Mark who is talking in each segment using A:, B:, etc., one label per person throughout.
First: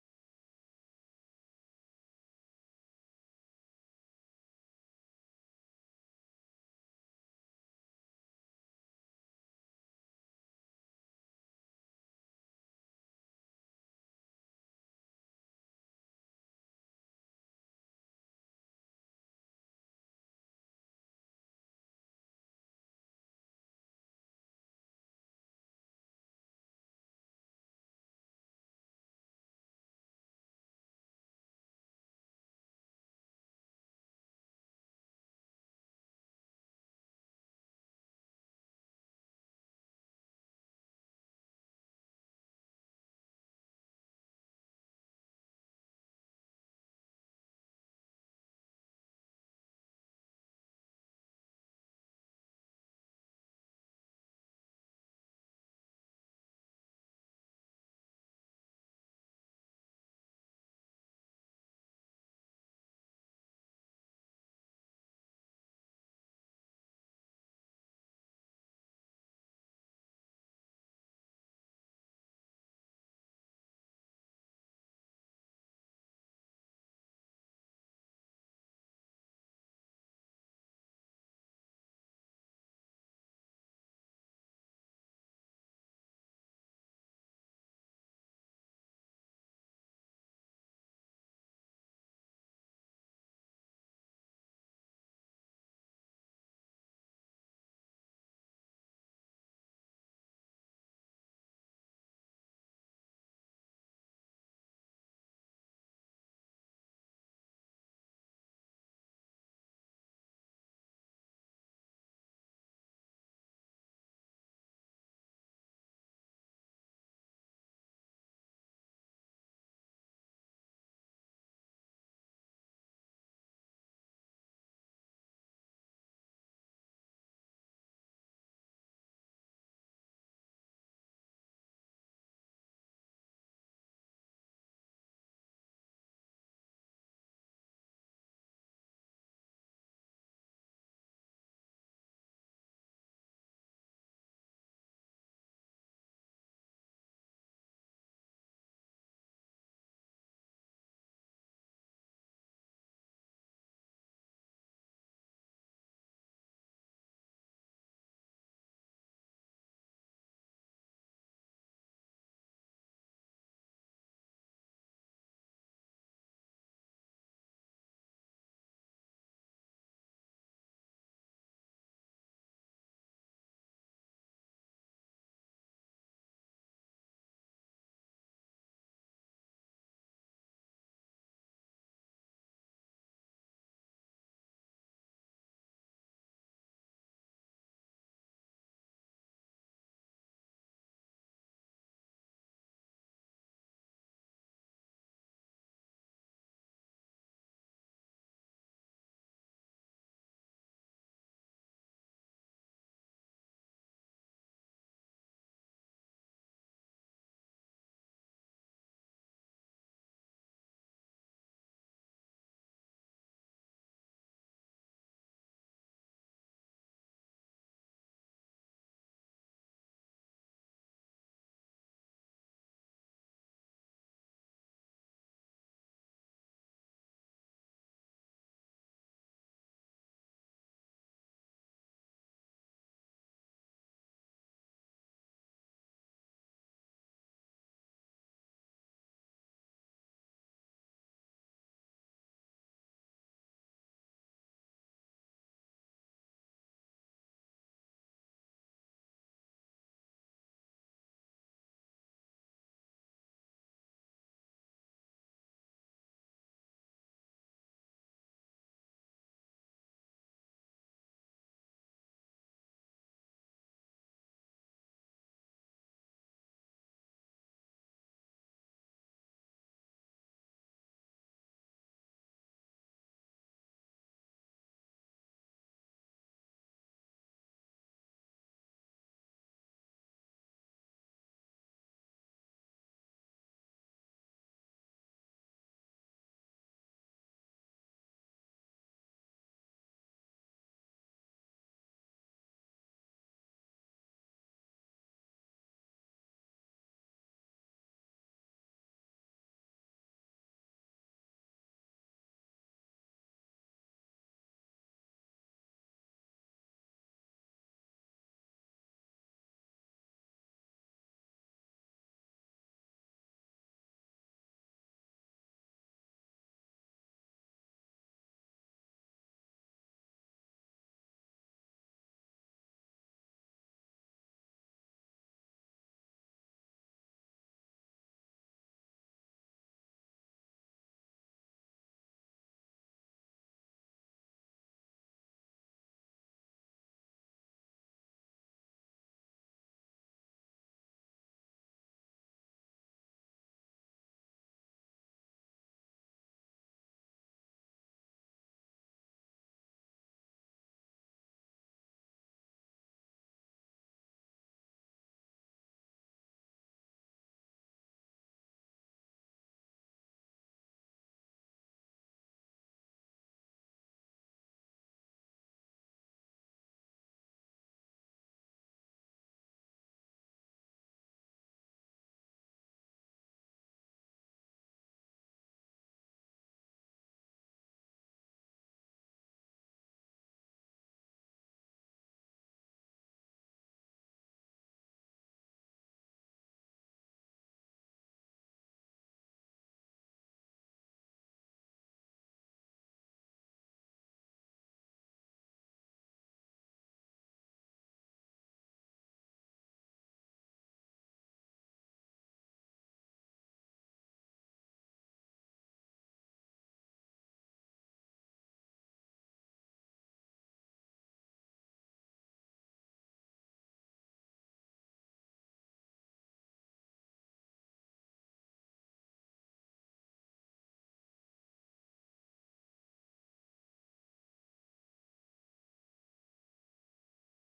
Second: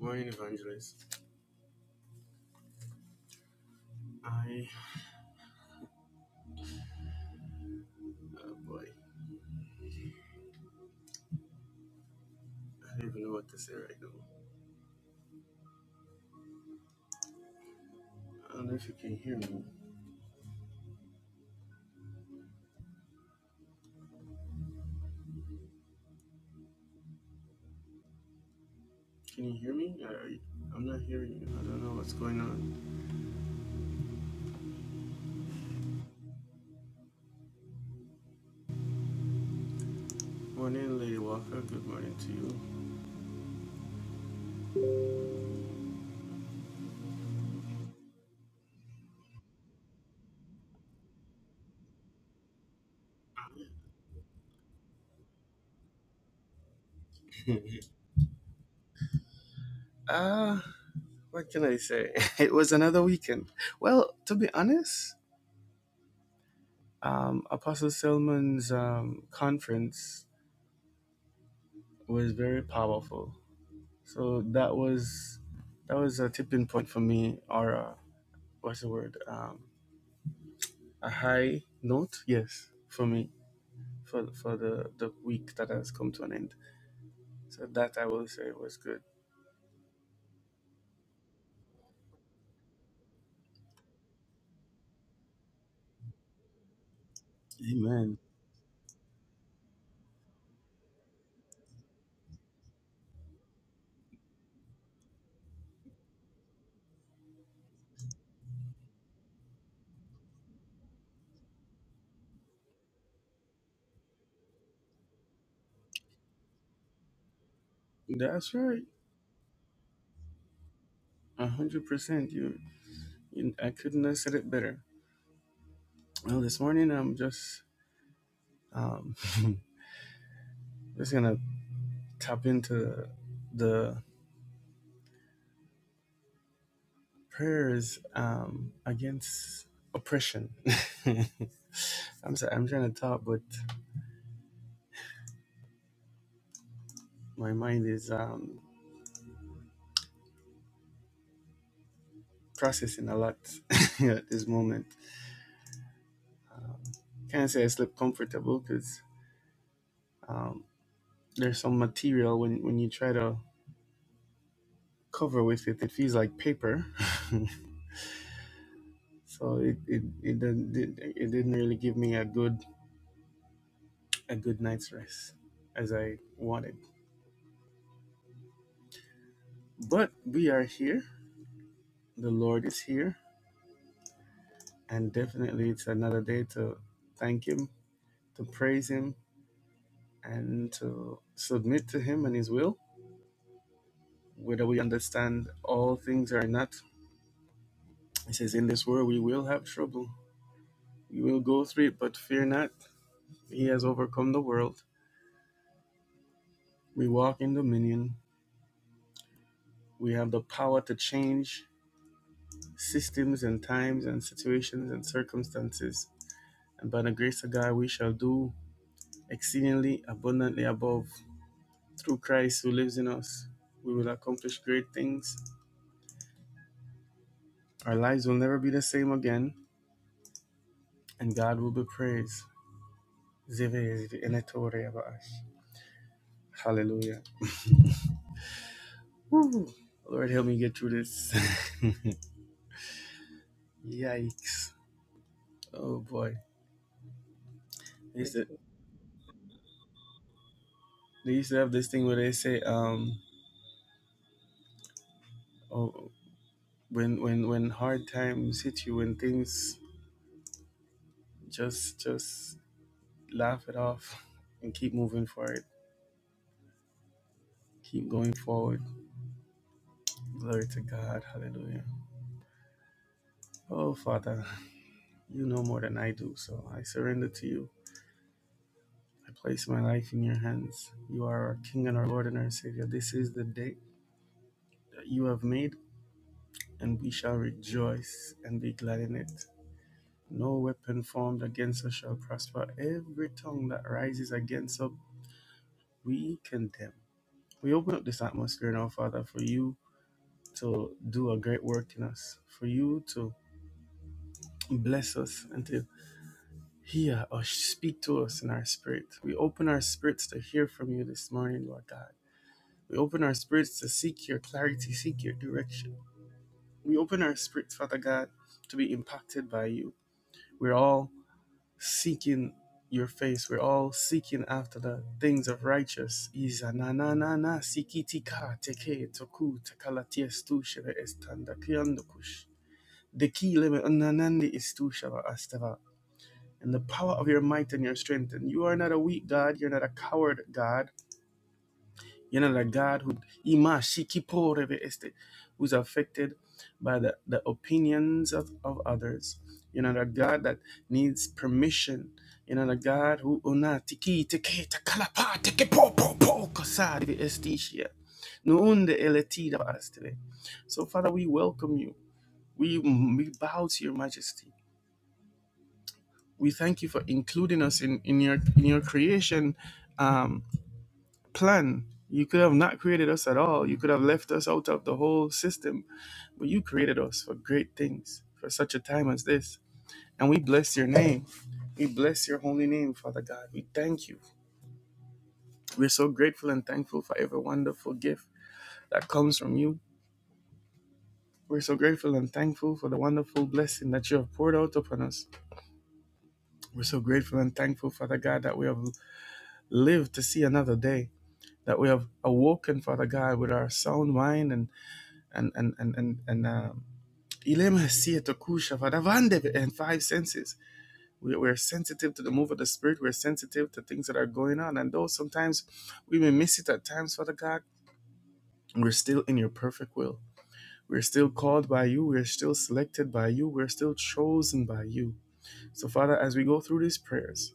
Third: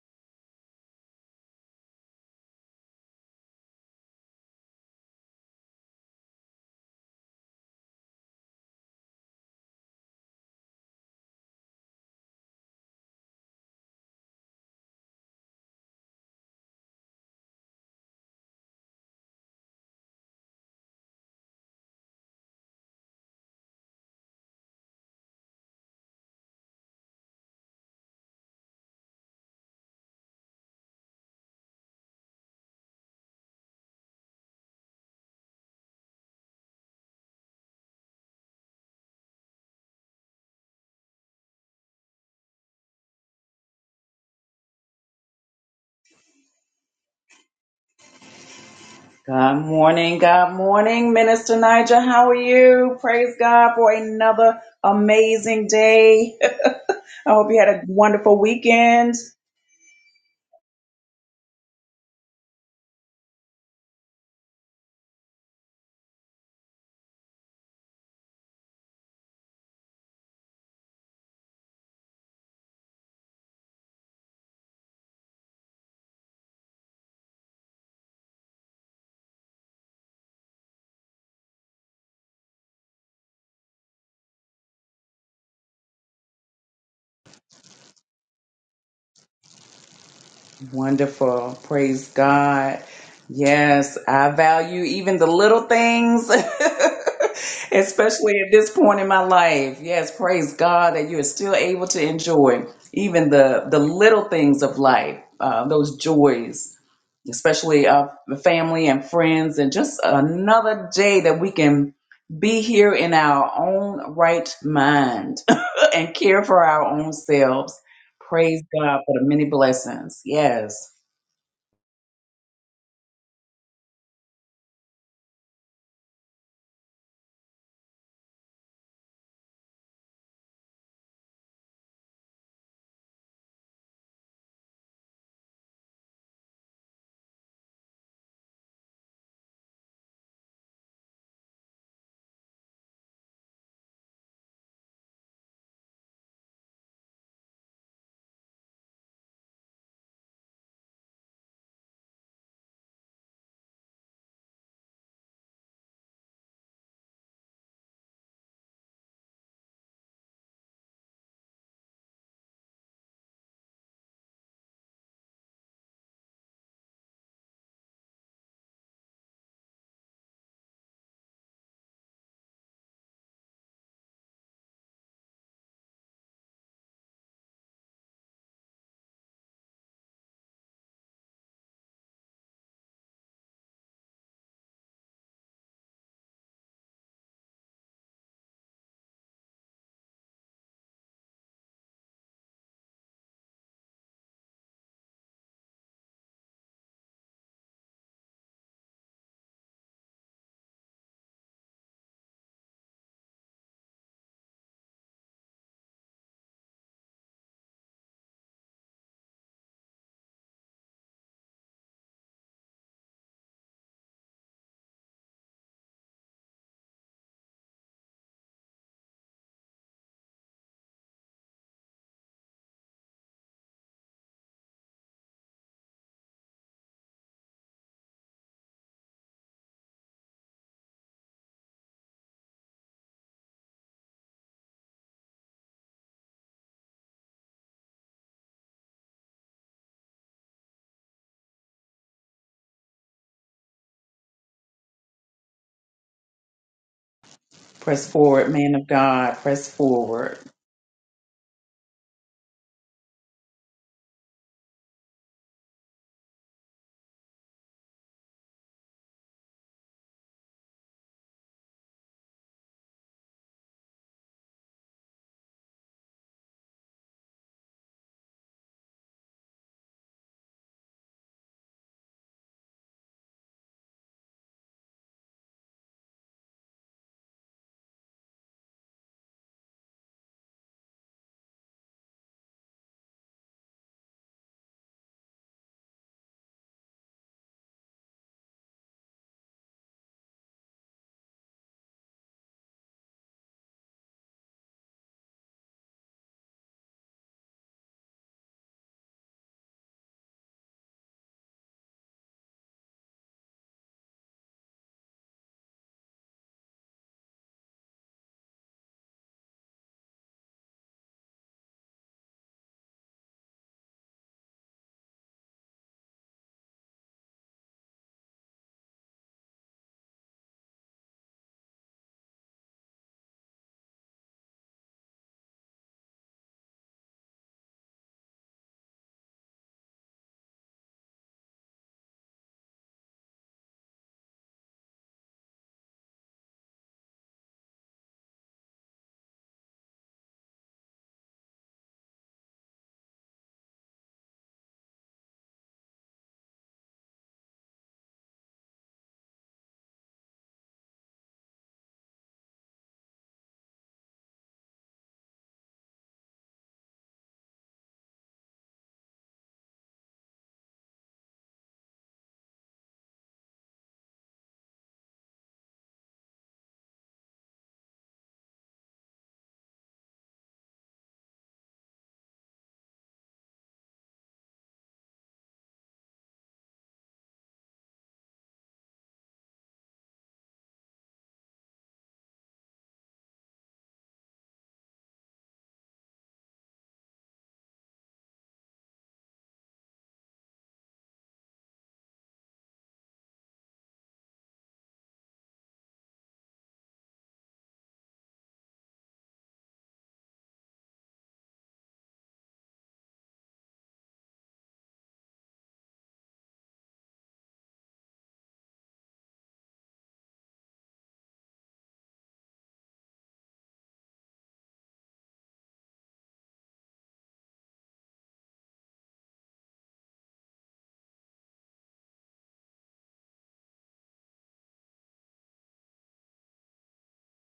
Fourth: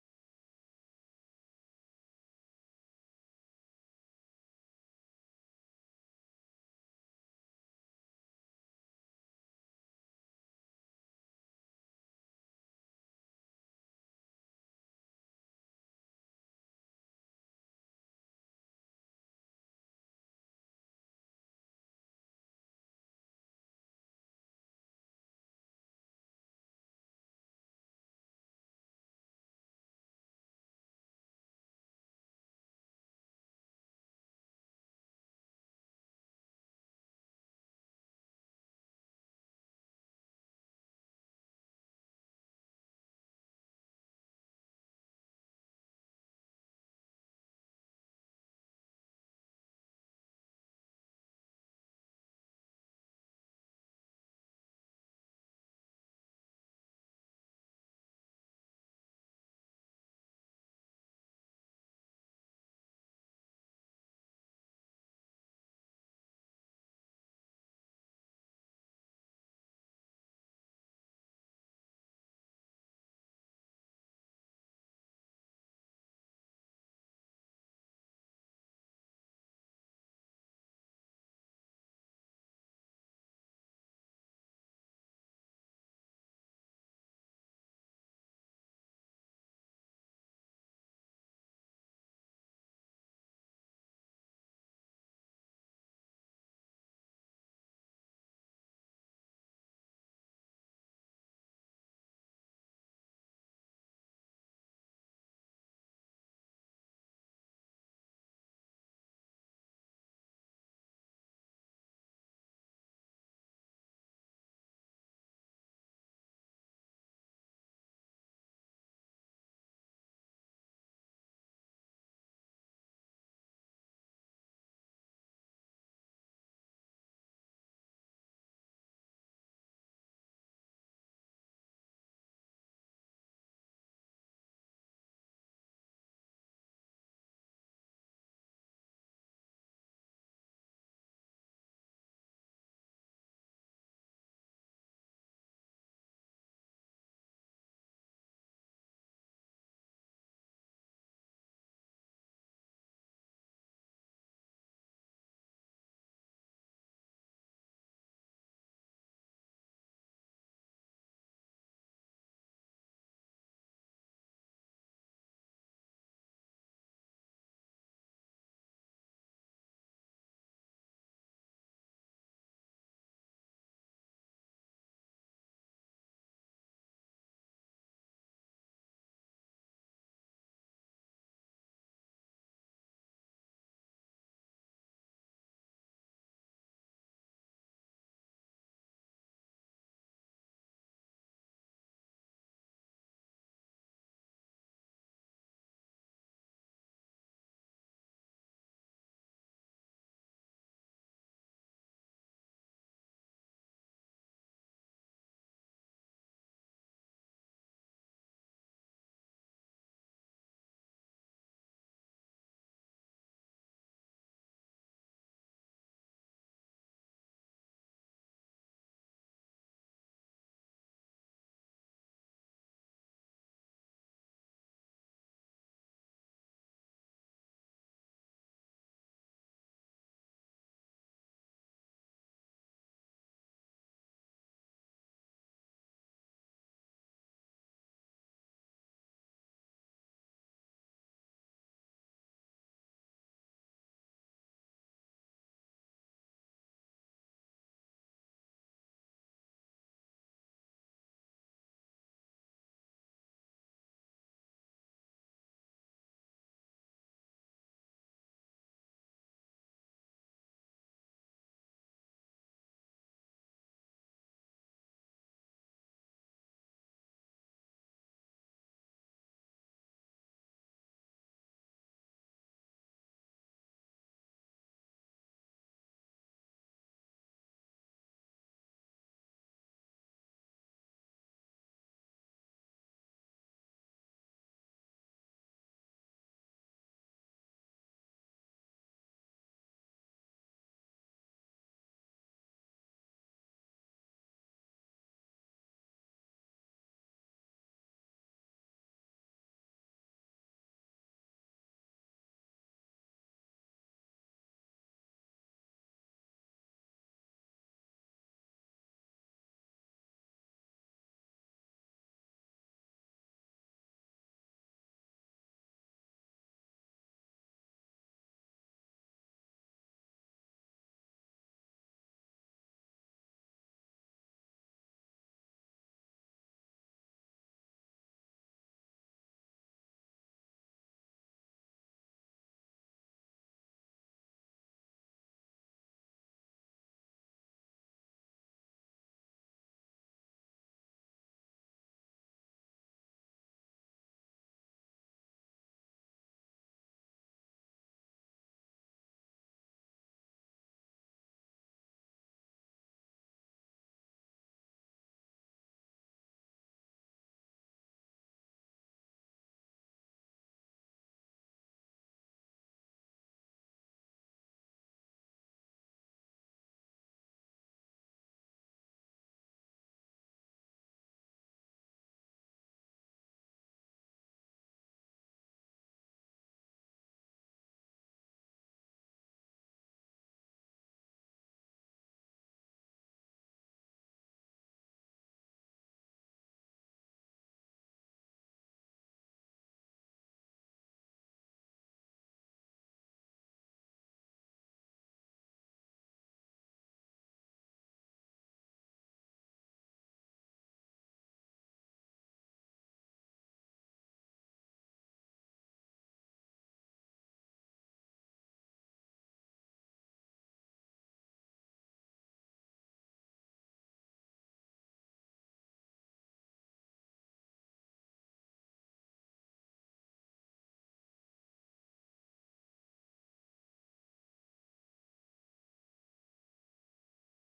A: Morning, Evangelist. I, oh boy, I don't even know what to say right now. I don't know if you can hear me. Can you hear me? Are you- I'm not hearing you. I don't know what's going on. Morning, Lady Walker. Good morning to
B: Good morning, good morning, Minister Niger. How are you? Praise God for another amazing day. I hope you had a
A: you.
B: wonderful weekend.
A: Ah, what can I say? It was another weekend. Well, to be honest, um, Apostle Selman's um, conference was very powerful. So that was that was a tipping point for me, or a, what's the word? Um, a high note, yes, for me, for for the the week that has come to an end. So that I will say was good.
B: Wonderful. Praise God. Yes, I value even the little things,
A: Amen.
B: especially at this point in my life. Yes, praise God that you are still able to enjoy even the, the little things of life, uh, those joys, especially of the family and friends, and just another day that we can be here in our own right mind and care for our own selves.
A: That's
B: Praise
A: right,
B: God for the many blessings. Yes.
A: a hundred percent. You, you, I couldn't have said it better. Well, this morning I'm just um just gonna tap into the prayers um against oppression. I'm sorry, I'm trying to talk, but my mind is um processing a lot at this moment. Can't say I slept comfortable because um, there's some material when, when you try to cover with it, it feels like paper. so it it it didn't it it didn't really give me a good a good night's rest as I wanted. But we are here. The Lord is here, and definitely it's another day to thank Him, to praise Him, and to submit to Him and His will. Whether we understand all things or not, He says, "In this world we will have trouble." You will go through it, but fear not. He has overcome the world. We walk in dominion. We have the power to change systems and times and situations and circumstances. And by the grace of God, we shall do exceedingly abundantly above. Through Christ who lives in us, we will accomplish great things. Our lives will never be the same again, and God will be praised. Zive enetore abash. Hallelujah. Woo. Lord, help me get through this. Yikes. Oh boy,
B: Press
A: they used to
B: forward, man of God. Press forward.
A: they used to have this thing where they say, um, oh, when when when hard times hit you, when things just just laugh it off and keep moving forward, keep going forward. Glory to God, Hallelujah. Oh Father, you know more than I do, so I surrender to you. I place my life in your hands. You are our King and our Lord and our Savior. This is the day that you have made, and we shall rejoice and be glad in it. No weapon formed against us shall prosper. Every tongue that rises against us, we condemn. We open up this atmosphere now, Father, for you to do a great work in us, for you to bless us and to hear or speak to us in our spirit. We open our spirits to hear from you this morning, Lord God. We open our spirits to seek your clarity, seek your direction. We open our spirits, Father God, to be impacted by you. We're all seeking your face. We're all seeking after the things of righteous. Iza na na na na sikitika teke toku tekalaties tushava estanda kiandukush. The key limit ananandi is tushava astava. And the power of your might and your strength. And you are not a weak God, you're not a coward God. You know, that God who Ima Shikiporeve este, who's affected by the, the opinions of, of others. You know, that God that needs permission. You know, the God who una tiki teke takalapa teke po po po kosari estishia. Nuunde eletida astele. So Father, we welcome you. We, we bow to your majesty. We thank you for including us in, in your in your creation Um plan. You could have not created us at all. You could have left us out of the whole system, but you created us for great things, for such a time as this. And we bless your name. We bless your holy name, Father God. We thank you. We're so grateful and thankful for every wonderful gift that comes from you. We're so grateful and thankful for the wonderful blessing that you have poured out upon us. We're so grateful and thankful, Father God, that we have lived to see another day, that we have awoken, Father God, with our sound mind and and and and and, and um, and five senses. We, we're sensitive to the move of the Spirit. We're sensitive to things that are going on. And though sometimes we may miss it at times, Father God, we're still in your perfect will. We're still called by you. We're still selected by you. We're still chosen by you. So, Father, as we go through these prayers,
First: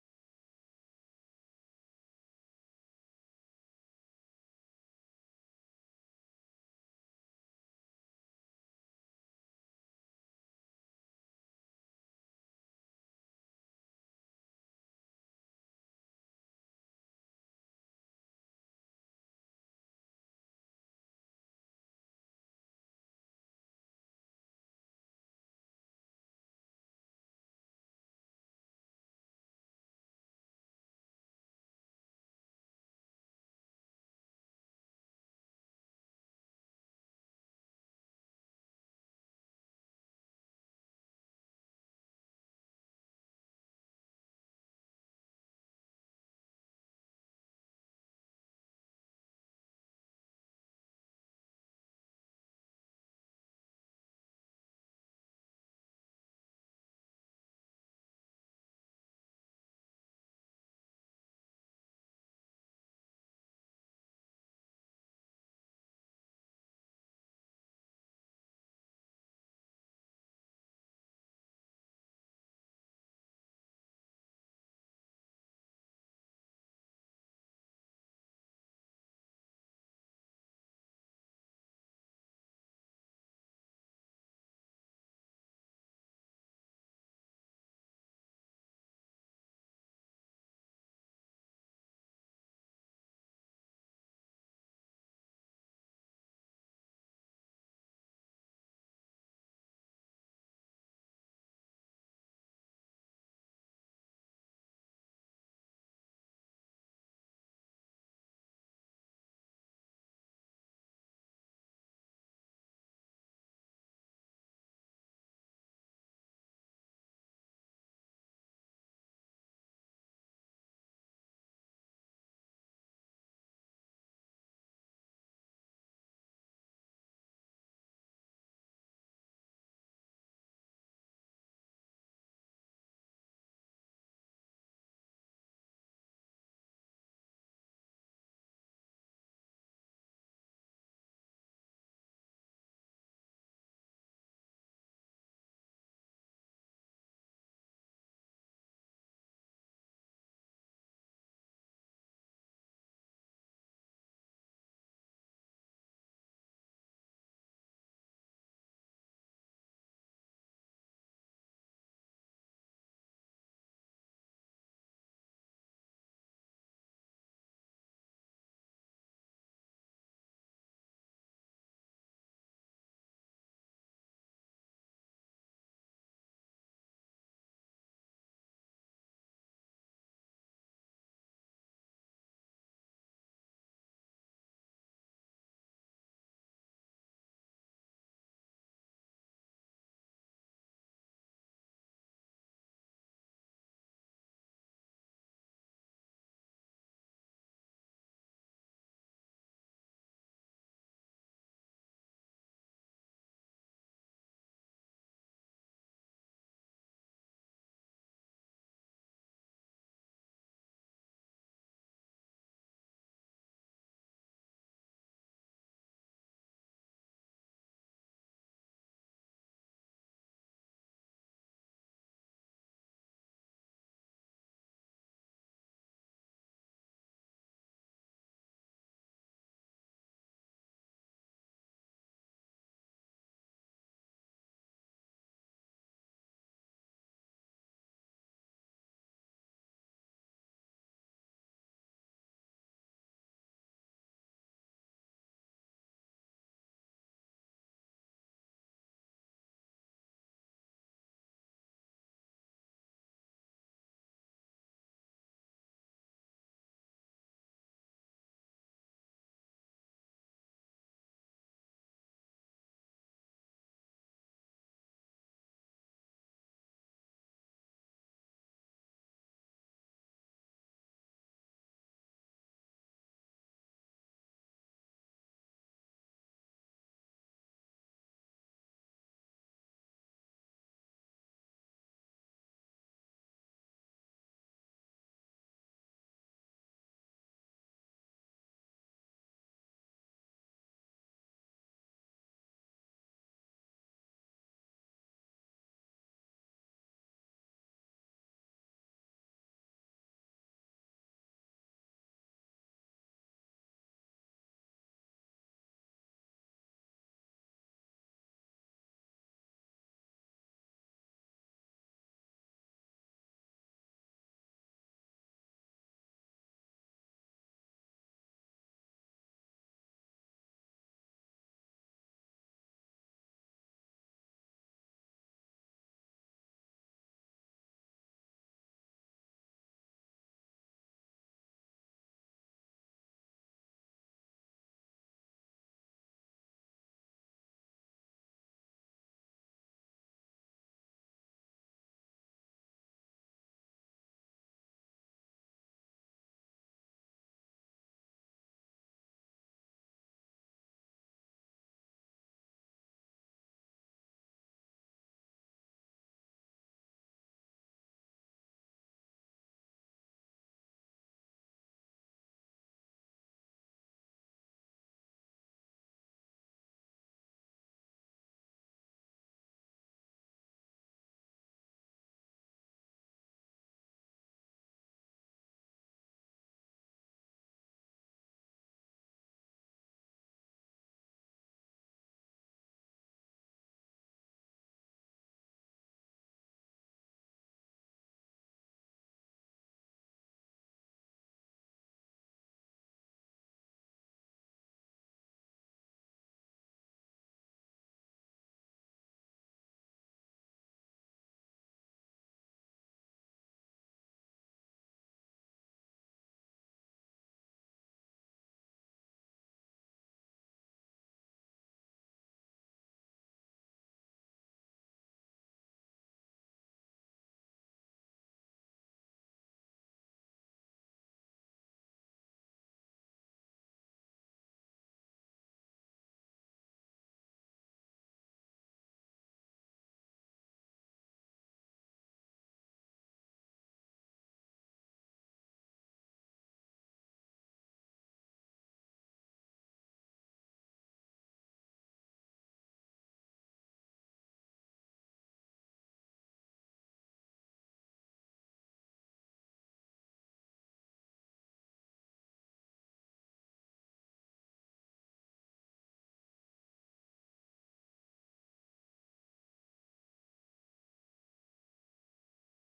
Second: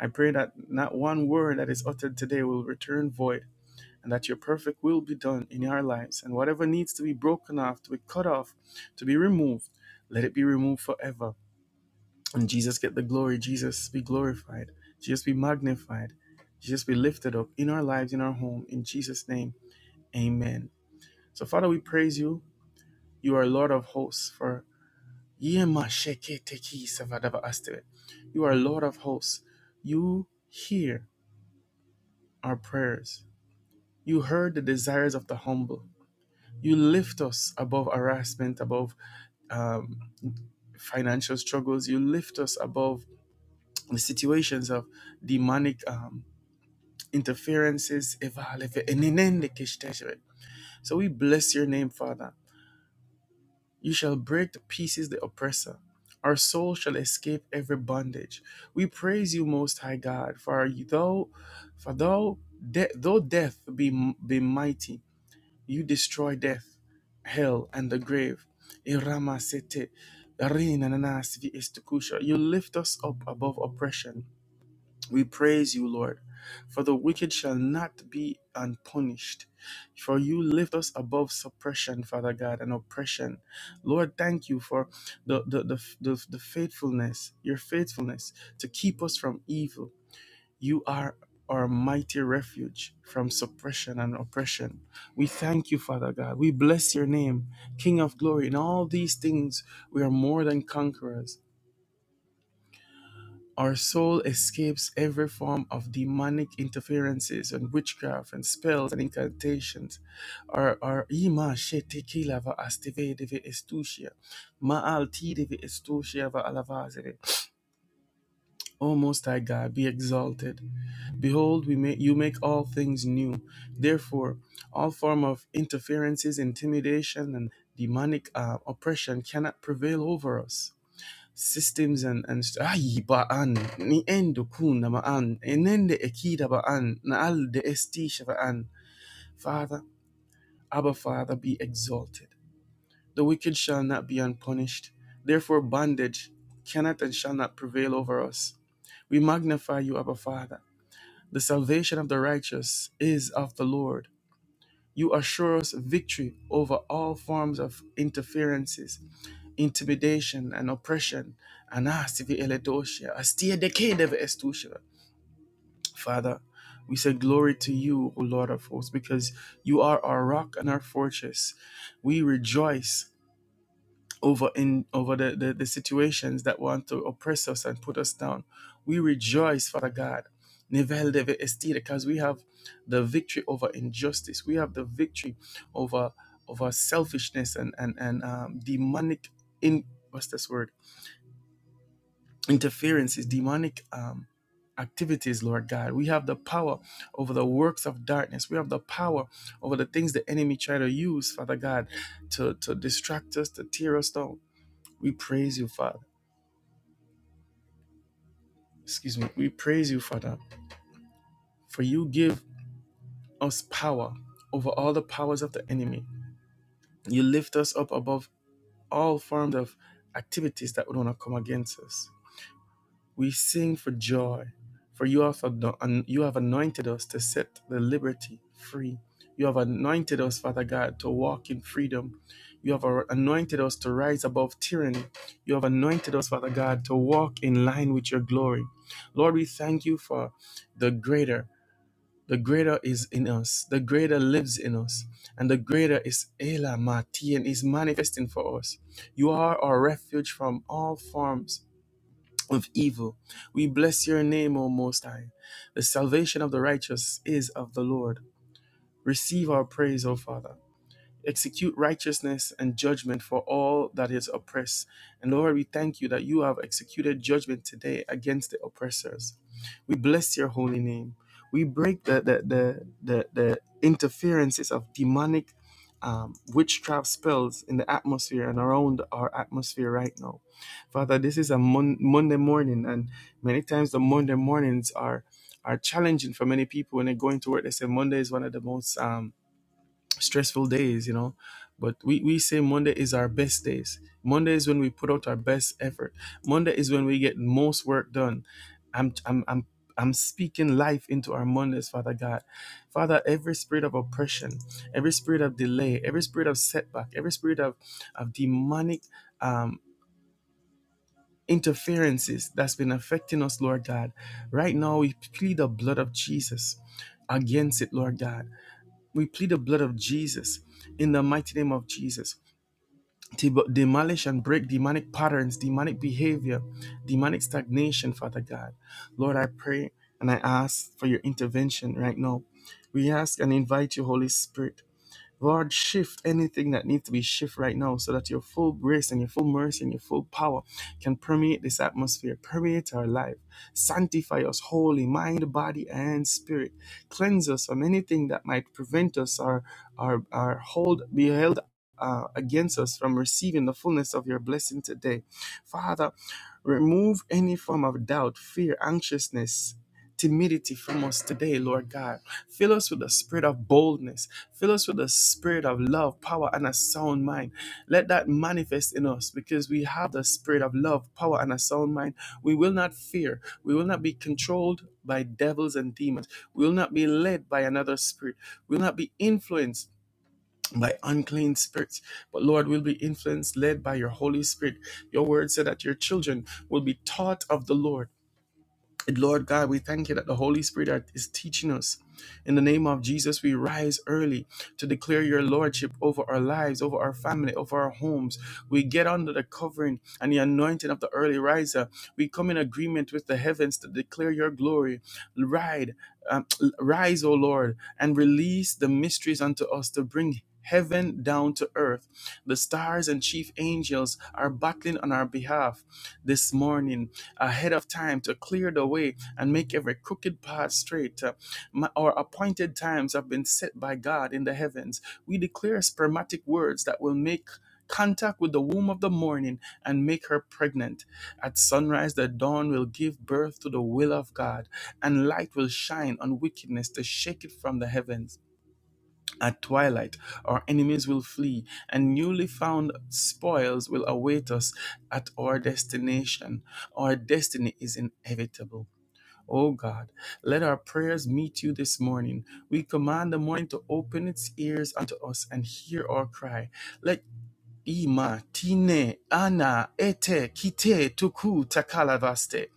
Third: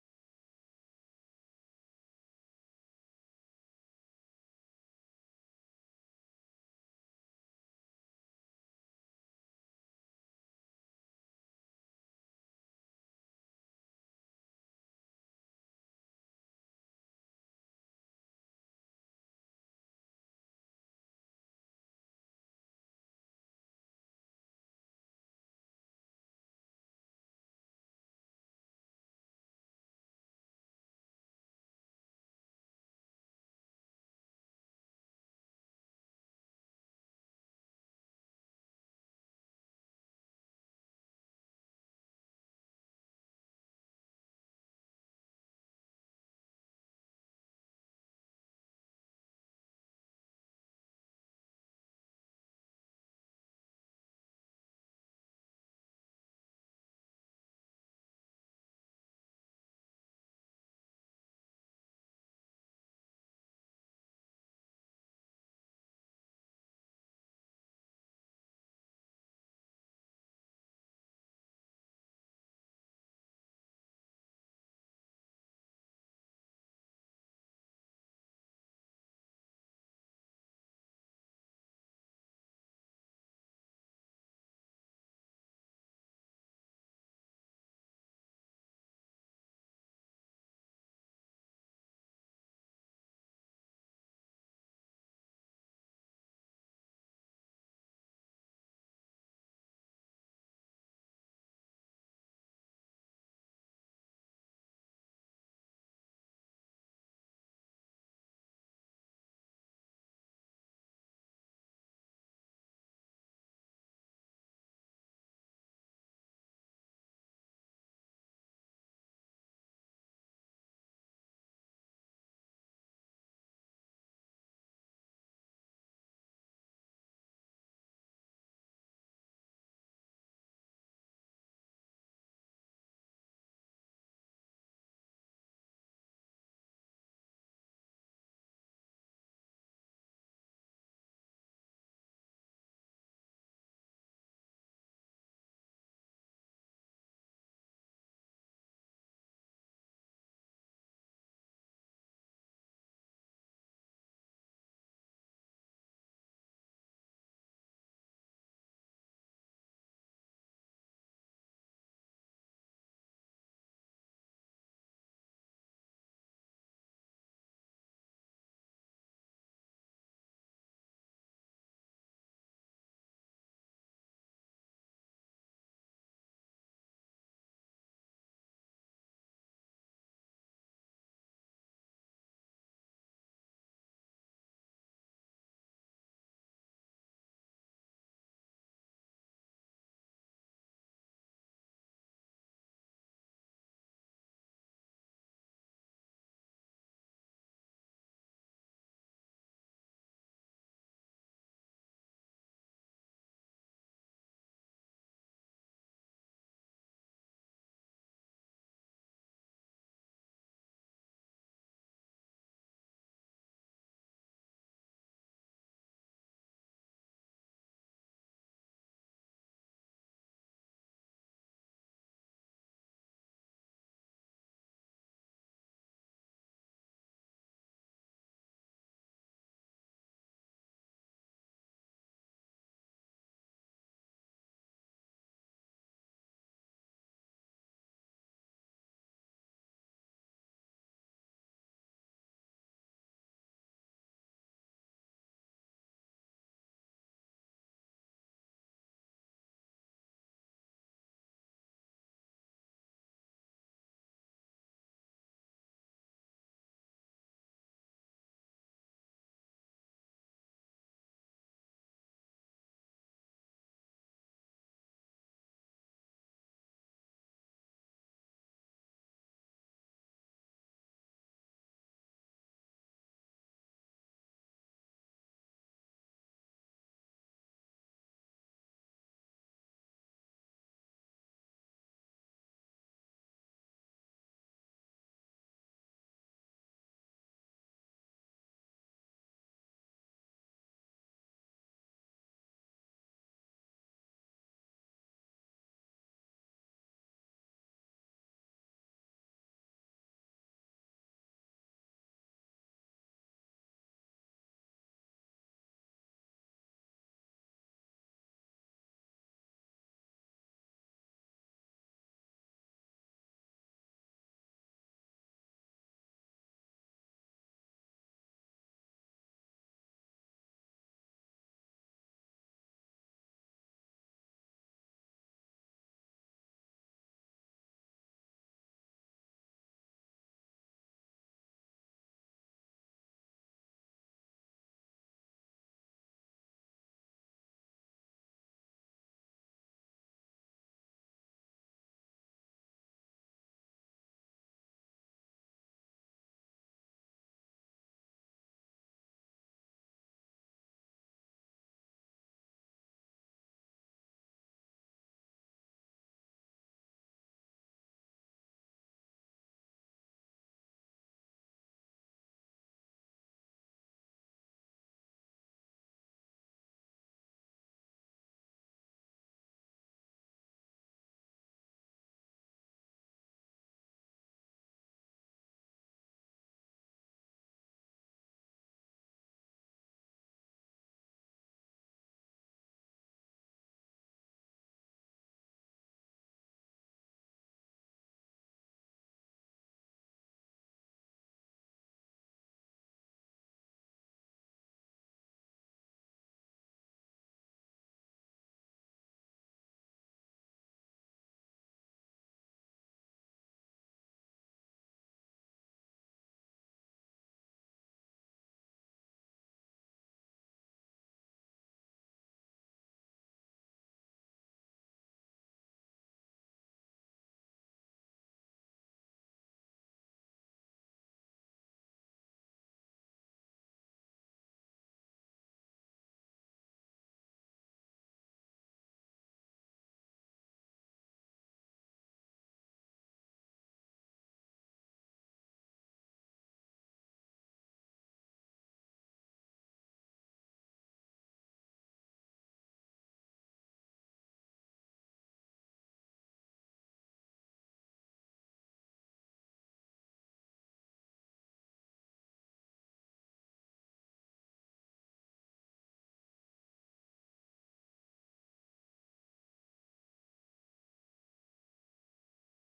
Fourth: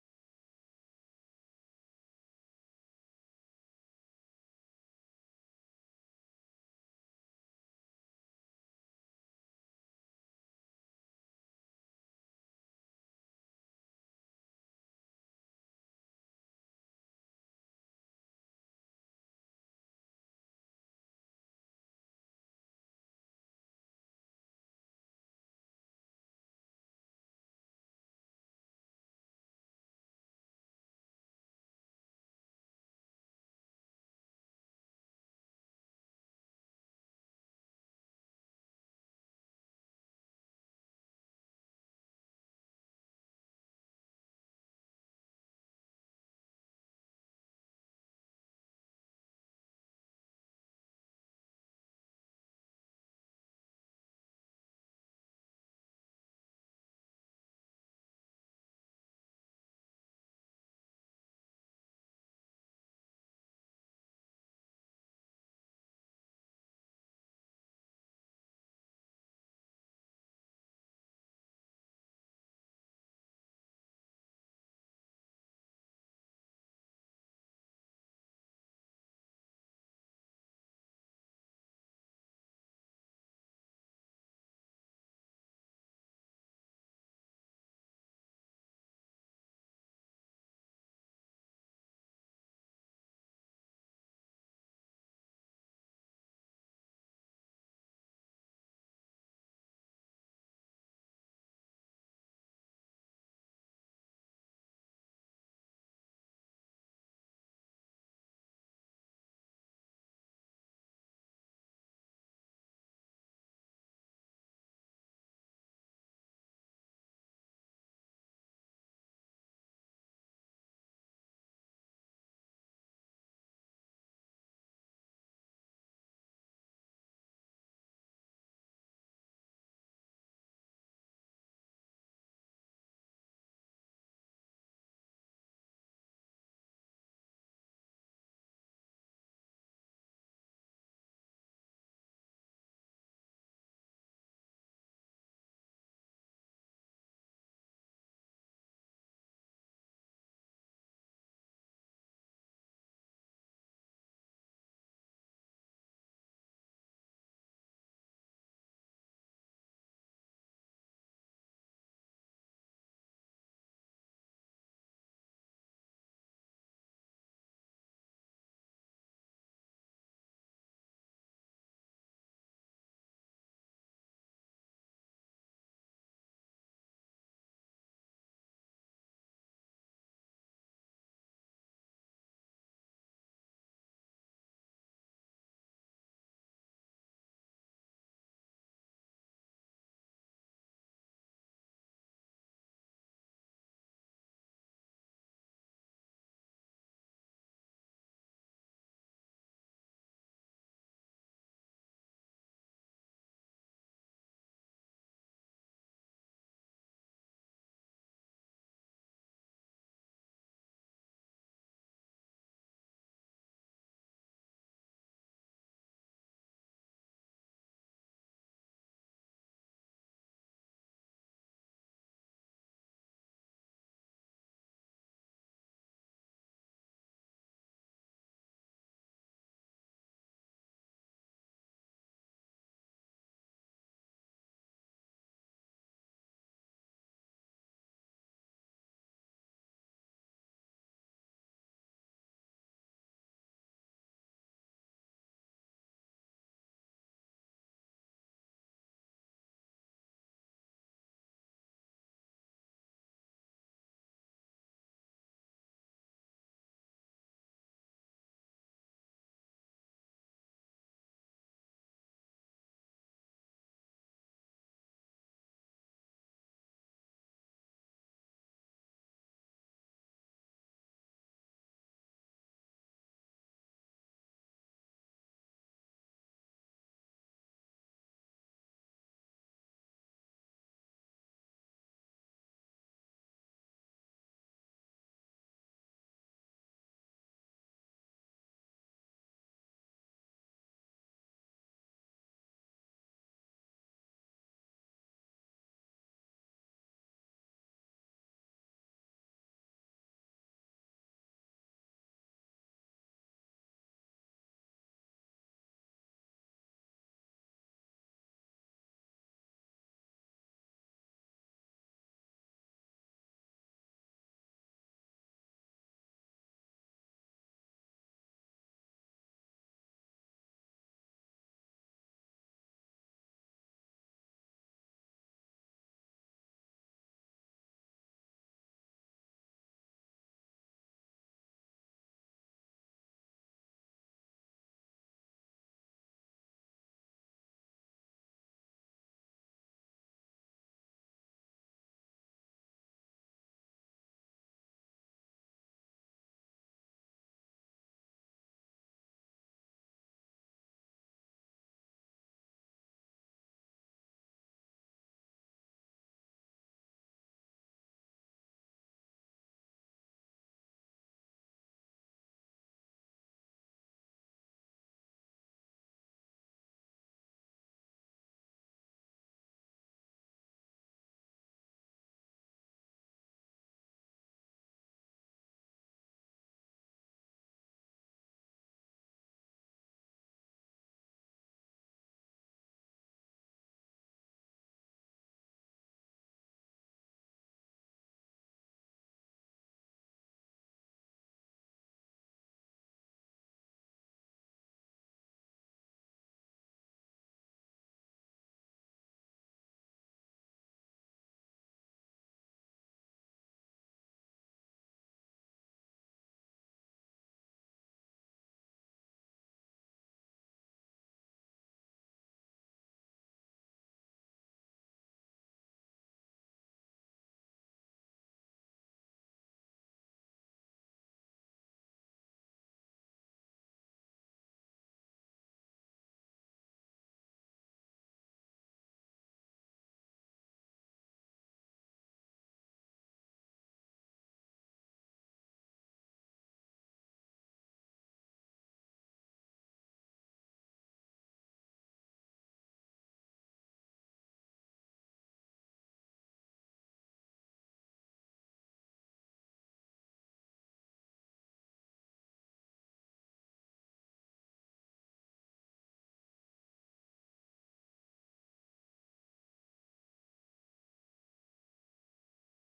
A: I pray that not one word that is uttered today will return void and that your perfect will be done in our lives. And whatever needs to be broken off, to be cut off, to be removed, let it be removed forever And Jesus get the glory. Jesus be glorified. Jesus be magnified. Jesus be lifted up in our lives, in our home. In Jesus' name, amen. So, Father, we praise you. You are Lord of hosts. For you are Lord of hosts. You hear our prayers. You heard the desires of the humble. You lift us above harassment, above um, financial struggles. You lift us above the situations of demonic. um, interferences evalefe enenende kishteshere. So we bless your name, Father. You shall break to pieces the oppressor. Our soul shall escape every bondage. We praise you, Most High God, for though, for though de- though death be be mighty, you destroy death, hell, and the grave. You lift us up above oppression. We praise you, Lord, for the wicked shall not be unpunished. For you lift us above suppression, Father God, and oppression. Lord, thank you for the, the, the, the, the faithfulness, your faithfulness to keep us from evil. You are our mighty refuge from suppression and oppression. We thank you, Father God. We bless your name, King of glory. In all these things, we are more than conquerors. Our soul escapes every form of demonic interferences and witchcraft and spells and incantations. Our our ima shetekila va asteve deve estusia. Ma'al ti estusia va alavazeve. O Most High God, be exalted. Behold, we make you make all things new. Therefore, all form of interferences, intimidation, and demonic uh, oppression cannot prevail over us systems and and ay ba'an ni endo kun ma'an enende ekida ba'an na al de estisha ba'an father abba father be exalted the wicked shall not be unpunished therefore bondage cannot and shall not prevail over us we magnify you abba father the salvation of the righteous is of the lord you assure us victory over all forms of interferences intimidation and oppression. Anasivi eledoshia, astia dekede estushia. Father, we say glory to you, O Lord of hosts, because you are our rock and our fortress. We rejoice over in over the, the, the situations that want to oppress us and put us down. We rejoice, Father God. Nivel deve estida, Because we have the victory over injustice. We have the victory over over selfishness and and and um, demonic in what's this word interferences, demonic um, activities, Lord God. We have the power over the works of darkness. We have the power over the things the enemy try to use, Father God, to, to distract us, to tear us down. We praise you, Father. Excuse me. We praise you, Father, for you give us power over all the powers of the enemy. You lift us up above all forms of activities that would want to come against us. We sing for joy, for you have, you have anointed us to set the liberty free. You have anointed us, Father God, to walk in freedom. You have anointed us to rise above tyranny. You have anointed us, Father God, to walk in line with your glory. Lord, we thank you for the greater. The greater is in us. The greater lives in us. And the greater is Ela Mati and is manifesting for us. You are our refuge from all forms of evil. We bless your name, O Most High. The salvation of the righteous is of the Lord. Receive our praise, O Father execute righteousness and judgment for all that is oppressed. And Lord, we thank you that you have executed judgment today against the oppressors. We bless your holy name. We break the the the the, the interferences of demonic um, witchcraft spells in the atmosphere and around our atmosphere right now. Father, this is a mon- Monday morning, and many times the Monday mornings are are challenging for many people when they go into work. They say Monday is one of the most um, stressful days, you know. But we, we say Monday is our best days. Monday is when we put out our best effort. Monday is when we get most work done. I'm I'm I'm I'm speaking life into our Mondays, Father God. Father, every spirit of oppression, every spirit of delay, every spirit of setback, every spirit of, of demonic um, interferences that's been affecting us, Lord God. Right now, we plead the blood of Jesus against it, Lord God. We plead the blood of Jesus in the mighty name of Jesus to demolish and break demonic patterns, demonic behavior, demonic stagnation, Father God. Lord, I pray and I ask for your intervention right now. We ask and invite you, Holy Spirit Lord, shift anything that needs to be shifted right now so that your full grace and your full mercy and your full power can permeate this atmosphere, permeate our life. Sanctify us wholly, mind, body, and spirit. Cleanse us from anything that might prevent us or, or, or hold, be held uh, against us from receiving the fullness of your blessing today. Father, remove any form of doubt, fear, anxiousness, timidity from us today, Lord God. Fill us with the spirit of boldness. Fill us with the spirit of love, power, and a sound mind. Let that manifest in us because we have the spirit of love, power, and a sound mind. We will not fear. We will not be controlled by devils and demons. We will not be led by another spirit. We will not be influenced. By unclean spirits, but Lord, we'll be influenced, led by your Holy Spirit. Your word said that your children will be taught of the Lord and Lord God, we thank you that the Holy Spirit is teaching us. In the name of Jesus, we rise early to declare your Lordship over our lives, over our family, over our homes. We get under the covering and the anointing of the early riser. We come in agreement with the heavens to declare your glory. Ride, um, rise, O Lord, and release the mysteries unto us to bring. Heaven down to earth. The stars and chief angels are battling on our behalf this morning ahead of time to clear the way and make every crooked path straight. Uh, my- our appointed times have been set by God in the heavens. We declare spermatic words that will make contact with the womb of the morning and make her pregnant. At sunrise, the dawn will give birth to the will of God, and light will shine on wickedness to shake it from the heavens. At twilight, our enemies will flee, and newly found spoils will await us at our destination. Our destiny is inevitable. Oh God, let our prayers meet you this morning. We command the morning to open its ears unto us and hear our cry. Let Ima tine ana ete kite tuku takalavaste.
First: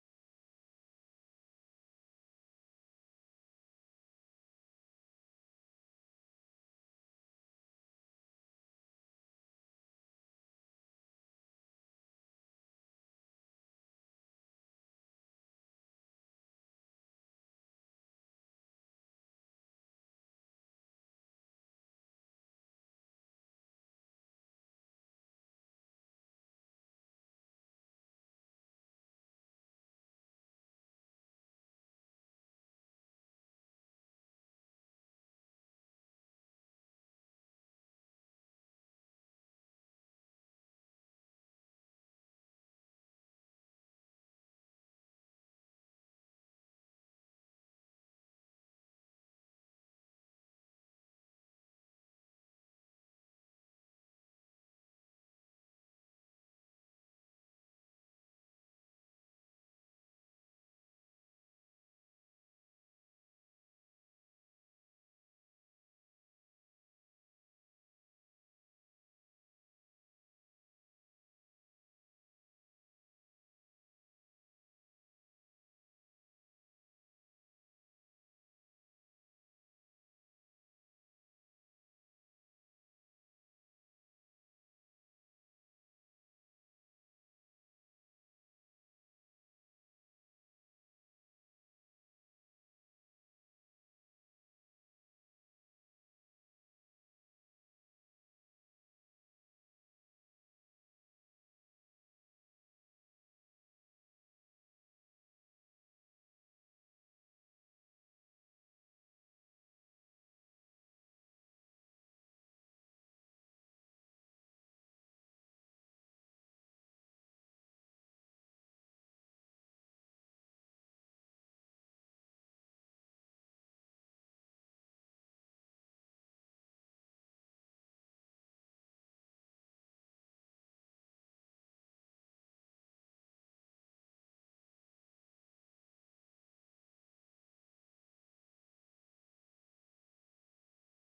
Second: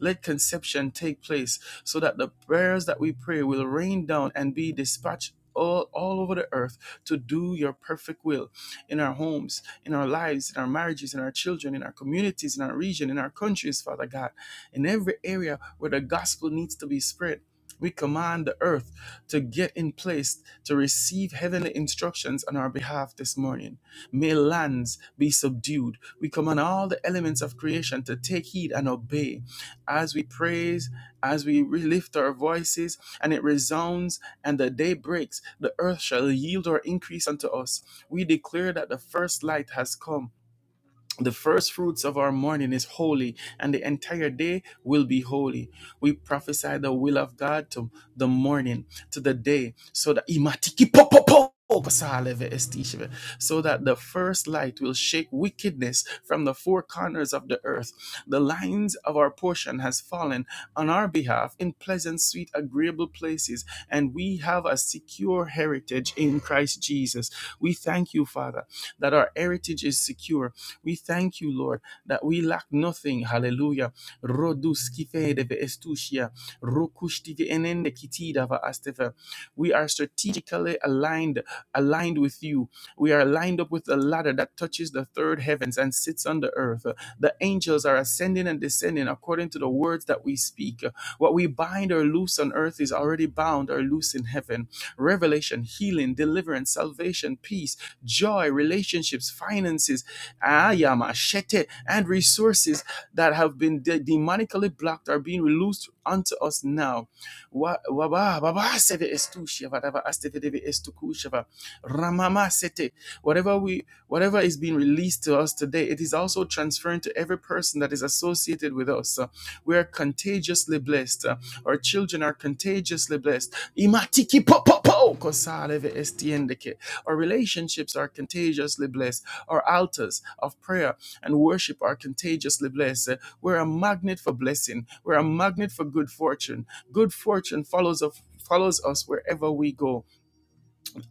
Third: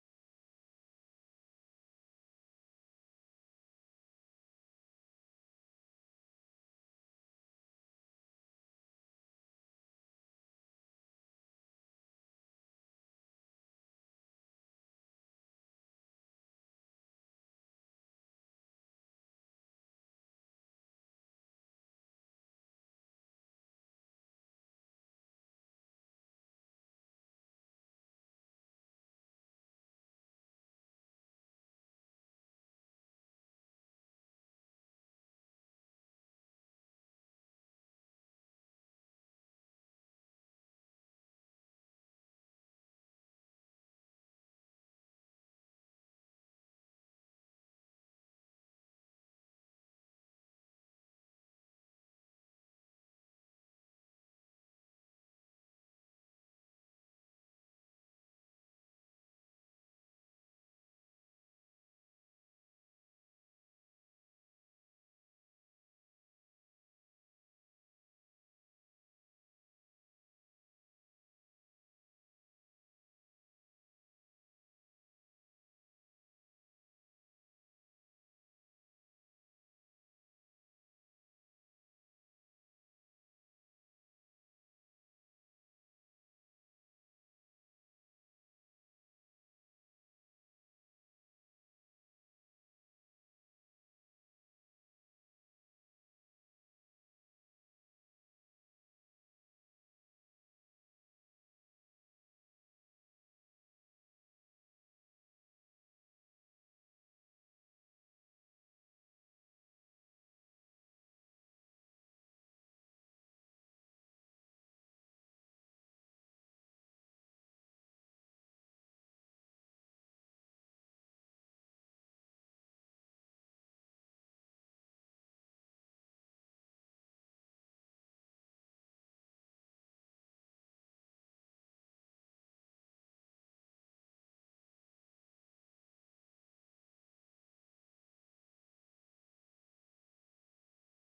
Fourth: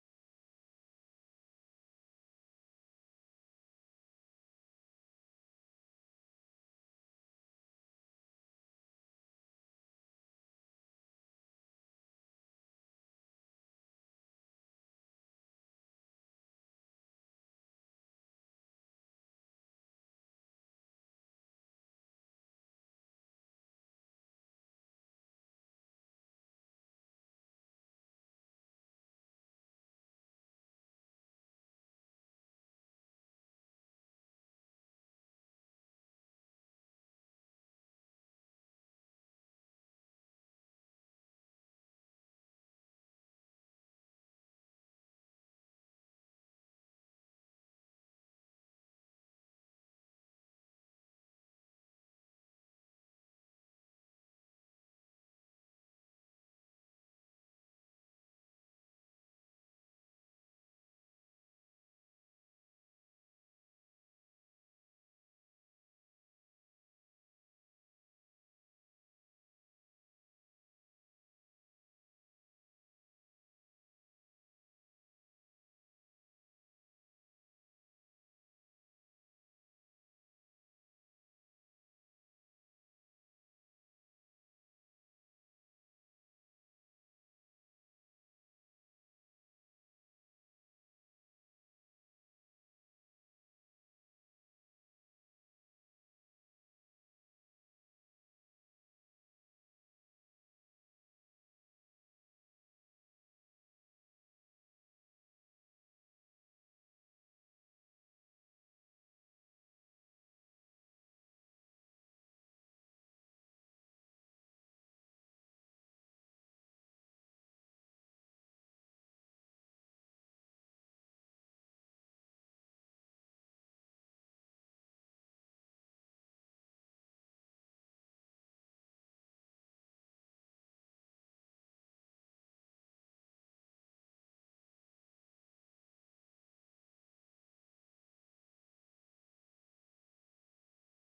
A: Let conception take place so that the prayers that we pray will rain down and be dispatched all, all over the earth to do your perfect will in our homes, in our lives, in our marriages, in our children, in our communities, in our region, in our countries, Father God. In every area where the gospel needs to be spread, we command the earth to get in place to receive heavenly instructions on our behalf this morning. May lands be subdued. We command all the elements of creation to take heed and obey as we praise, as we lift our voices, and it resounds, and the day breaks. The earth shall yield or increase unto us. We declare that the first light has come. The first fruits of our morning is holy, and the entire day will be holy. We prophesy the will of God to the morning, to the day, so that Imatiki po- po- po- pasaleve so that the first light will shake wickedness from the four corners of the earth. The lines of our portion has fallen on our behalf in pleasant, sweet, agreeable places, and we have a secure heritage in Christ Jesus. We thank you, Father, that our heritage is secure we thank you, Lord, that we lack nothing. Hallelujah. We are strategically aligned, aligned with you. We are lined up with the ladder that touches the third heavens and sits on the earth. The angels are ascending and descending according to the words that we speak. What we bind or loose on earth is already bound or loose in heaven. Revelation, healing, deliverance, salvation, peace, joy, relationships, finances, ayama, shete, and resources that have been de- demonically blocked are being released unto us now. Wa- waba- baba sete estu sheva, dava astete deve estu kusheva, ramama sete. Whatever we whatever is being released to us today, it is also transferring to every person that is associated with us. We are contagiously blessed. Uh, Our children are contagiously blessed. Imatiki po po po kosaleve estiendeke. Our relationships are contagiously blessed. Our altars of prayer and worship are contagiously blessed. Uh, We're a magnet for blessing. We're a magnet for good fortune. Good fortune follows of follows us wherever we go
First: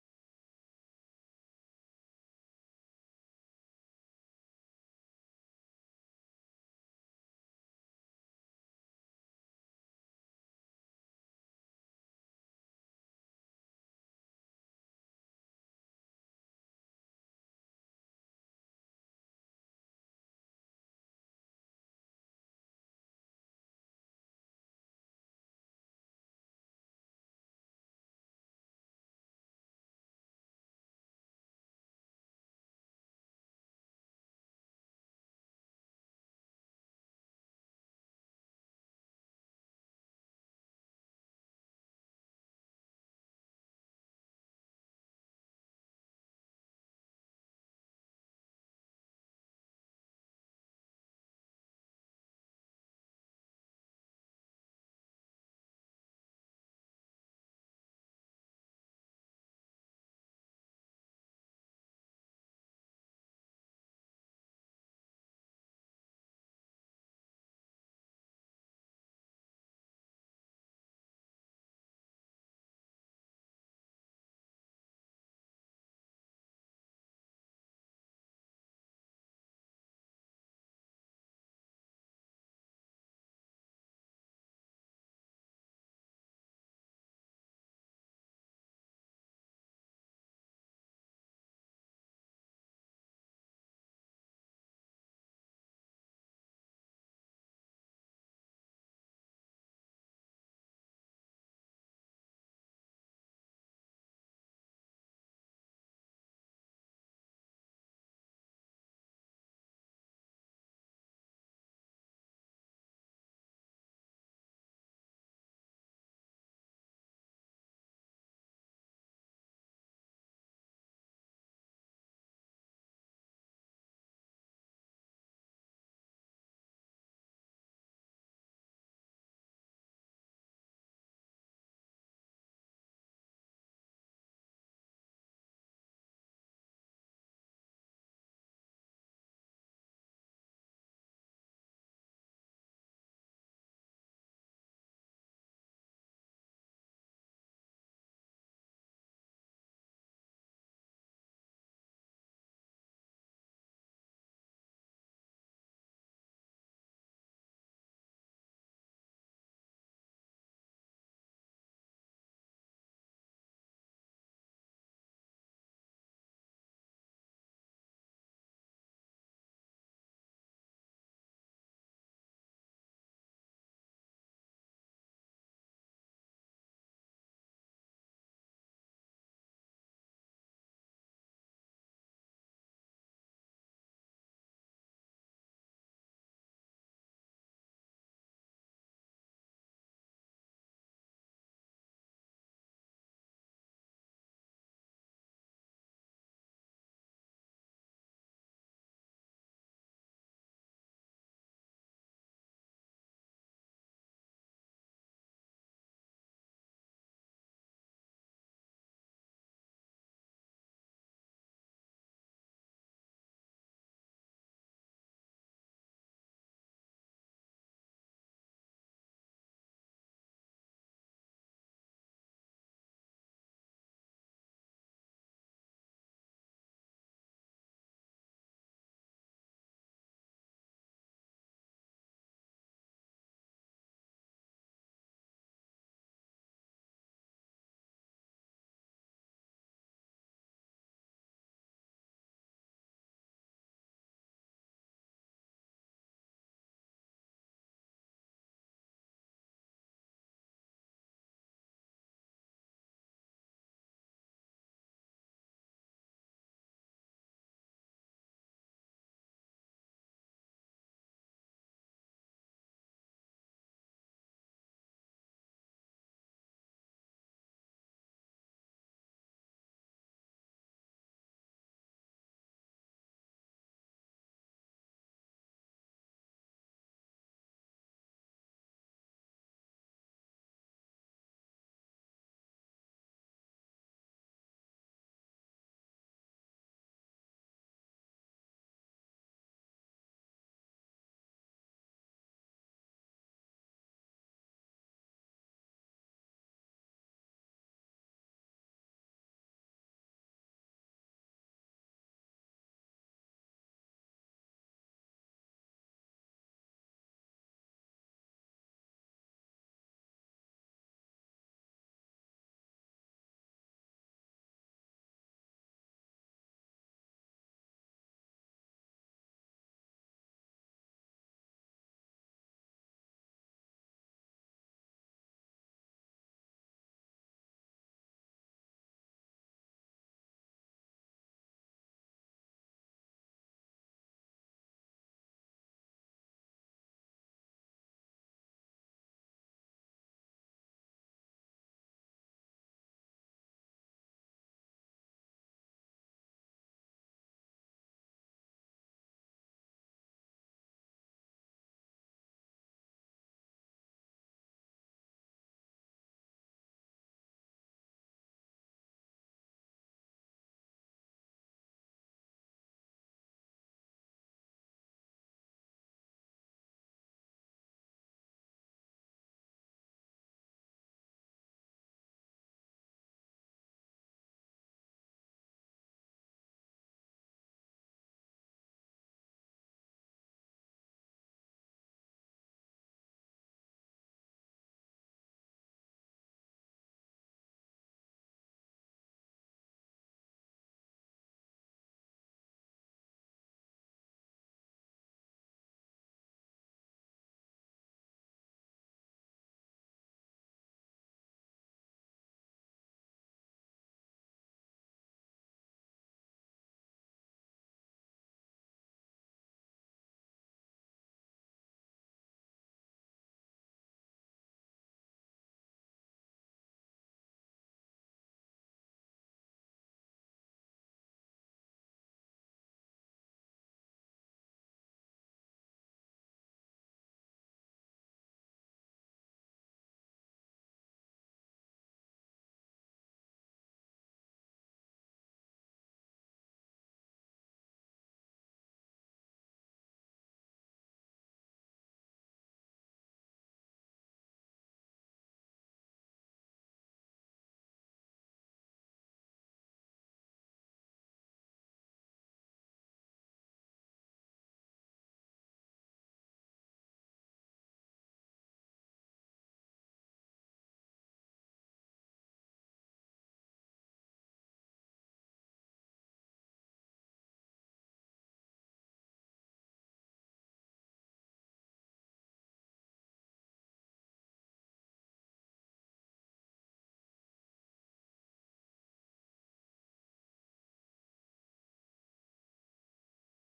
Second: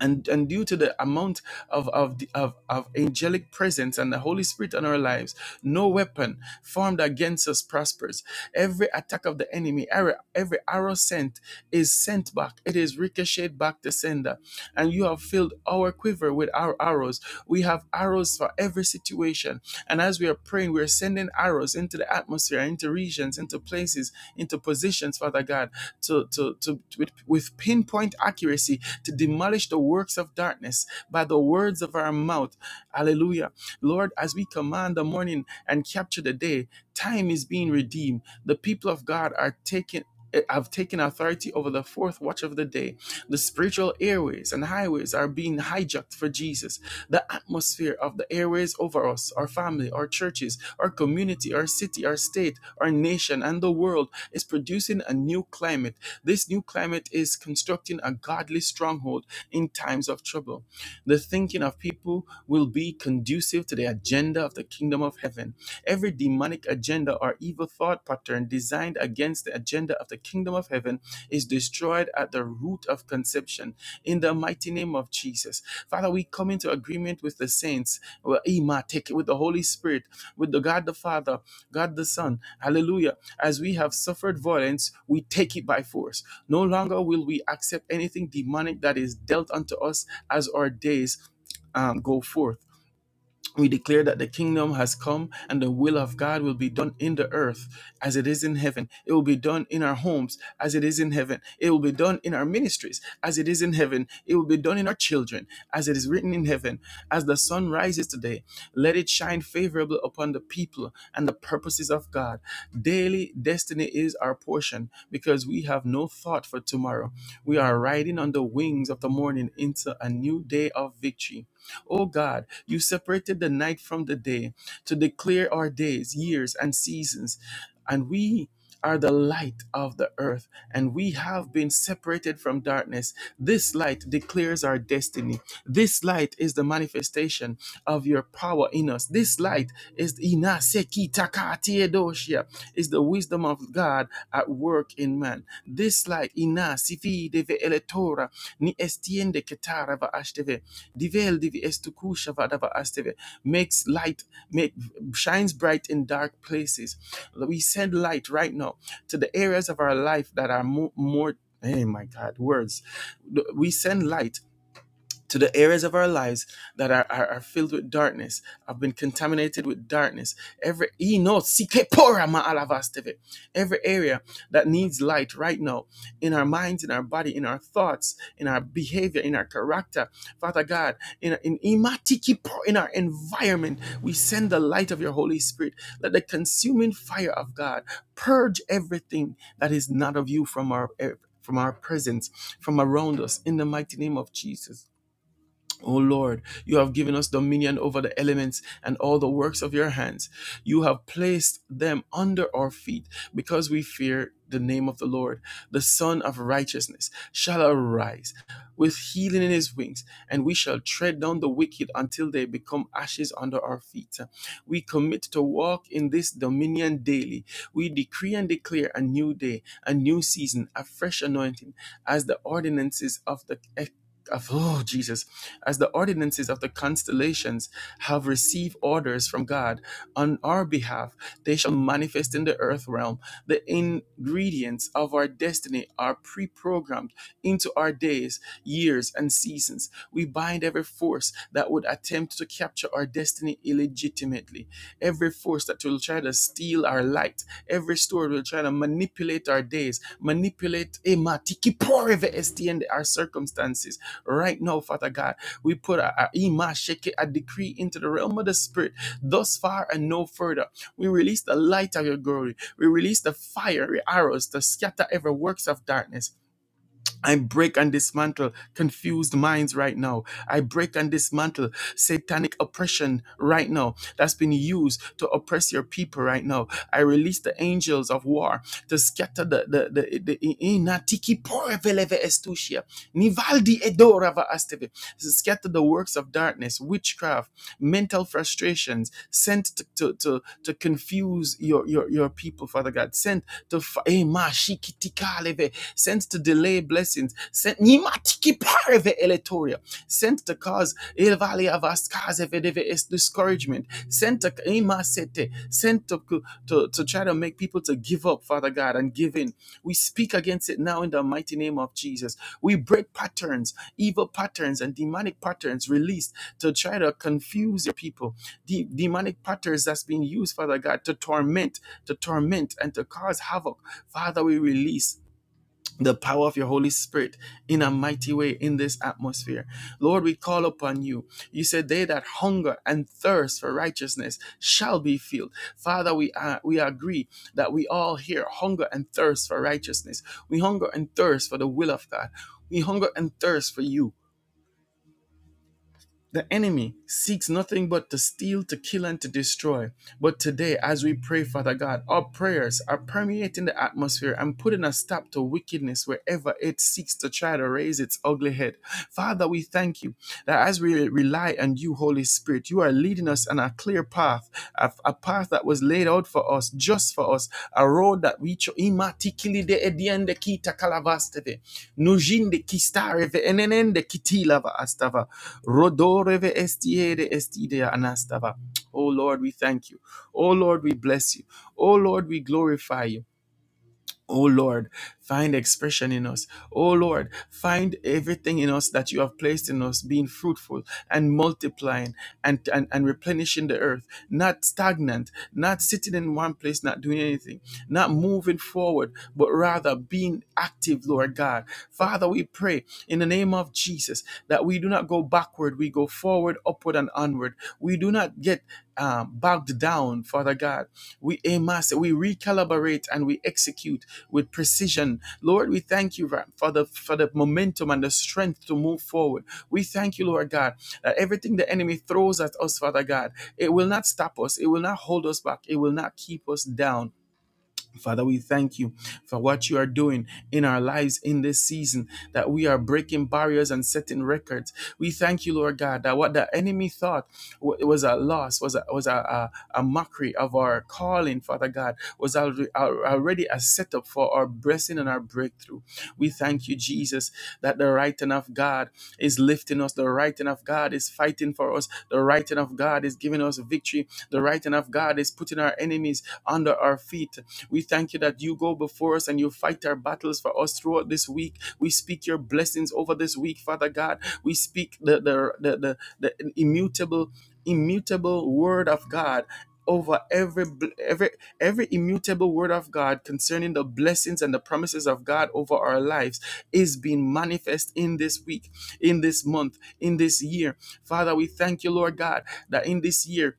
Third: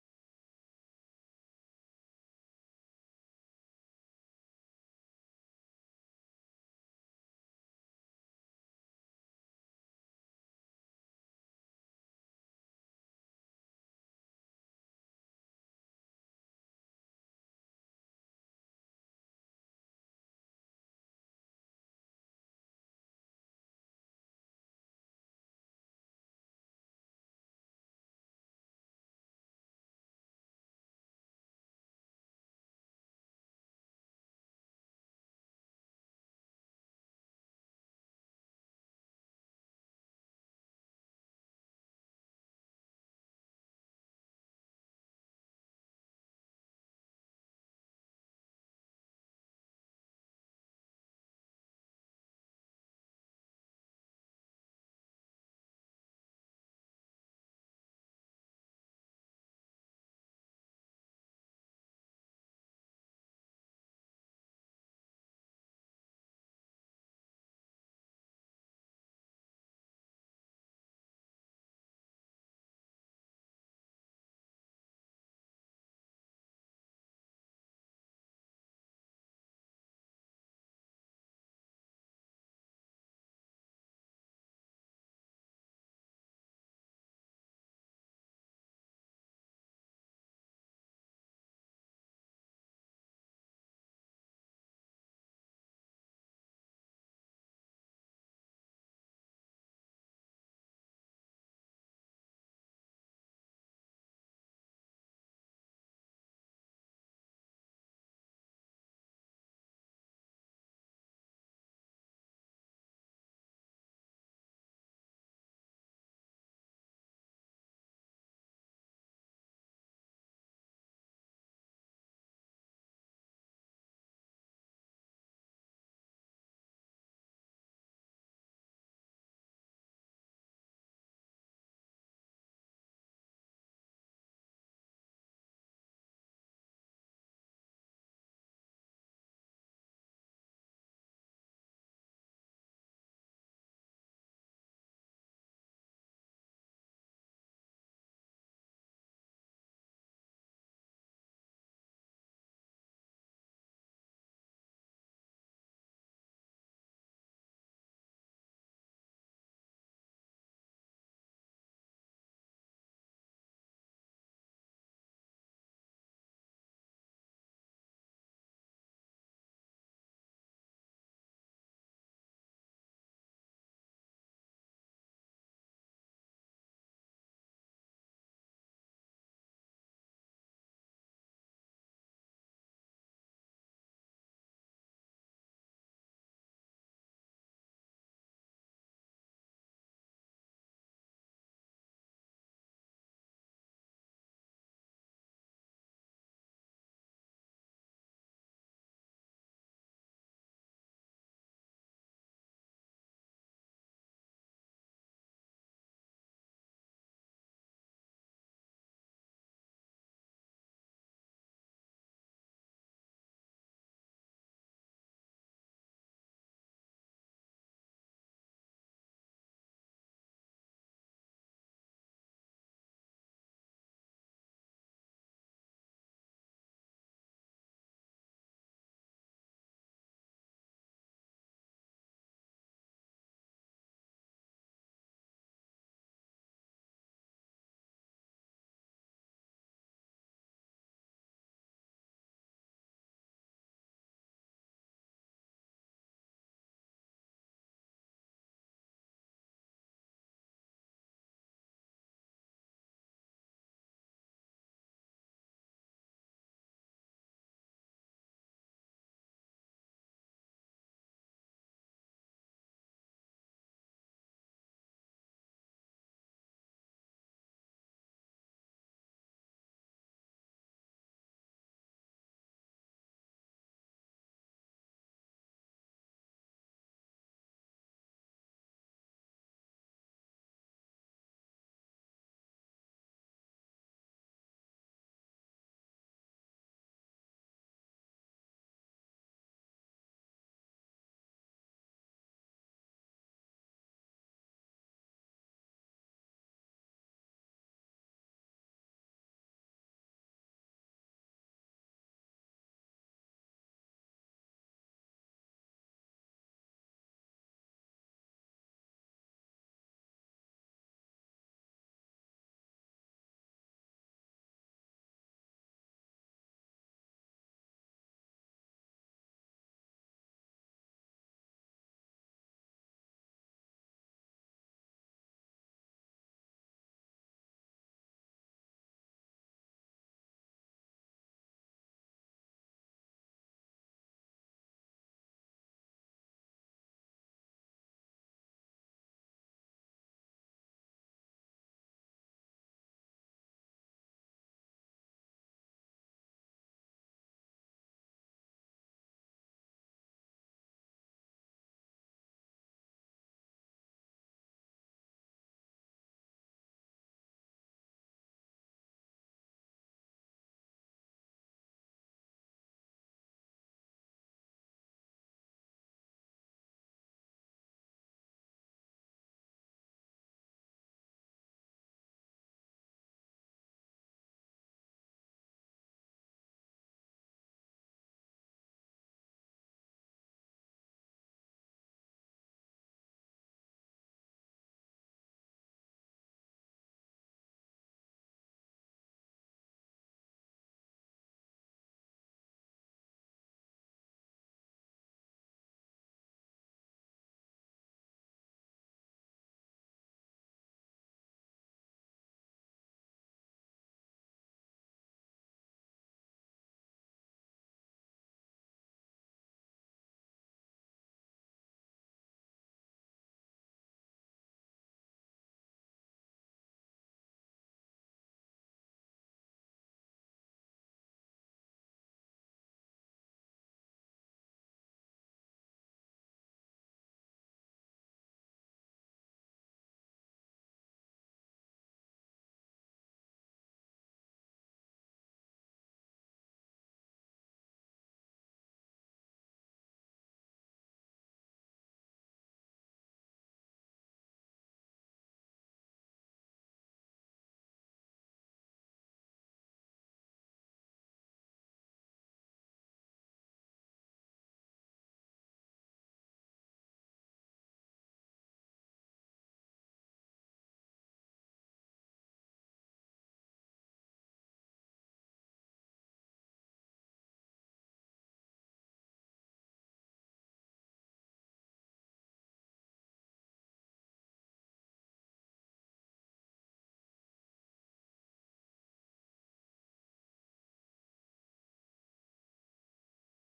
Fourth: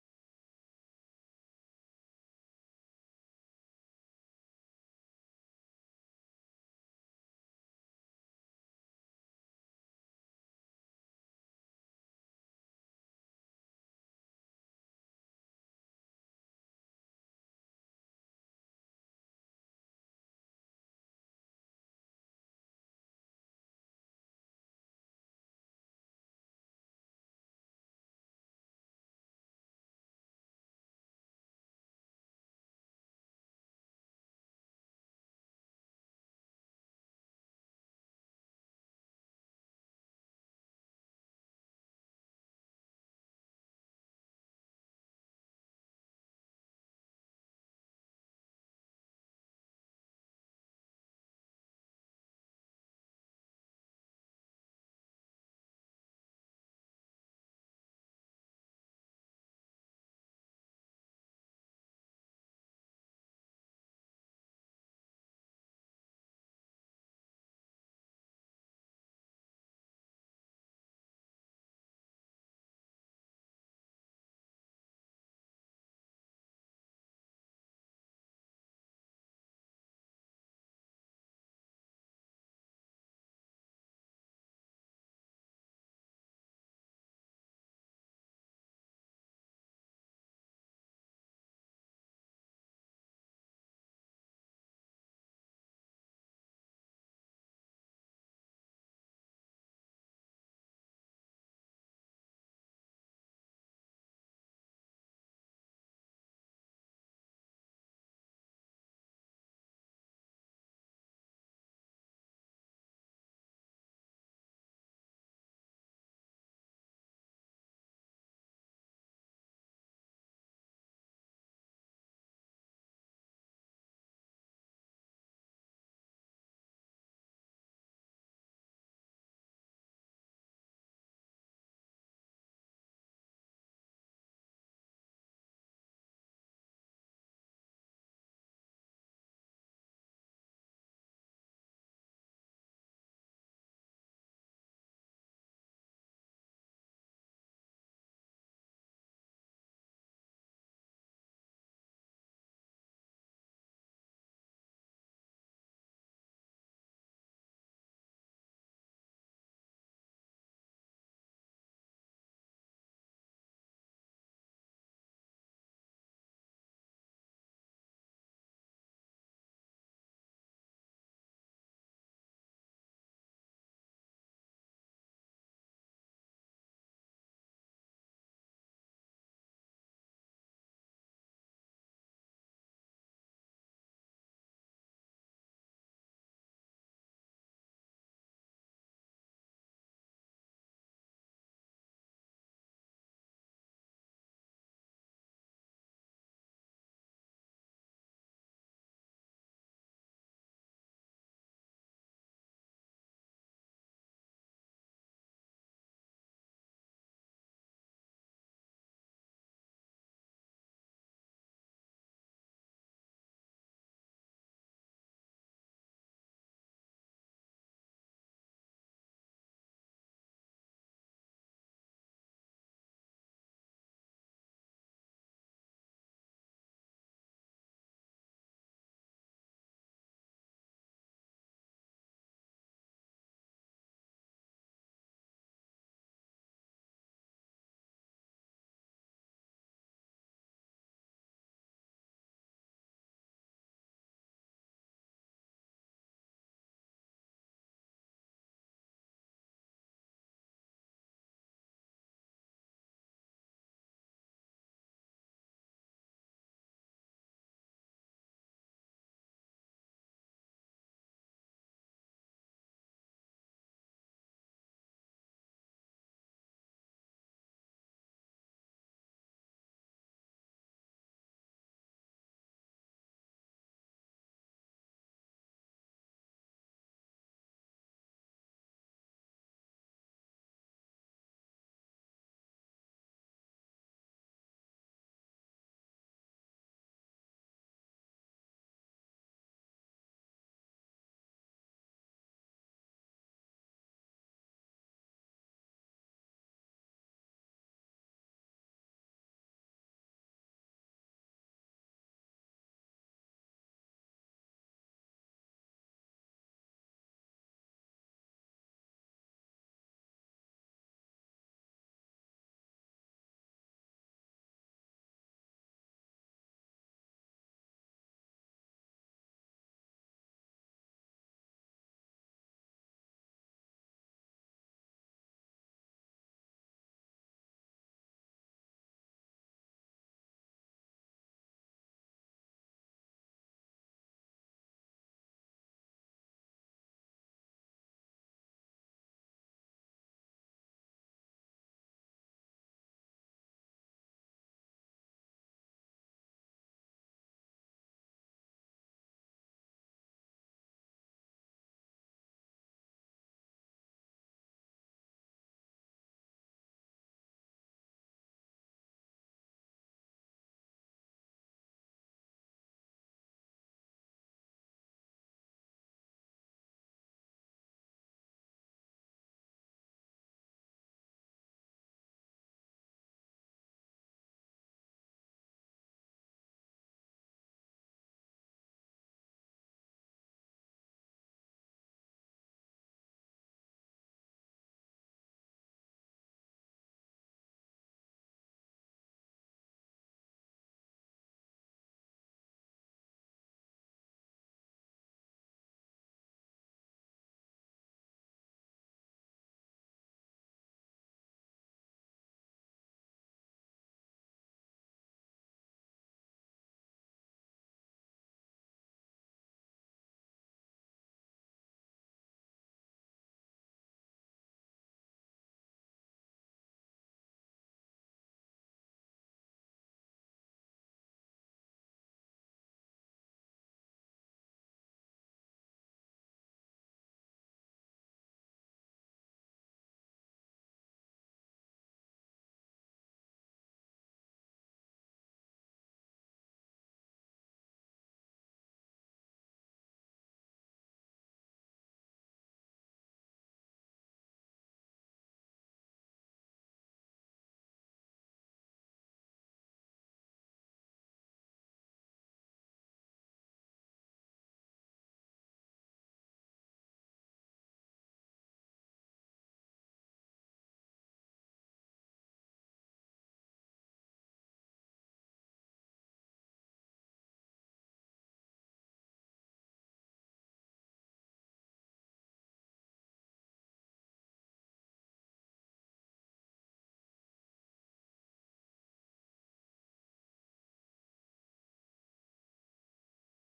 A: and and due to the amount of of the, of, of angelic presence and the holy spirit on our lives no weapon formed against us prospers every attack of the enemy every, every arrow sent is sent back it is ricocheted back to sender and you have filled our quiver with our arrows we have arrows for every situation and as we are praying we are sending arrows into the atmosphere into regions into places into positions father god to to, to with, with pinpoint accuracy to demolish the works of darkness by the words of our mouth. Hallelujah. Lord, as we command the morning and capture the day, time is being redeemed. The people of God are taking have taken authority over the fourth watch of the day. The spiritual airways and highways are being hijacked for Jesus. The atmosphere of the airways over us, our family, our churches, our community, our city, our state, our nation, and the world is producing a new climate. This new climate is constructing a godly stronghold in times of trouble. The thinking of people will be conducive to the agenda of the kingdom of heaven. Every demonic agenda or evil thought pattern designed against the agenda of the kingdom of heaven is destroyed at the root of conception. In the mighty name of Jesus. Father, we come into agreement with the saints, well, take with the Holy Spirit with the God the Father, God the Son. Hallelujah. As we have suffered violence, we take it by force. No longer will we accept anything demonic that is dealt unto us as our days um, go forth we declare that the kingdom has come and the will of God will be done in the earth as it is in heaven. It will be done in our homes as it is in heaven. It will be done in our ministries as it is in heaven. It will be done in our children as it is written in heaven. As the sun rises today, let it shine favorable upon the people and the purposes of God. Daily destiny is our portion because we have no thought for tomorrow. We are riding on the wings of the morning into a new day of victory. O God, you separated the night from the day to declare our days, years, and seasons. And we are the light of the earth, and we have been separated from darkness. This light declares our destiny. This light is the manifestation of your power in us. This light is Ina Seki Taka Tiedoshia, is the wisdom of God at work in man. This light, Ina Sifi Deve Eletora, Ni Estiende Ketara Va Ashteve, Divel divi estuku vadava asteve. Makes light, make shines bright in dark places. We send light right now to the areas of our life that are mo- more. Hey, my God, words. We send light to the areas of our lives that are, are, are filled with darkness, have been contaminated with darkness. Every he knows "Sike pora ma alavasteve." every area that needs light right now in our minds, in our body, in our thoughts, in our behavior, in our character, Father God, in in imatiki po- in our environment, we send the light of your Holy Spirit. Let the consuming fire of God purge everything that is not of you from our from our presence, from around us, in the mighty name of Jesus. O Lord, you have given us dominion over the elements and all the works of your hands. You have placed them under our feet because we fear the name of the Lord. The Son of Righteousness shall arise with healing in his wings, and we shall tread down the wicked until they become ashes under our feet. We commit to walk in this dominion daily. We decree and declare a new day, a new season, a fresh anointing, as the ordinances of the of, oh Jesus as the ordinances of the constellations have received orders from God on our behalf, they shall manifest in the earth realm. The ingredients of our destiny are pre programmed into our days, years, and seasons. We bind every force that would attempt to capture our destiny illegitimately, every force that will try to steal our light, every store will try to manipulate our days, manipulate eh, ma, tiki, pore, ve, and our circumstances right now, Father God. We put our, our imasheke, a decree into the realm of the spirit, thus far and no further. We release the light of your glory. We release the fiery arrows to scatter every works of darkness I break and dismantle confused minds right now. I break and dismantle satanic oppression right now that's been used to oppress your people right now. I release the angels of war to scatter the the the, the, inatiki pore veleve estusia, nivaldi edora va asteve. to scatter the works of darkness, witchcraft, mental frustrations sent to to to, to confuse your, your your people, Father God, sent to fa- eh, ma shikitika leve sent to delay blessings, sent nimatiki pareve eletoria, sent to cause il valley of es discouragement, sent to imasete, sent to, to to try to make people to give up, Father God, and give in. We speak against it now in the mighty name of Jesus. We break patterns, evil patterns, and demonic patterns released to try to confuse your people. The demonic patterns that's being used, Father God, to torment, to torment, and to cause havoc. Father, we release the power of your Holy Spirit in a mighty way in this atmosphere. Lord, we call upon you. You said, They that hunger and thirst for righteousness shall be filled. Father, we, are, we agree that we all here hunger and thirst for righteousness. We hunger and thirst for the will of God. We hunger and thirst for you. The enemy seeks nothing but to steal, to kill, and to destroy. But today, as we pray, Father God, our prayers are permeating the atmosphere and putting a stop to wickedness wherever it seeks to try to raise its ugly head. Father, we thank you that as we rely on you, Holy Spirit, you are leading us on a clear path, a, a path that was laid out for us, just for us, a road that we cho- Imatikili de ediende kita kalavasteve. Nujinde kistareve enenende kitilava astava. Rodoreve estiere estidea anastava. Oh Lord, we thank you. Oh Lord, we bless you. Oh Lord, we glorify you. Oh Lord, find expression in us. Oh Lord, find everything in us that you have placed in us, being fruitful and multiplying and, and, and replenishing the earth, not stagnant, not sitting in one place, not doing anything, not moving forward, but rather being active, Lord God. Father, we pray in the name of Jesus that we do not go backward, we go forward, upward, and onward. We do not get um, bogged down, Father God we aim master, we recalibrate and we execute with precision. Lord, we thank you Ra- for the for the momentum and the strength to move forward. We thank you, Lord God, that everything the enemy throws at us, Father God, it will not stop us, it will not hold us back, it will not keep us down. Father, we thank you for what you are doing in our lives in this season, that we are breaking barriers and setting records. We thank you, Lord God, that what the enemy thought wa- was a loss, was a, was a, a, a mockery of our calling, Father God, was alre- al- already a setup for our blessing and our breakthrough. We thank you, Jesus, that the right hand of God is lifting us, the right hand of God is fighting for us, the right hand of God is giving us victory, the right hand of God is putting our enemies under our feet. We thank you that you go before us and you fight our battles for us throughout this week. We speak your blessings over this week, Father God. We speak the the the, the, the immutable immutable word of God over every every every immutable word of God concerning the blessings and the promises of God over our lives is being manifest in this week in this month in this year father we thank you lord god that in this year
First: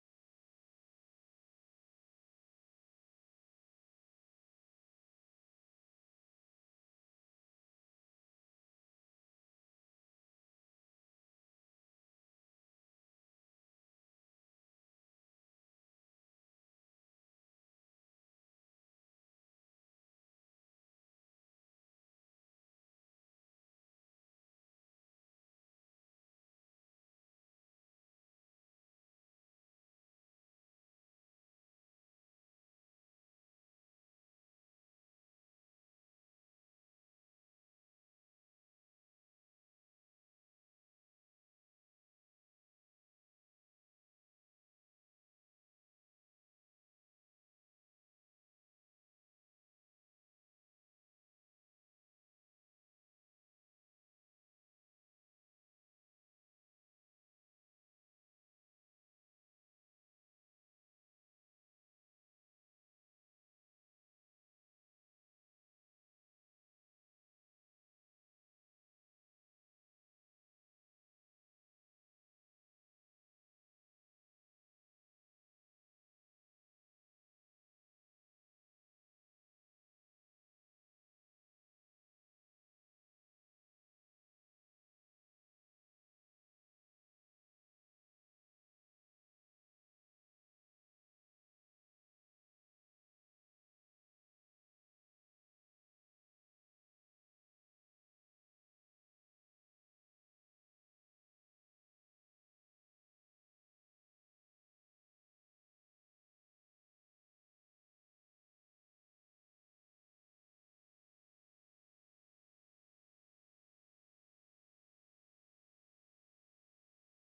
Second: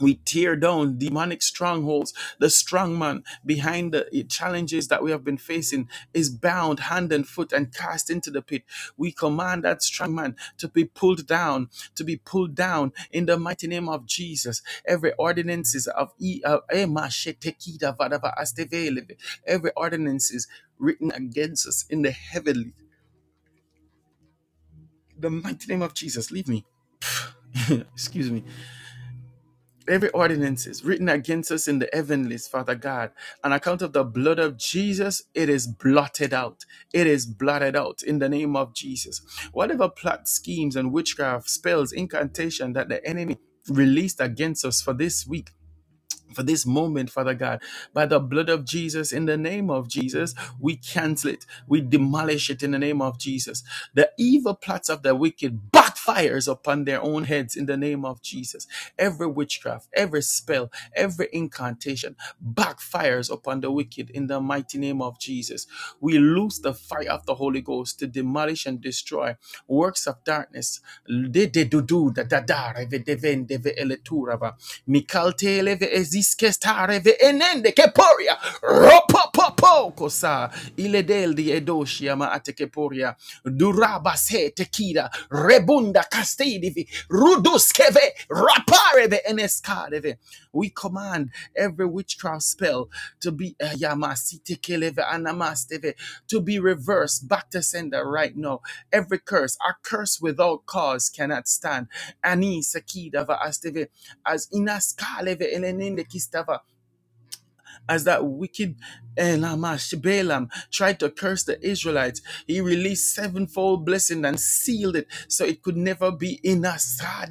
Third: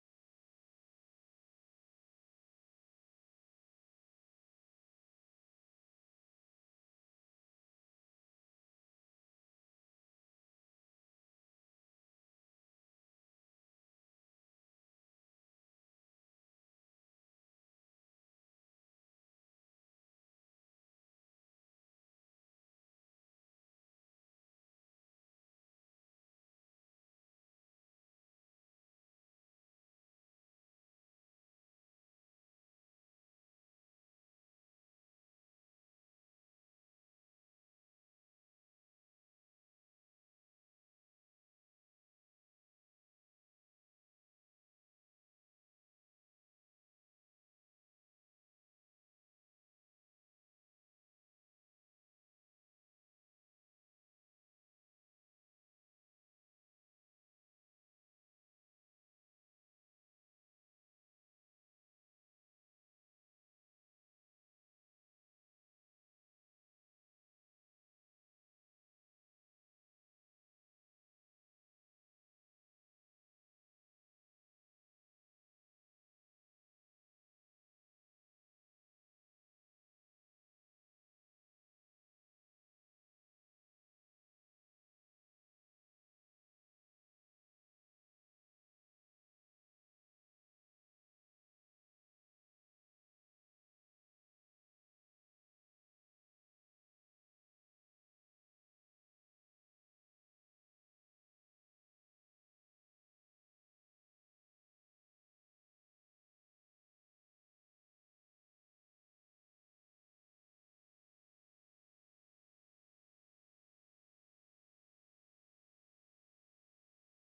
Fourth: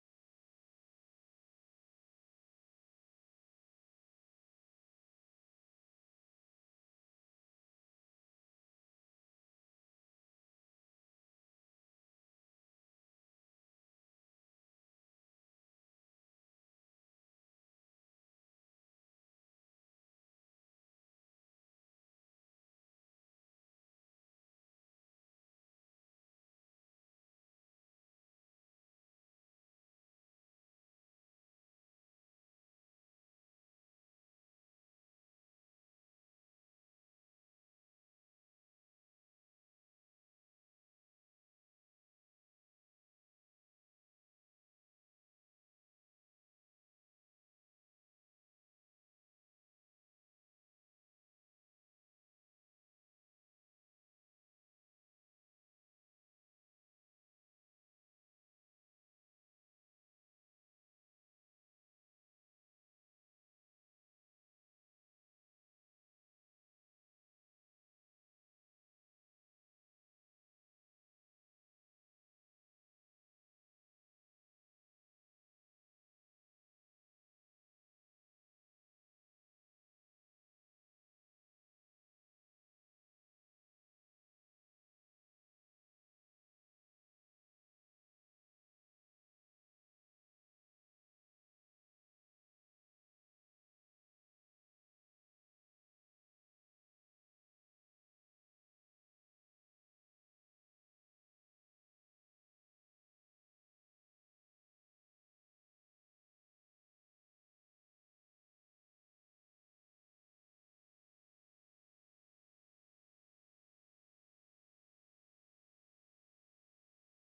A: we tear down demonic strongholds. The strong man behind the challenges that we have been facing is bound hand and foot and cast into the pit. We command that strong man to be pulled down, to be pulled down in the mighty name of Jesus. Every ordinances of E- uh, Ema Shetekida Vadava Astevele, every ordinances written against us in the heavenly. The mighty name of Jesus, leave me. Excuse me every ordinance is written against us in the heavenlies, Father God. On account of the blood of Jesus, it is blotted out. It is blotted out in the name of Jesus. Whatever plot schemes and witchcraft, spells, incantation that the enemy released against us for this week for this moment, Father God. By the blood of Jesus, in the name of Jesus, we cancel it. We demolish it in the name of Jesus. The evil plots of the wicked backfires upon their own heads in the name of Jesus. Every witchcraft, every spell, every incantation backfires upon the wicked in the mighty name of Jesus. We lose loose the fire of the Holy Ghost to demolish and destroy works of darkness. De de do do da da da reve de ven eleturava. Mikalte leve eziskestare ve enende keporia. Ropo po kosa. Ile del di edoshia ma ate Duraba se tekida. Rebunda castilla. Redivi, Ruduskeve, Rapareve, Eneskareve. We command every witchcraft spell to be eh, Yamasitekeleve, Anamasteve, to be reversed back to sender right now. Every curse, a curse without cause cannot stand. Ani Sakidava Asteve, as Inaskaleve, Eleninde Kistava as that wicked Elamash Balaam tried to curse the Israelites, he released sevenfold blessing and sealed it so it could never be in us. Ah,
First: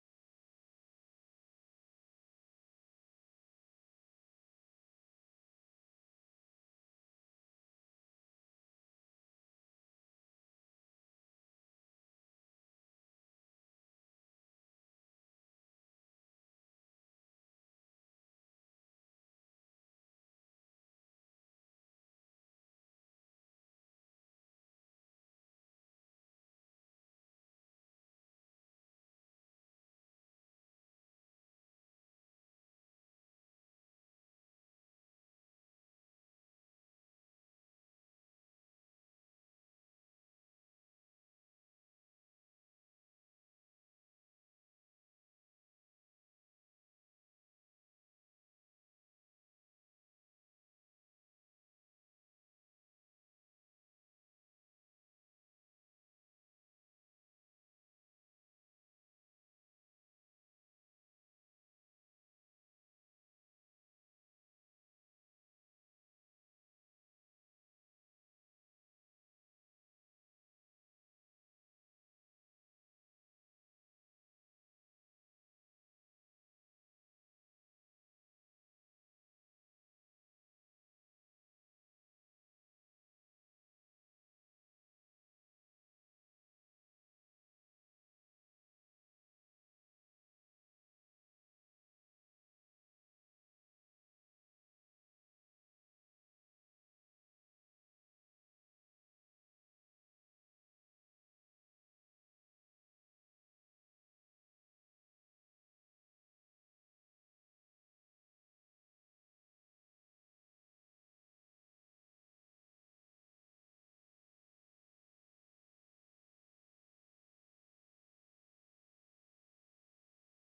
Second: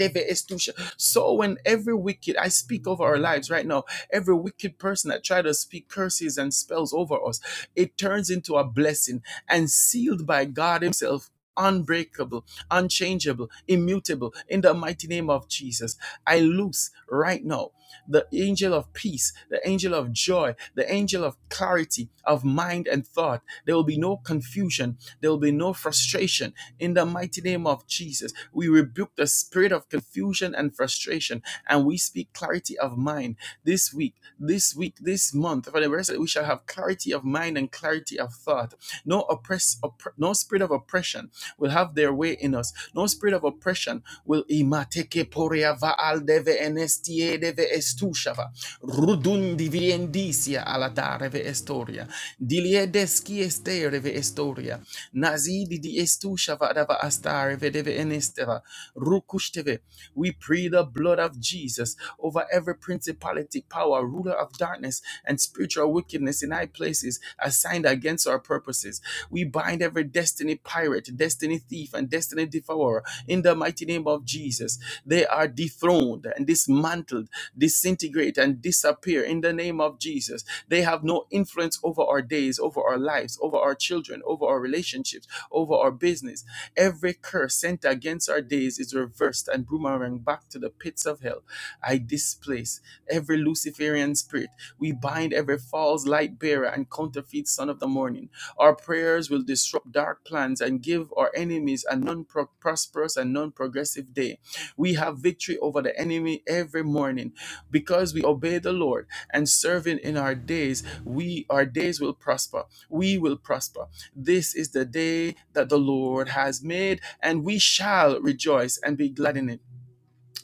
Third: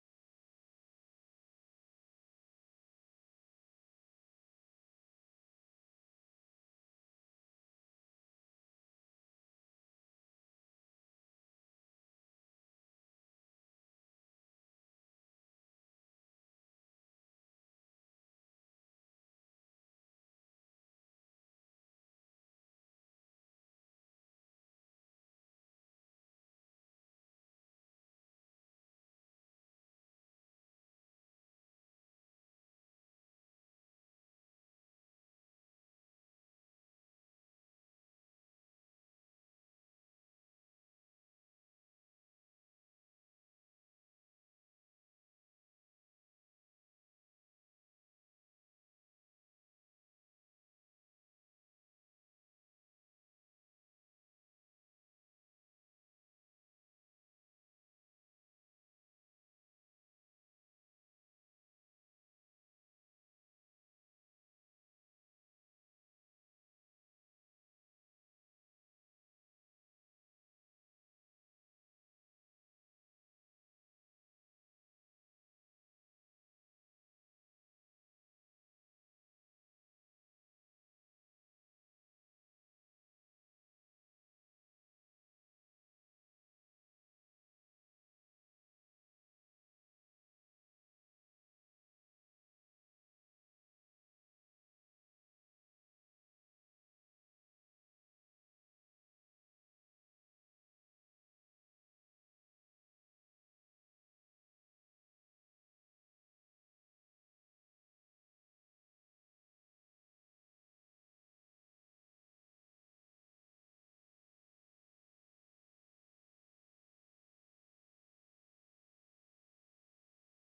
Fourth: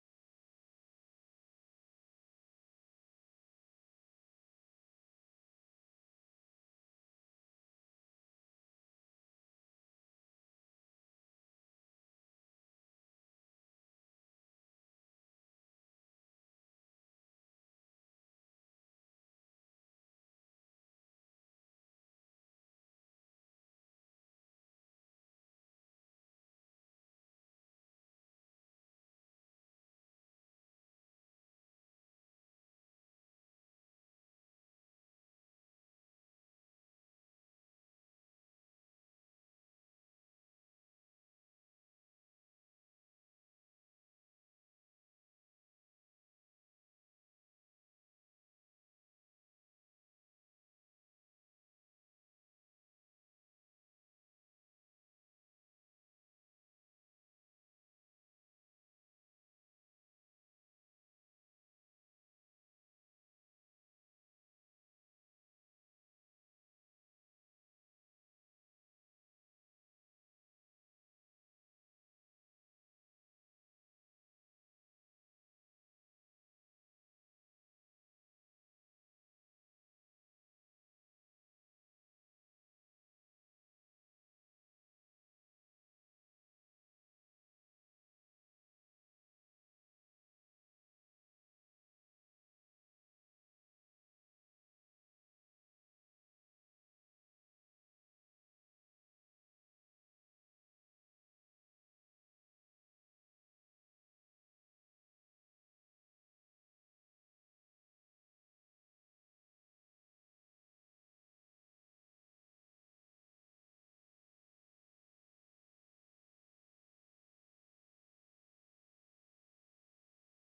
A: So when every wicked, I speak over our lives right now, every wicked person that tried to speak curses and spells over us, it turns into a blessing and sealed by God Himself. Unbreakable, unchangeable, immutable, in the mighty name of Jesus. I loose right now the angel of peace, the angel of joy, the angel of clarity of mind and thought. There will be no confusion, there will be no frustration. In the mighty name of Jesus, we rebuke the spirit of confusion and frustration, and we speak clarity of mind this week, this week, this month. For the rest, of it, we shall have clarity of mind and clarity of thought. No oppress, oppre- no spirit of oppression will have their way in us. No spirit of oppression will imateke poria va aldeve ene enestiedeve estushava, rudundi viendicia alatareve estoria, diliedesci estereve estoria, nazidi di estushava dava astareve deve enesteva, rukushteve. We pray the blood of Jesus over every principality, power, ruler of darkness, and spiritual wickedness in high places assigned against our purposes. We bind every destiny pirate, destiny thief, and destiny devourer in the mighty name of Jesus. They are dethroned and dismantled, disintegrate and disappear in the name of Jesus. They have no influence over our days, over our lives, over our children, over our relationships, over our business. Every curse sent against our days is reversed and boomerang back to the pits of hell. I displace every Luciferian spirit. We bind every false light bearer and counterfeit son of the morning. Our prayers will disrupt dark plans and give our enemies a non prosperous and non progressive day. We have victory over the enemy every morning because we obey the Lord and serving in our days, we our days will prosper. We will prosper. This is the day that the Lord has made and we shall rejoice and be glad in it.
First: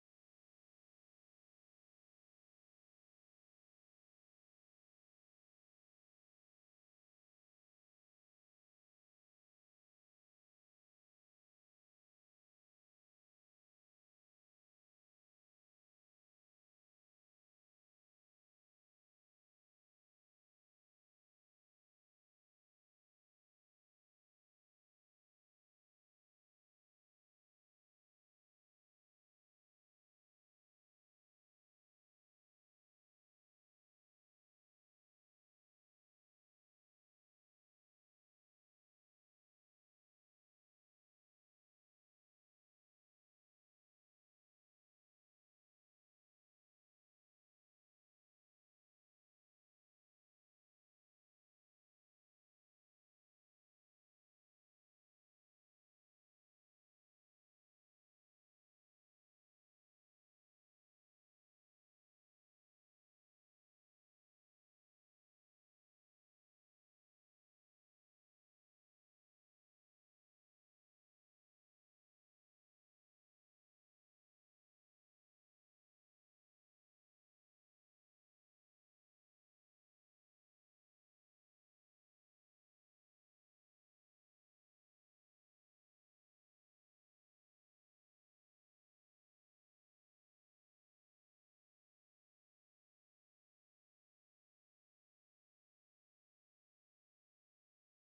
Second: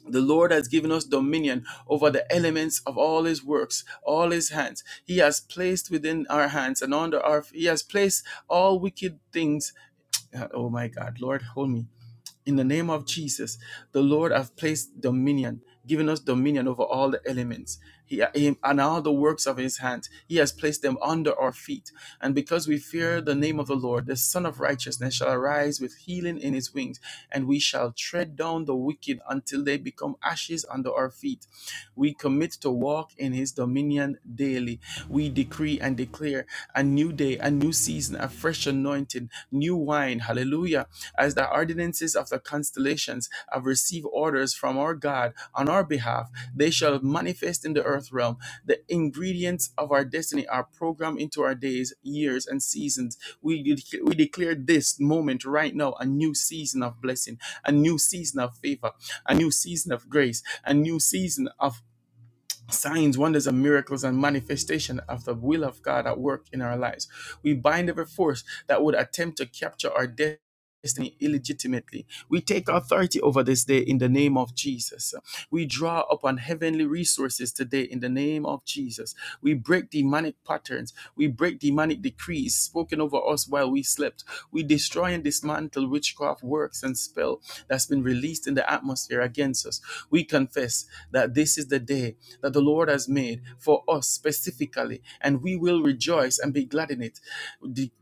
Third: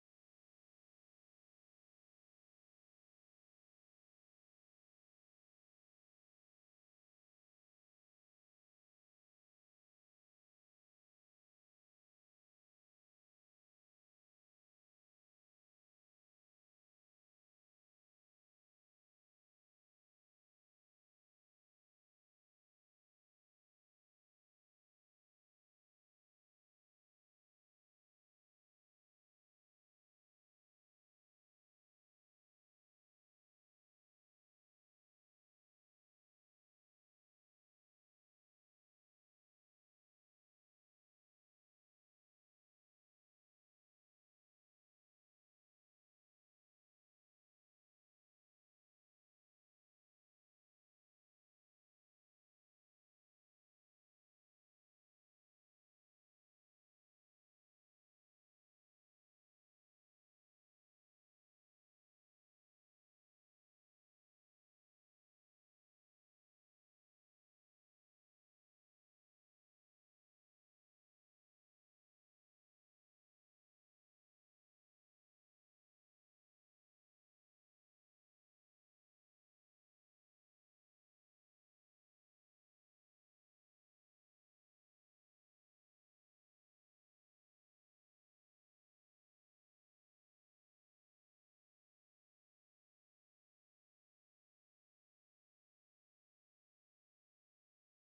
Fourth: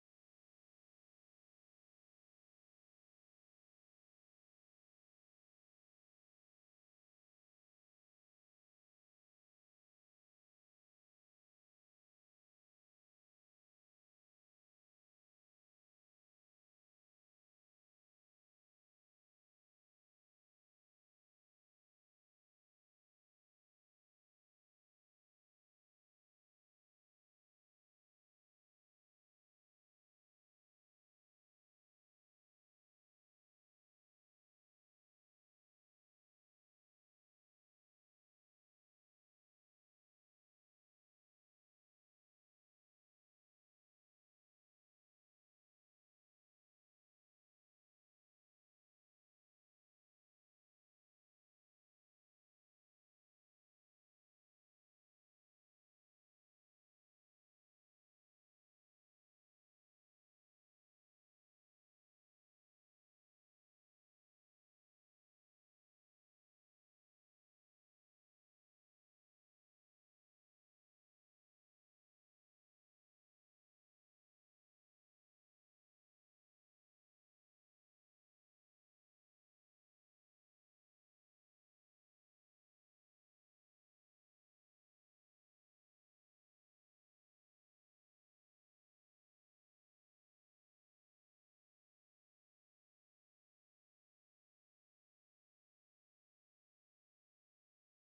A: The Lord has given us dominion over the elements of all his works, all his hands. He has placed within our hands and under our he has placed all wicked things. Uh, Oh my God, Lord, hold me. In the name of Jesus, the Lord have placed dominion, given us dominion over all the elements. He, him, and all the works of his hand. He has placed them under our feet. And because we fear the name of the Lord, the Son of Righteousness shall arise with healing in his wings, and we shall tread down the wicked until they become ashes under our feet. We commit to walk in his dominion daily. We decree and declare a new day, a new season, a fresh anointing, new wine. Hallelujah. As the ordinances of the constellations have received orders from our God on our behalf, they shall manifest in the earth realm. The ingredients of our destiny are programmed into our days, years, and seasons. We, de- we declare this moment right now a new season of blessing, a new season of favor, a new season of grace, a new season of signs, wonders, and miracles and manifestation of the will of God at work in our lives. We bind every force that would attempt to capture our destiny. illegitimately. We take authority over this day in the name of Jesus. We draw upon heavenly resources today in the name of Jesus. We break demonic patterns. We break demonic decrees spoken over us while we slept. We destroy and dismantle witchcraft works and spell that's been released in the atmosphere against us. We confess that this is the day that the Lord has made for us specifically, and we will rejoice and be glad in it.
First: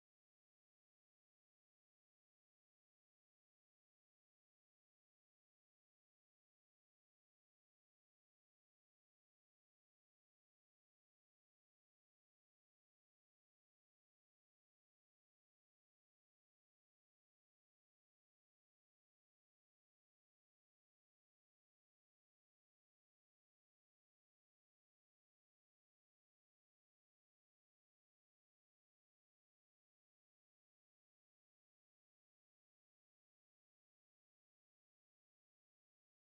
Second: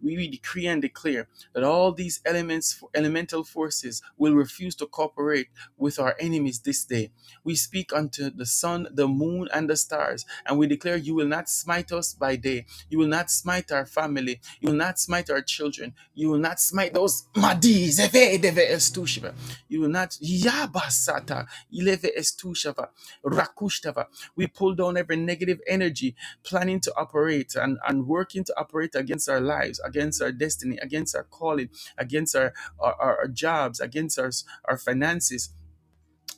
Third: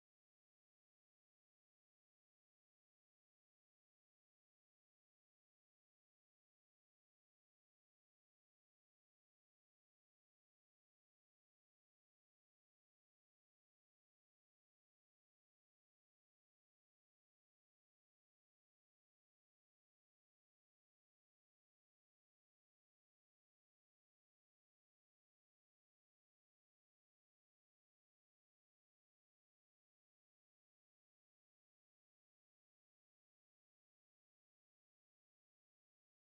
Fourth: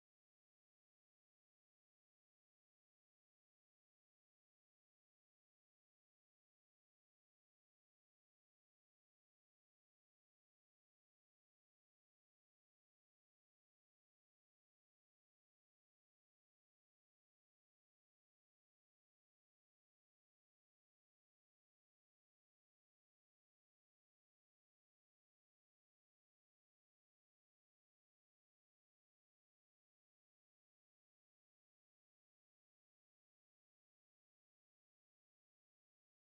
A: We decree and declare that all these elements, elemental forces, will refuse to cooperate with our enemies this day we speak unto the sun, the moon, and the stars, and we declare, You will not smite us by day. You will not smite our family. You will not smite our children. You will not smite those madis. Eve, deve, estushiva. You will not. Yabasata. Ileve estushava. Rakushtava. We pull down every negative energy planning to operate and, and working to operate against our lives, against our destiny, against our calling, against our, our, our our jobs, against our, our finances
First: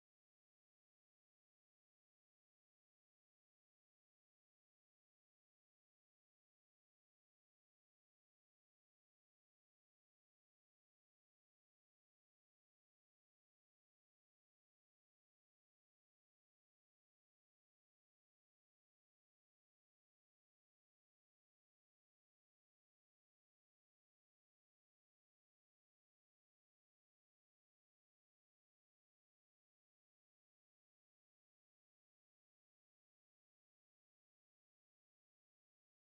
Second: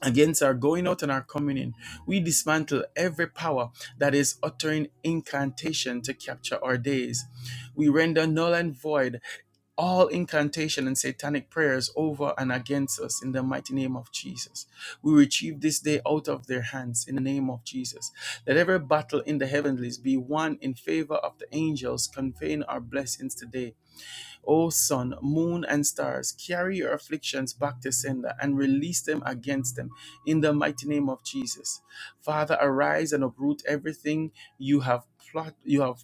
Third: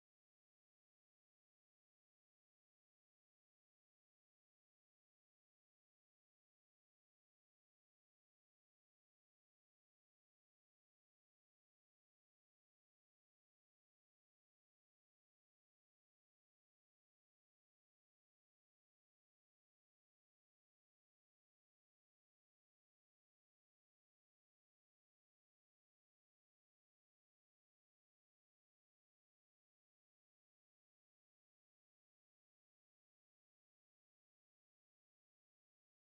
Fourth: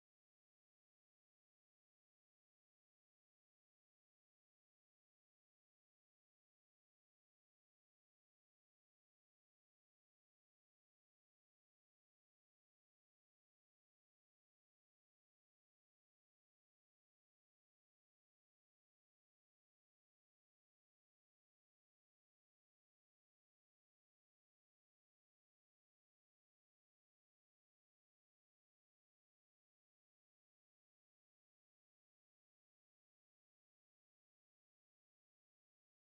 A: against our going out and our coming in. We dismantle every power that is uttering incantation to capture our days. We render null and void all incantation and satanic prayers over and against us in the mighty name of Jesus. We retrieve this day out of their hands in the name of Jesus. Let every battle in the heavenlies be won in favor of the angels conveying our blessings today. O sun, moon, and stars, carry your afflictions back to sender and release them against them in the mighty name of Jesus. Father, arise and uproot everything you have plot, you have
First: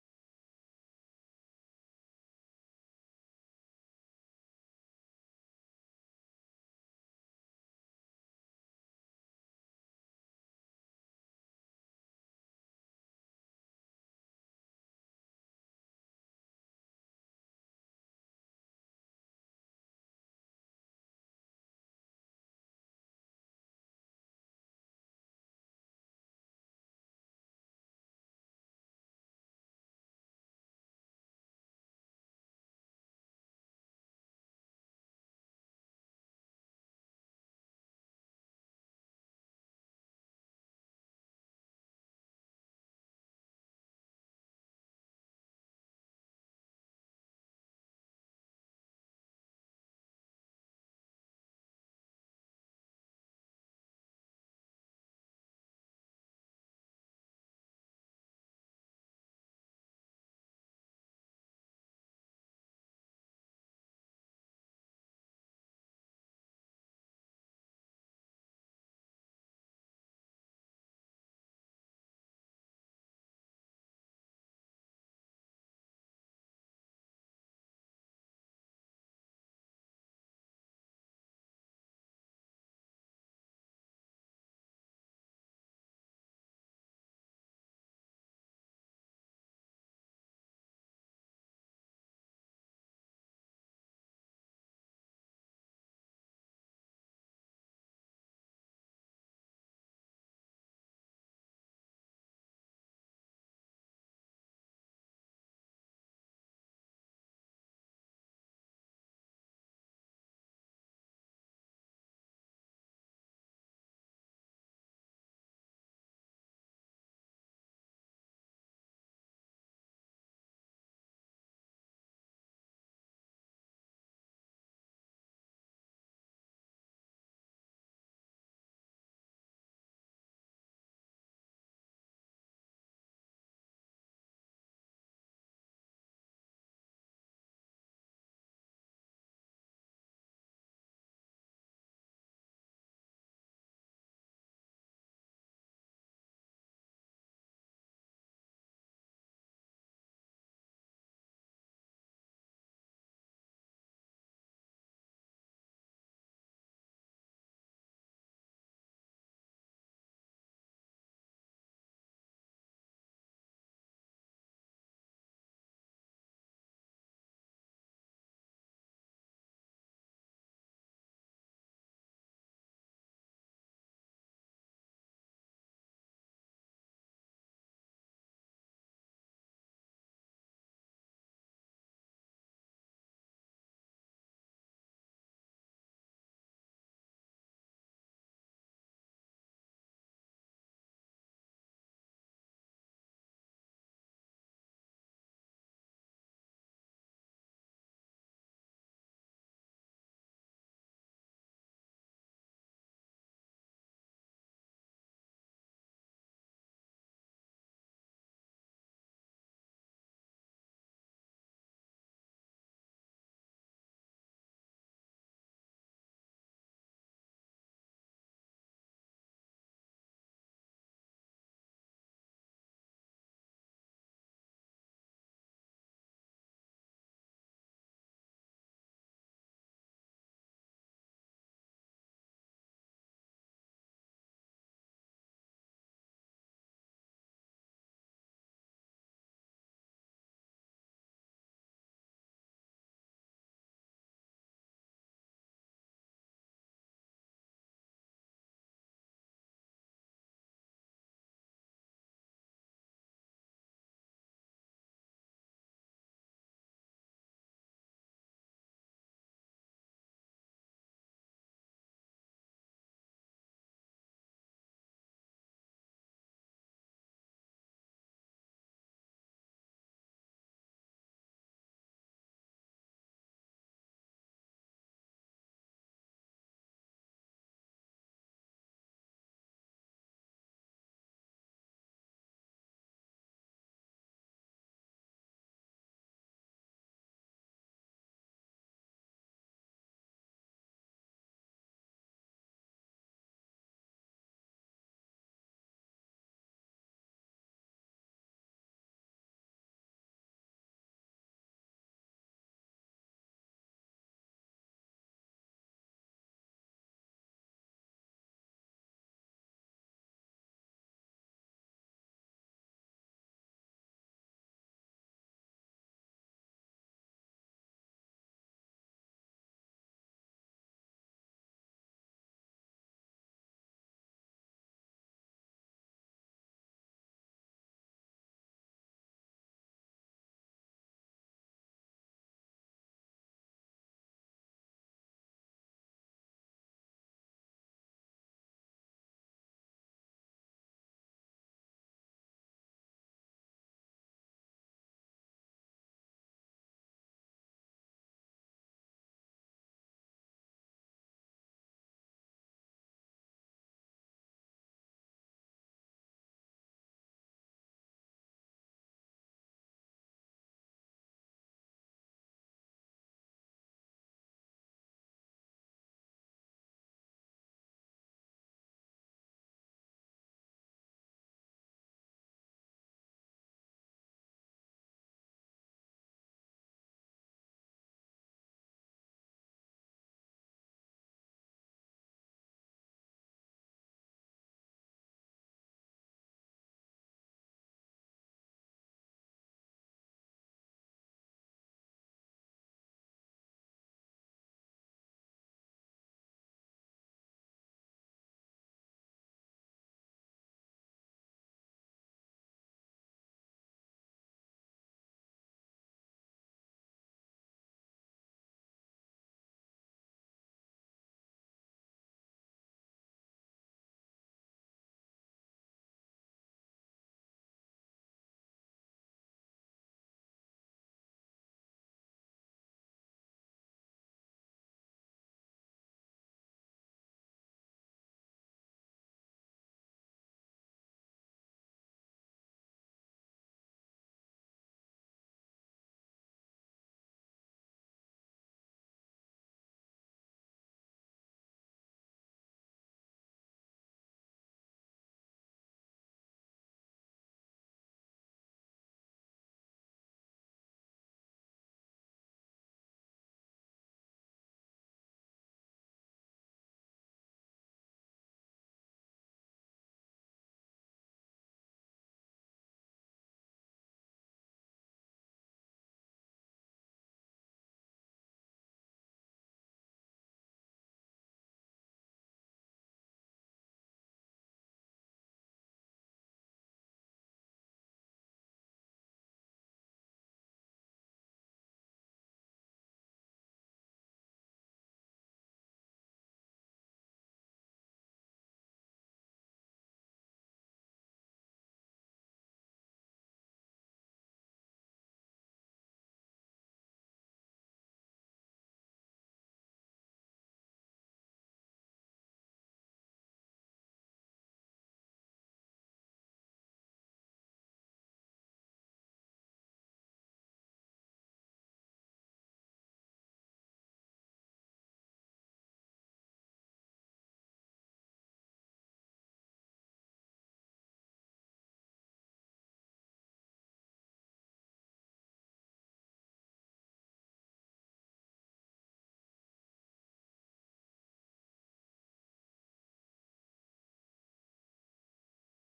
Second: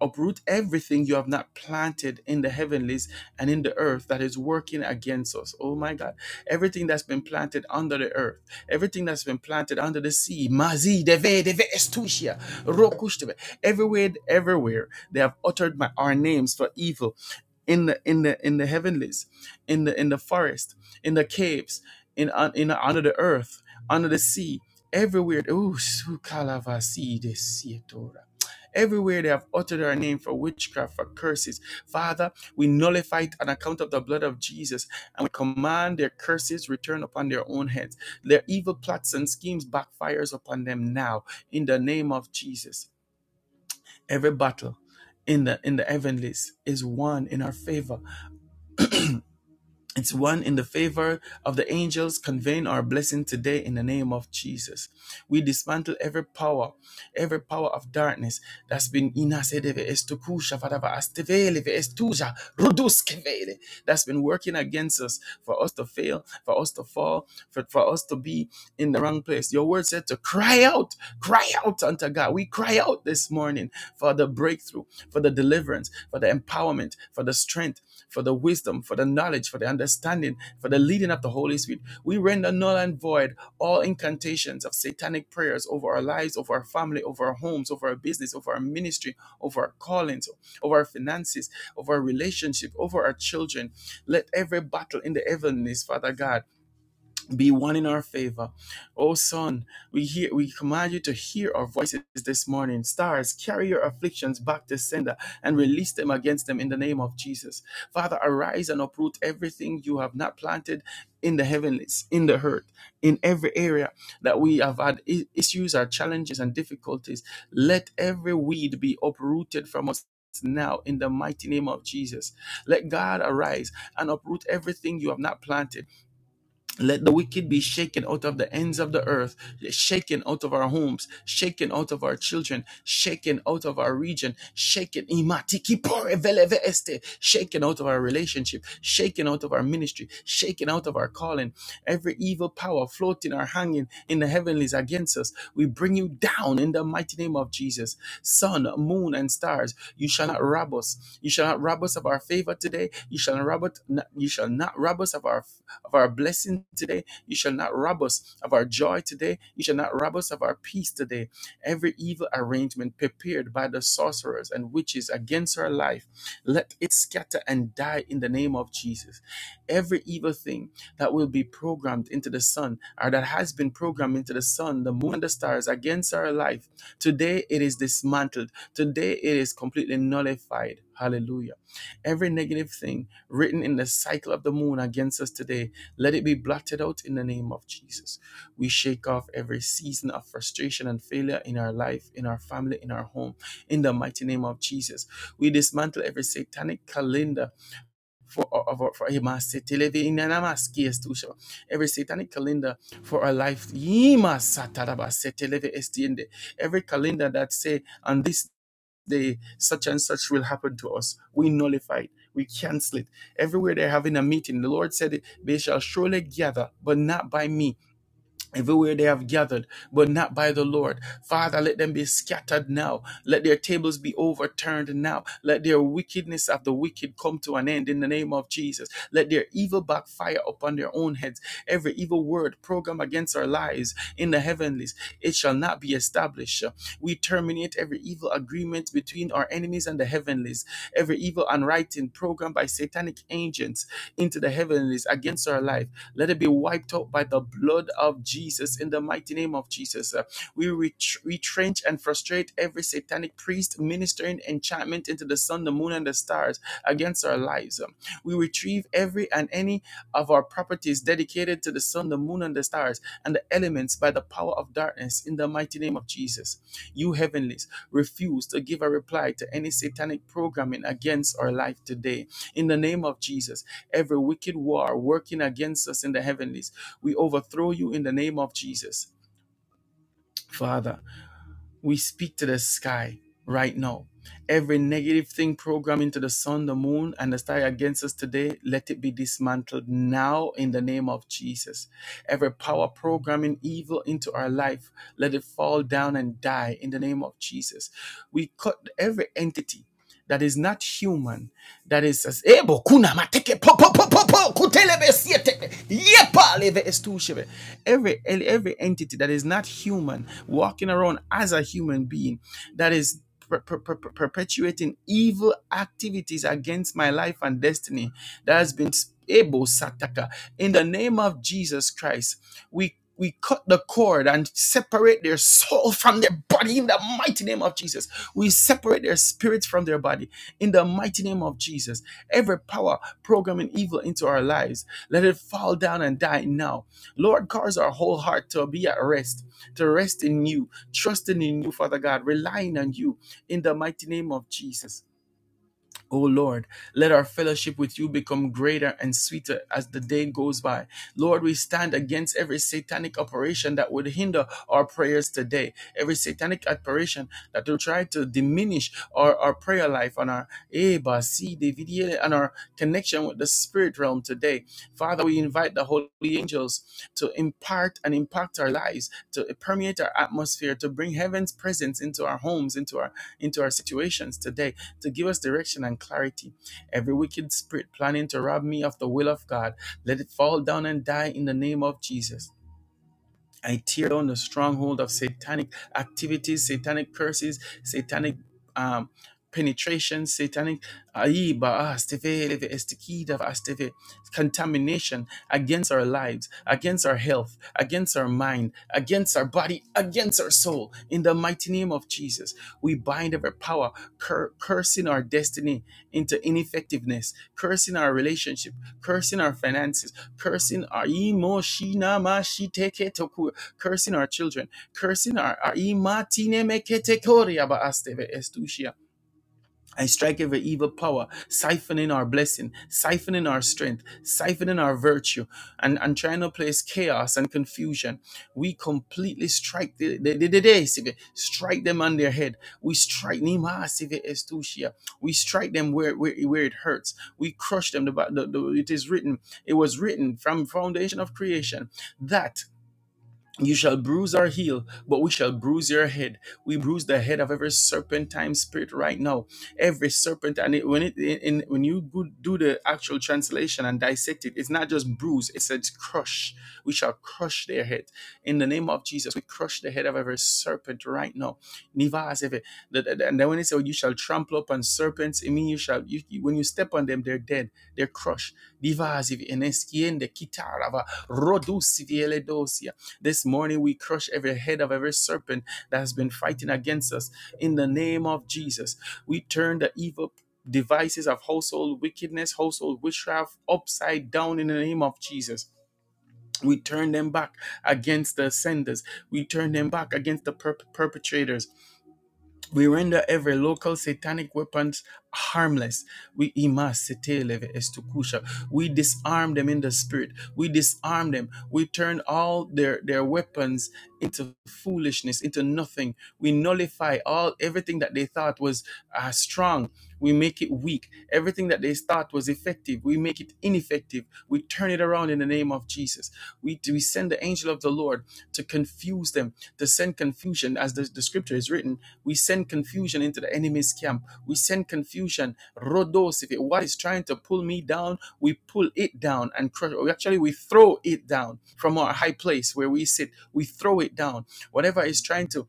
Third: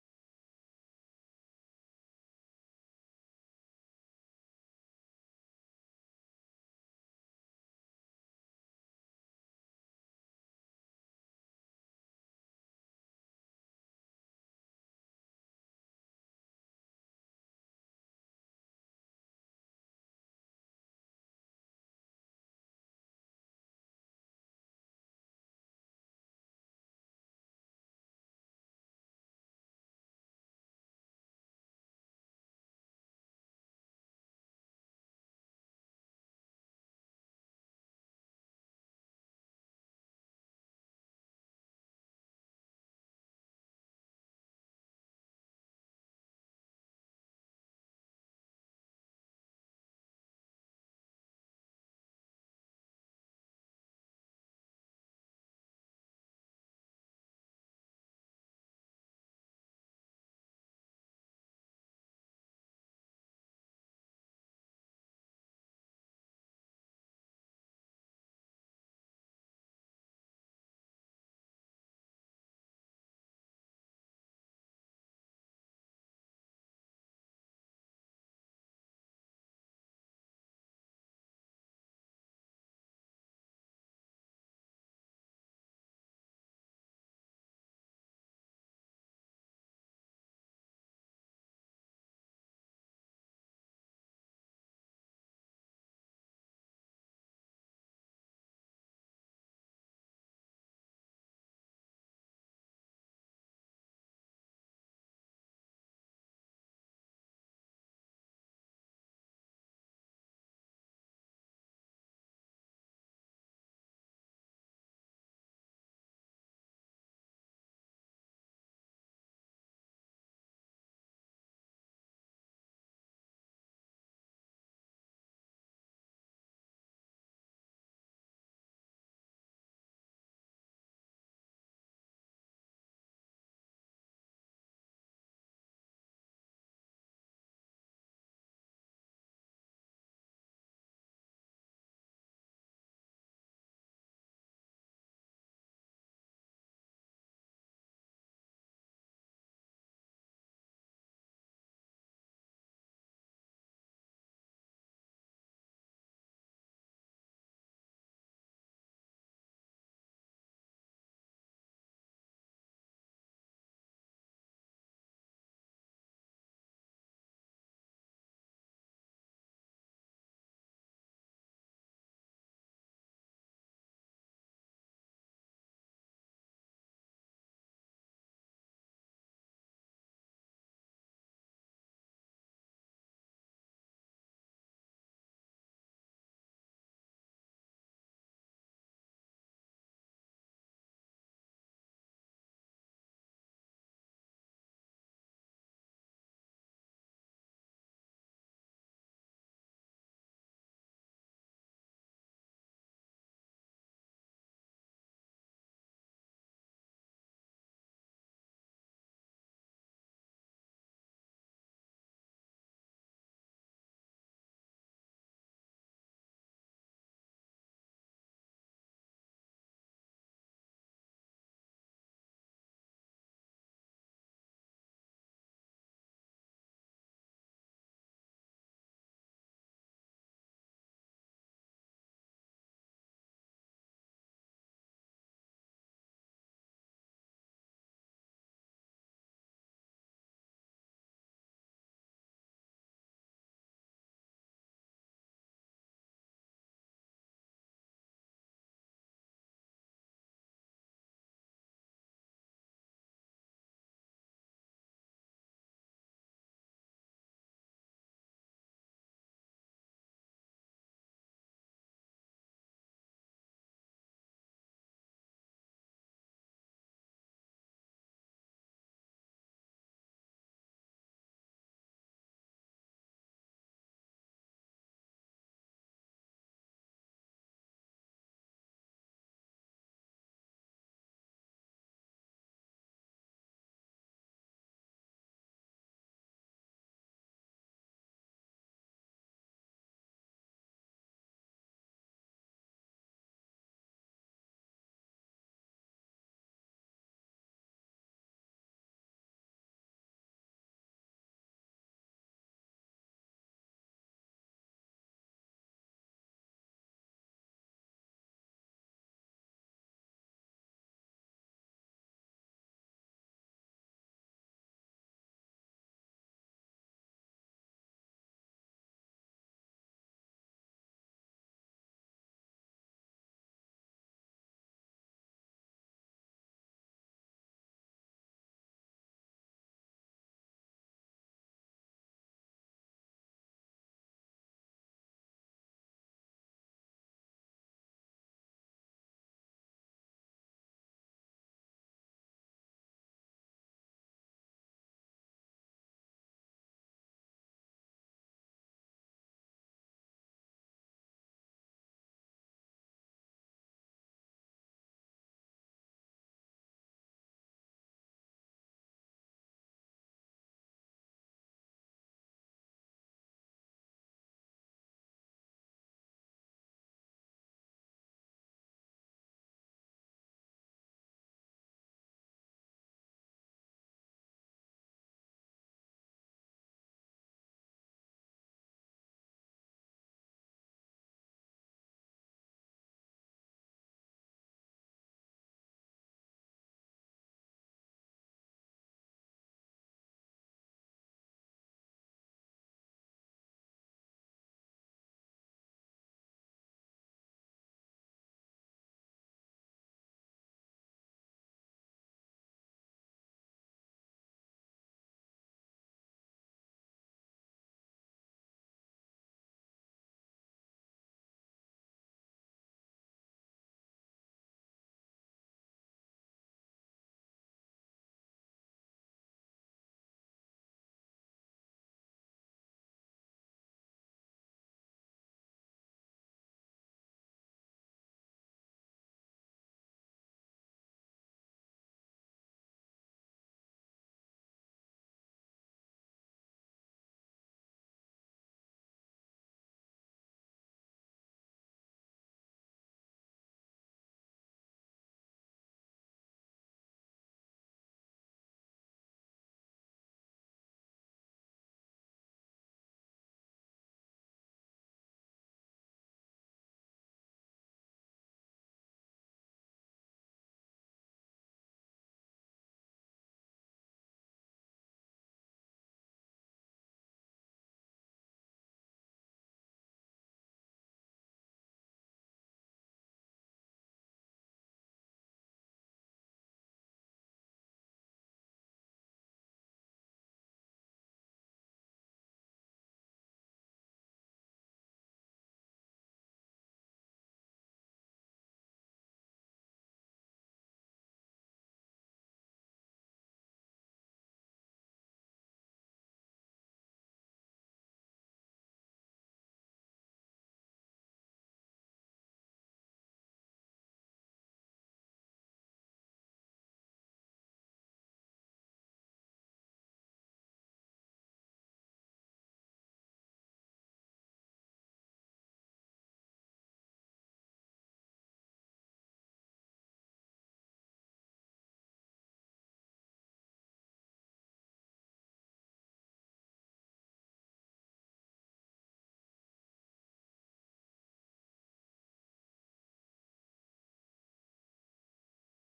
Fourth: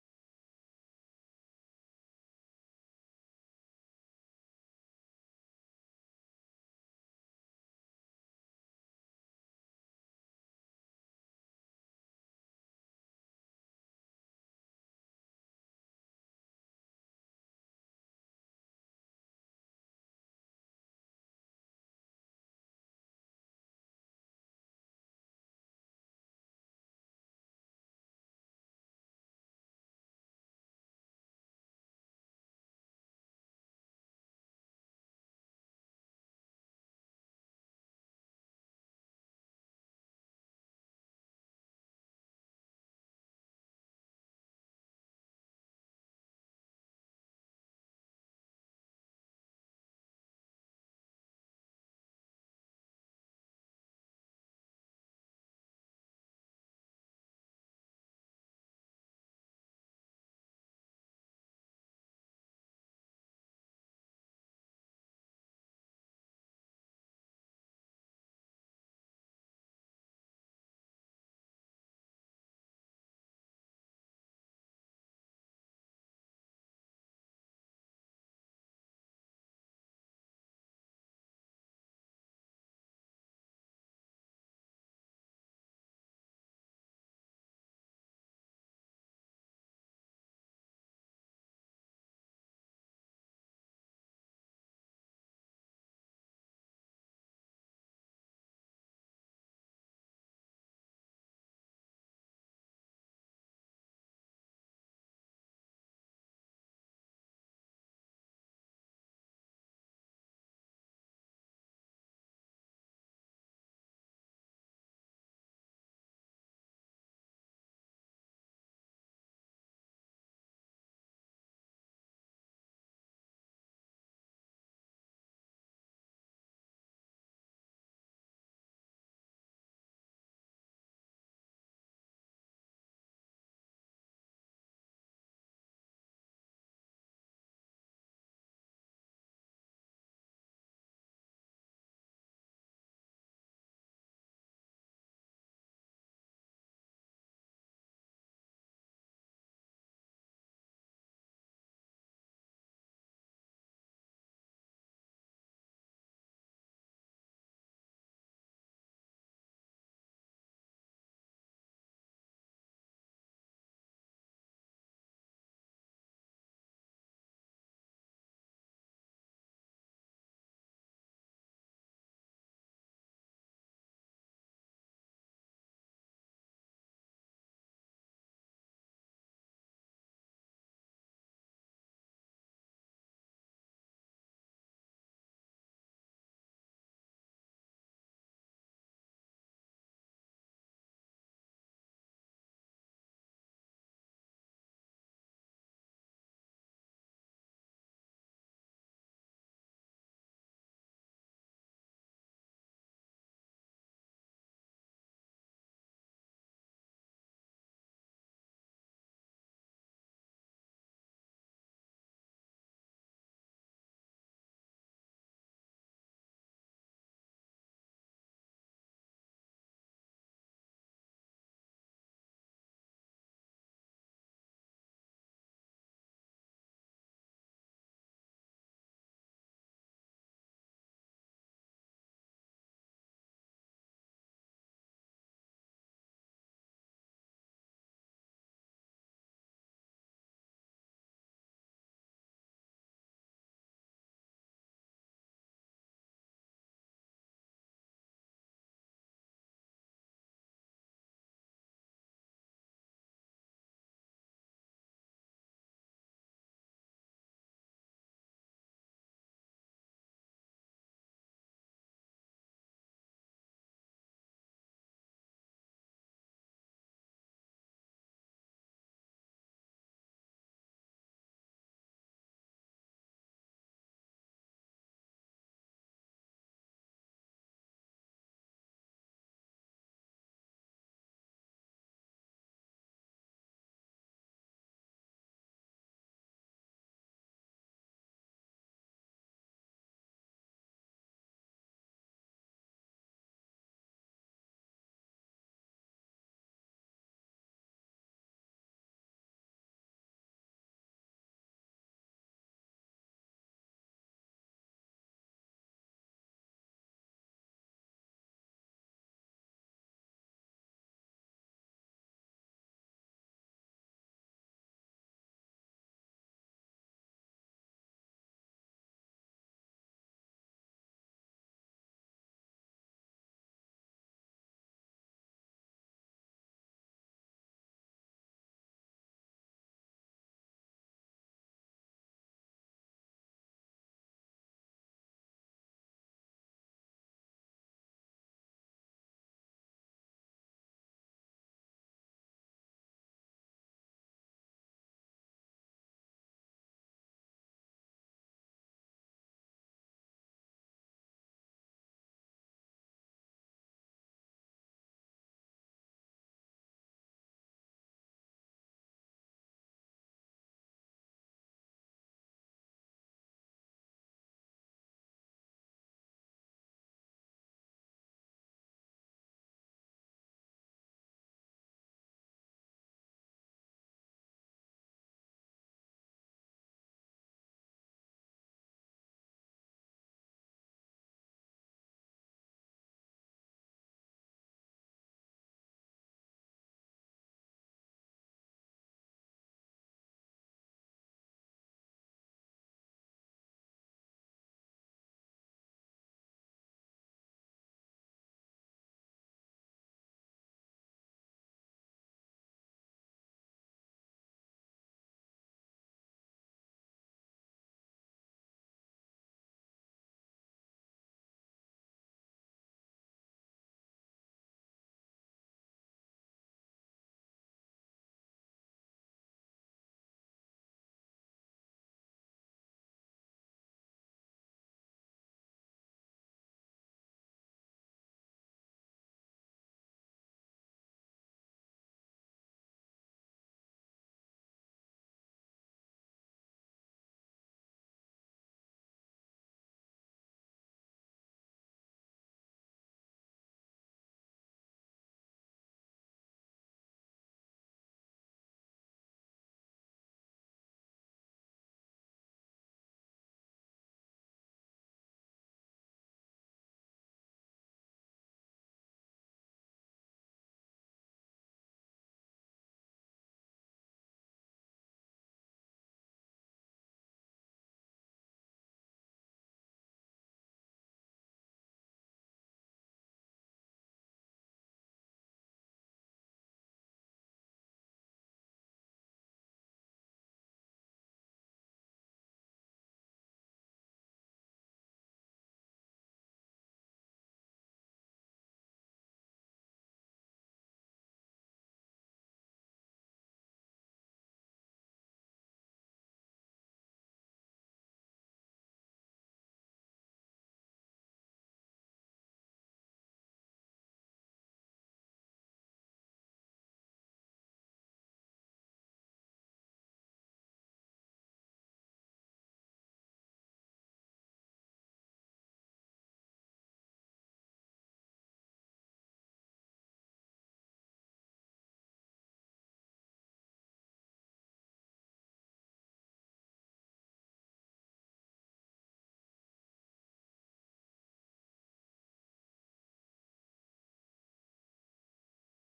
A: uproot everything you have not planted in the heavenlies and in the earth that is working against us. Oh my God. Everything that's been planted under the earth, everything that's been planted under the sea, Mazi, Deve, Deve, Estusia, Rokushteve, everywhere, everywhere, they have uttered my, our names for evil in the in the in the heavenlies, in the in the forest, in the caves, in un- in under the earth, under the sea, everywhere. Ooh, su- kalavasi de Everywhere they have uttered our name for witchcraft, for curses. Father, we nullify it on account of the blood of Jesus and we command their curses return upon their own heads. Their evil plots and schemes backfires upon them now in the name of Jesus. Every battle in the in the heavenlies is won in our favor it's one in the favor of the angels conveying our blessing today in the name of Jesus. We dismantle every power, every power of darkness that's been inasedeve estukusha vadava astevele ve estuja ruduskevele that's been working against us for us to fail, for us to fall, for, for us to be in the wrong place. Your word said to cry out, cry out unto God. We cry out this morning for the breakthrough, for the deliverance, for the empowerment, for the strength for the wisdom, for the knowledge, for the understanding, for the leading of the Holy Spirit. We render null and void all incantations of satanic prayers over our lives, over our family, over our homes, over our business, over our ministry, over our callings, over our finances, over our relationship, over our children. Let every battle in the heavenlies, Father God be one in our favor. O Son, we hear we command you to hear our voices this morning. Stars, carry your afflictions back to sender and release them against them in the name of Jesus. Father, arise and uproot everything you have not planted in the heavenlies, in the earth, in every area that we have had issues or challenges and difficulties. Let every weed be uprooted from us. Now, in the mighty name of Jesus, let God arise and uproot everything you have not planted let the wicked be shaken out of the ends of the earth, shaken out of our homes, shaken out of our children, shaken out of our region, shaken imatiki pore veleve este, shaken out of our relationship, shaken out of our ministry, shaken out of our calling. Every evil power floating or hanging in the heavenlies against us, we bring you down in the mighty name of Jesus. Sun, moon, and stars, you shall not rob us. You shall not rob us of our favor today. You shall not rob us. You shall not rob us of our of our blessing today. You shall not rob us of our joy today. You shall not rob us of our peace today. Every evil arrangement prepared by the sorcerers and witches against our life, let it scatter and die in the name of Jesus. Every evil thing that will be programmed into the sun or that has been programmed into the sun, the moon, and the stars against our life, today it is dismantled. Today it is completely nullified. Hallelujah. Every negative thing written in the cycle of the moon against us today let it be blotted out in the name of Jesus. We shake off every season of frustration and failure in our life, in our family, in our home, in the mighty name of Jesus. We dismantle every satanic calendar for our for for- every satanic calendar for our life. Every calendar that say on this the such and such will happen to us. We nullify it. We cancel it. Everywhere they're having a meeting, the Lord said, They shall surely gather, but not by me. Everywhere they have gathered, but not by the Lord. Father, let them be scattered now. Let their tables be overturned now. Let their wickedness of the wicked come to an end in the name of Jesus. Let their evil backfire upon their own heads. Every evil word programmed against our lives in the heavenlies, it shall not be established. We terminate every evil agreement between our enemies and the heavenlies. Every evil unwriting programmed by satanic agents into the heavenlies against our life. Let it be wiped out by the blood of Jesus in the mighty name of Jesus. Uh, We ret- retrench and frustrate every satanic priest ministering enchantment into the sun, the moon, and the stars against our lives. Um, We retrieve every and any of our properties dedicated to the sun, the moon, and the stars and the elements by the power of darkness in the mighty name of Jesus. You heavenlies refuse to give a reply to any satanic programming against our life today in the name of Jesus every wicked war working against us in the heavenlies. We overthrow you in the name of Jesus. Father, we speak to the sky right now. Every negative thing programmed into the sun, the moon, and the star against us today, let it be dismantled now in the name of Jesus. Every power programming evil into our life, let it fall down and die in the name of Jesus. We cut every entity that is not human that is as ebo kuna mateke po po po po po kutelebe siete yepa leve estushebe. Every every entity that is not human walking around as a human being that is per- per- per- perpetuating evil activities against my life and destiny that has been able sataka in the name of jesus christ we we cut the cord and separate their soul from their body in the mighty name of Jesus. We separate their spirit from their body in the mighty name of Jesus. Every power programming evil into our lives, let it fall down and die now. Lord, cause our whole heart to be at rest to rest in you, trusting in you, Father God, relying on you in the mighty name of Jesus. O Lord, let our fellowship with you become greater and sweeter as the day goes by. Lord, we stand against every satanic operation that would hinder our prayers today, every satanic operation that will try to diminish our, our prayer life and our eh, ba, si, de, eh, and our connection with the spirit realm today. Father, we invite the holy angels to impart and impact our lives, to permeate our atmosphere, to bring heaven's presence into our homes, into our into our situations today to give us direction and clarity. Every wicked spirit planning to rob me of the will of God, let it fall down and die in the name of Jesus. I tear down the stronghold of satanic activities, satanic curses, satanic um, penetration, satanic ayi ba asteve, leve, estikida, va asteve, contamination against our lives, against our health, against our mind, against our body, against our soul. In the mighty name of Jesus, we bind every power cur- cursing our destiny into ineffectiveness, cursing our relationship, cursing our finances, cursing our emotion cursing our children, cursing our, our imatine meketekoria baasteve estusia. I strike every evil power, siphoning our blessing, siphoning our strength, siphoning our virtue, and, and trying to place chaos and confusion. We completely strike the, the, the, the, the strike them on their head. We strike nima sieve estusia. We strike them where, where where it hurts. We crush them. The, the, the, it is written. It was written from foundation of creation that you shall bruise our heel, but we shall bruise your head. We bruise the head of every serpentine spirit right now. Every serpent, and it, when it in, when you go- do the actual translation and dissect it, it's not just bruise; it says crush. We shall crush their head in the name of Jesus. We crush the head of every serpent right now. Nivas efe. The- the- the- And then when it says you shall trample upon serpents, it means you shall you, you- when you step on them, they're dead, they're crushed. Divas efe. Eneskiende kitarava. Rodu this morning we crush every head of every serpent that has been fighting against us. In the name of Jesus, we turn the evil devices of household wickedness, household witchcraft upside down in the name of Jesus. We turn them back against the senders. We turn them back against the perp- perpetrators. We render every local satanic weapons harmless. We imas seteleve estukusha. We disarm them in the spirit. We disarm them. We turn all their, their weapons into foolishness, into nothing. We nullify all everything that they thought was uh, strong. We make it weak. Everything that they thought was effective, we make it ineffective. We turn it around in the name of Jesus. We, we send the angel of the Lord to confuse them, to send confusion, as the, the scripture is written we send confusion into the enemy's camp. We send confusion. Rodos, if it what is trying to pull me down, we pull it down and crush. Or actually, we throw it down from our high place where we sit. We throw it down. Whatever is trying to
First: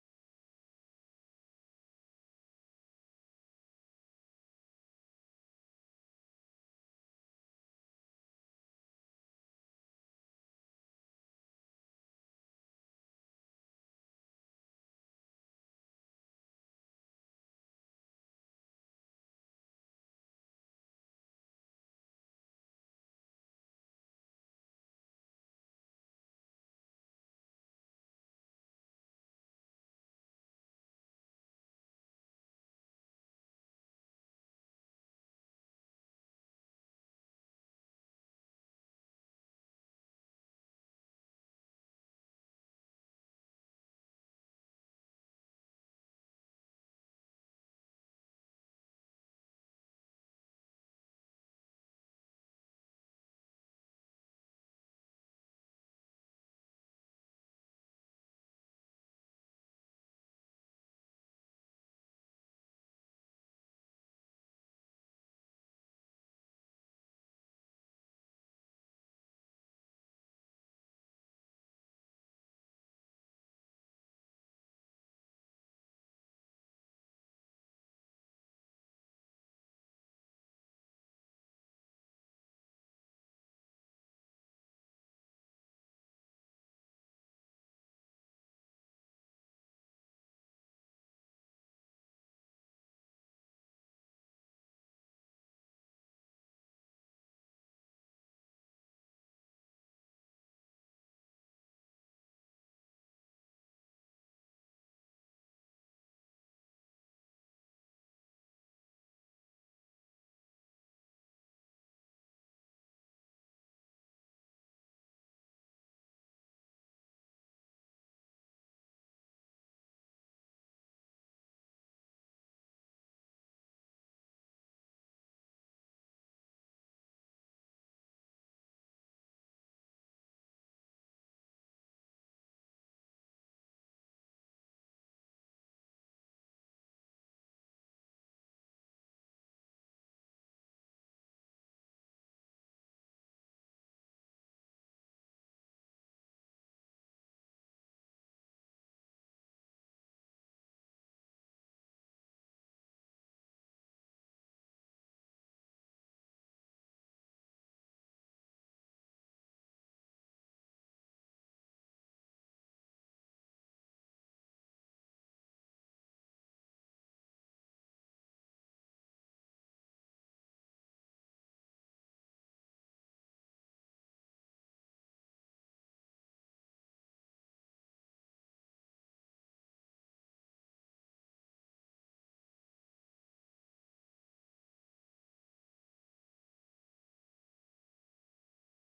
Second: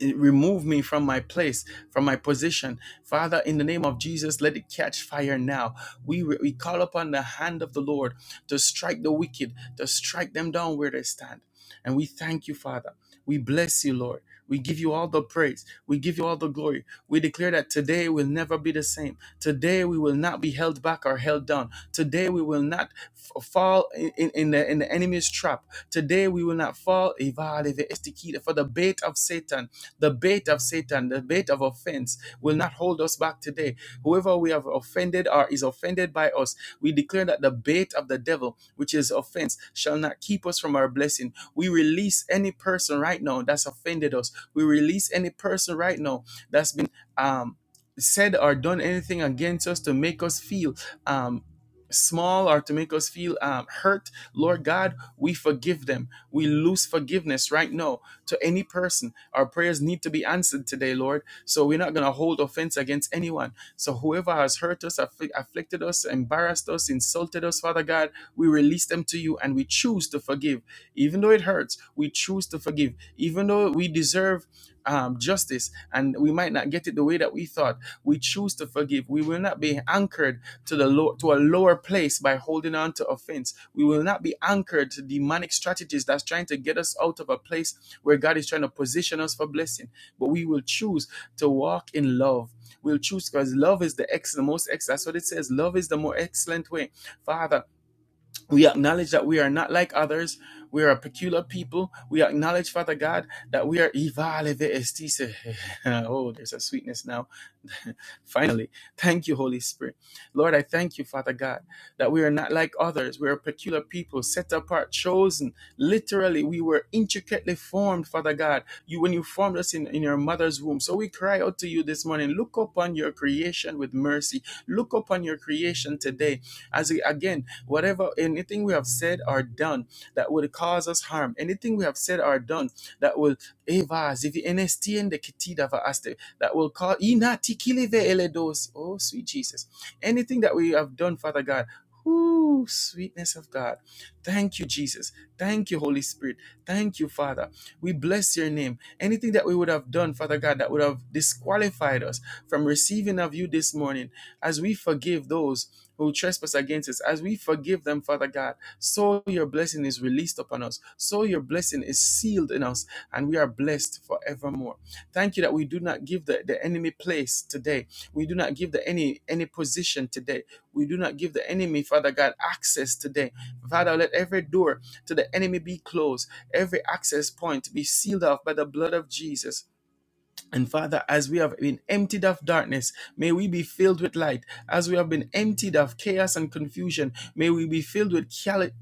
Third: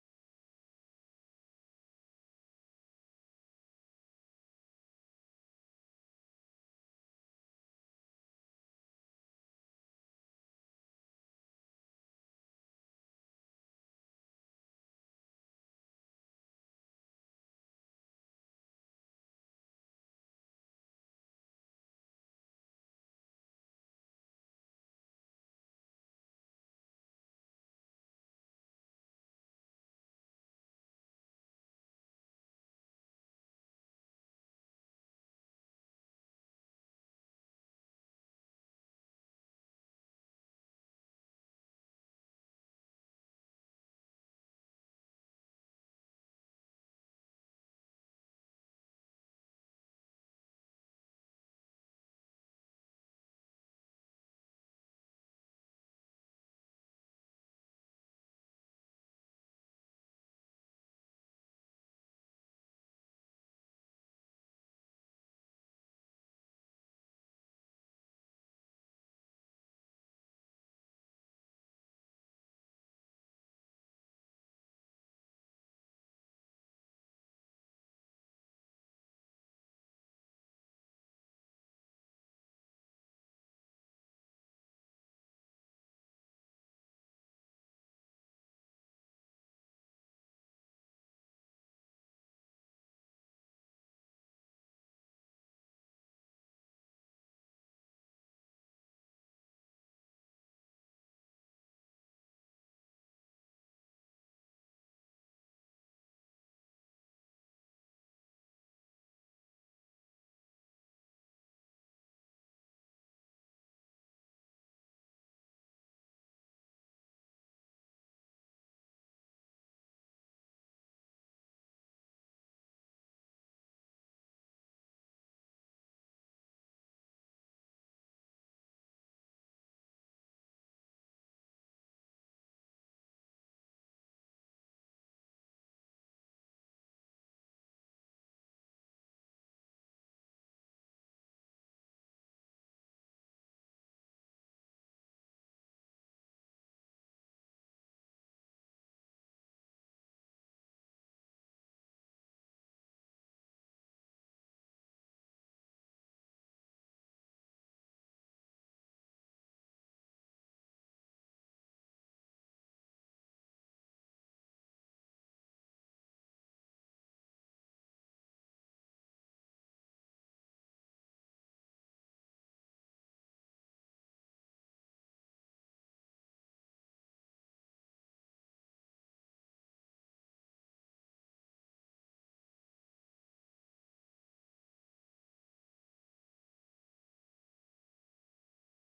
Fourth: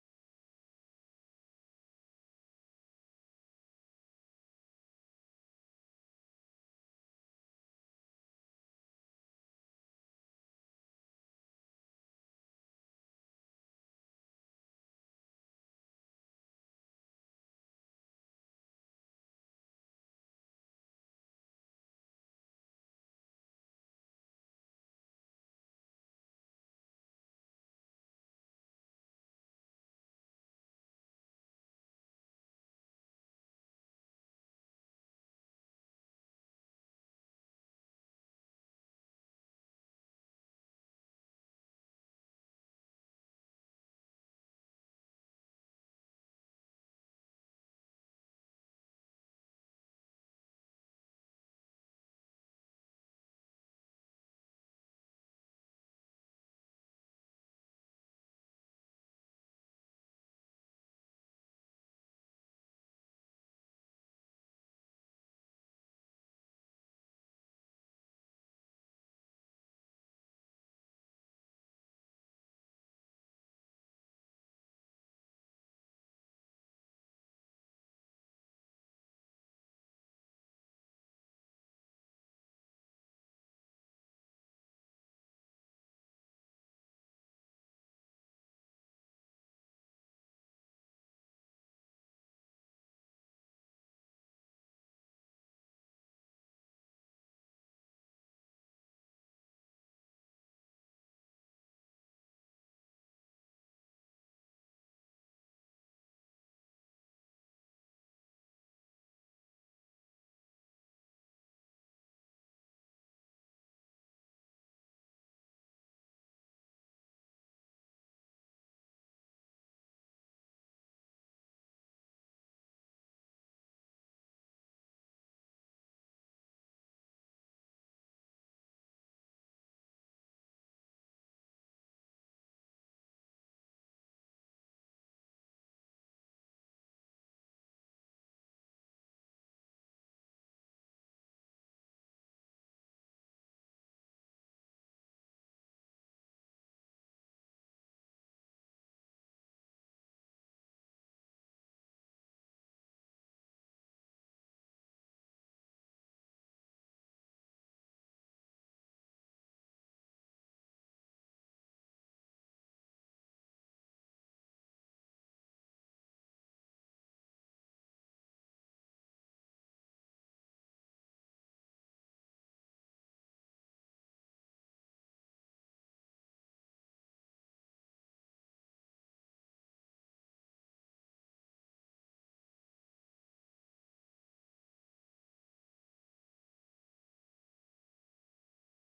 A: remove me from my place, from my position. Father, in the name of Jesus, let it catch fire now. We, we call upon the hand of the Lord to strike the wicked, to strike them down where they stand. And we thank you, Father. We bless you, Lord. We give you all the praise. We give you all the glory. We declare that today will never be the same. Today we will not be held back or held down. Today we will not f- fall in, in, in the, in the enemy's trap. Today we will not fall. For the bait of Satan. The bait of Satan, the bait of offense will not hold us back today. Whoever we have offended or is offended by us, we declare that the bait of the devil, which is offense, shall not keep us from our blessing. We release any person right now that's offended us. We release any person right now that's been um, said or done anything against us to make us feel um, small or to make us feel um, hurt. Lord God, we forgive them. We lose forgiveness right now to any person. Our prayers need to be answered today, Lord. So we're not going to hold offense against anyone. So whoever has hurt us, affli- afflicted us, embarrassed us, insulted us, Father God, we release them to you and we choose to forgive. Even though it hurts, we choose to forgive. Even though we deserve um, justice and we might not get it the way that we thought, we choose to forgive. We will not be anchored to the low, to a lower place by holding on to offense. We will not be anchored to demonic strategies that's trying to get us out of a place where God is trying to position us for blessing. But we will choose to walk in love. We'll choose because love is the ex, the most ex. That's what it says. Love is the more excellent way. Father, we acknowledge that we are not like others. We are a peculiar people. We acknowledge, Father God, that we are. Oh, there's a sweetness now Finally, thank you, Holy Spirit. Lord, I thank you, Father God, that we are not like others. We are peculiar people, set apart, chosen. Literally, we were intricately formed, Father God. You when you formed us in, in your mother's womb. So we cry out to you this morning. Look upon your creation with mercy. Look upon your creation today. As we again, whatever anything we have said or done that would cause us harm, anything we have said or done that will Evas, if NST and the kitida for us, that will call inatikileve eledos. Oh, sweet Jesus. Anything that we have done, Father God. Ooh, sweetness of God. Thank you, Jesus. Thank you, Holy Spirit. Thank you, Father. We bless your name. Anything that we would have done, Father God, that would have disqualified us from receiving of you this morning, as we forgive those who trespass against us, as we forgive them, Father God, so your blessing is released upon us. So your blessing is sealed in us, and we are blessed forevermore. Thank you that we do not give the, the enemy place today. We do not give the any any position today. We do not give the enemy, Father God, access today. Father, let every door to the enemy be closed, every access point be sealed off by the blood of Jesus. And Father, as we have been emptied of darkness, may we be filled with light. As we have been emptied of chaos and confusion, may we be filled with cali-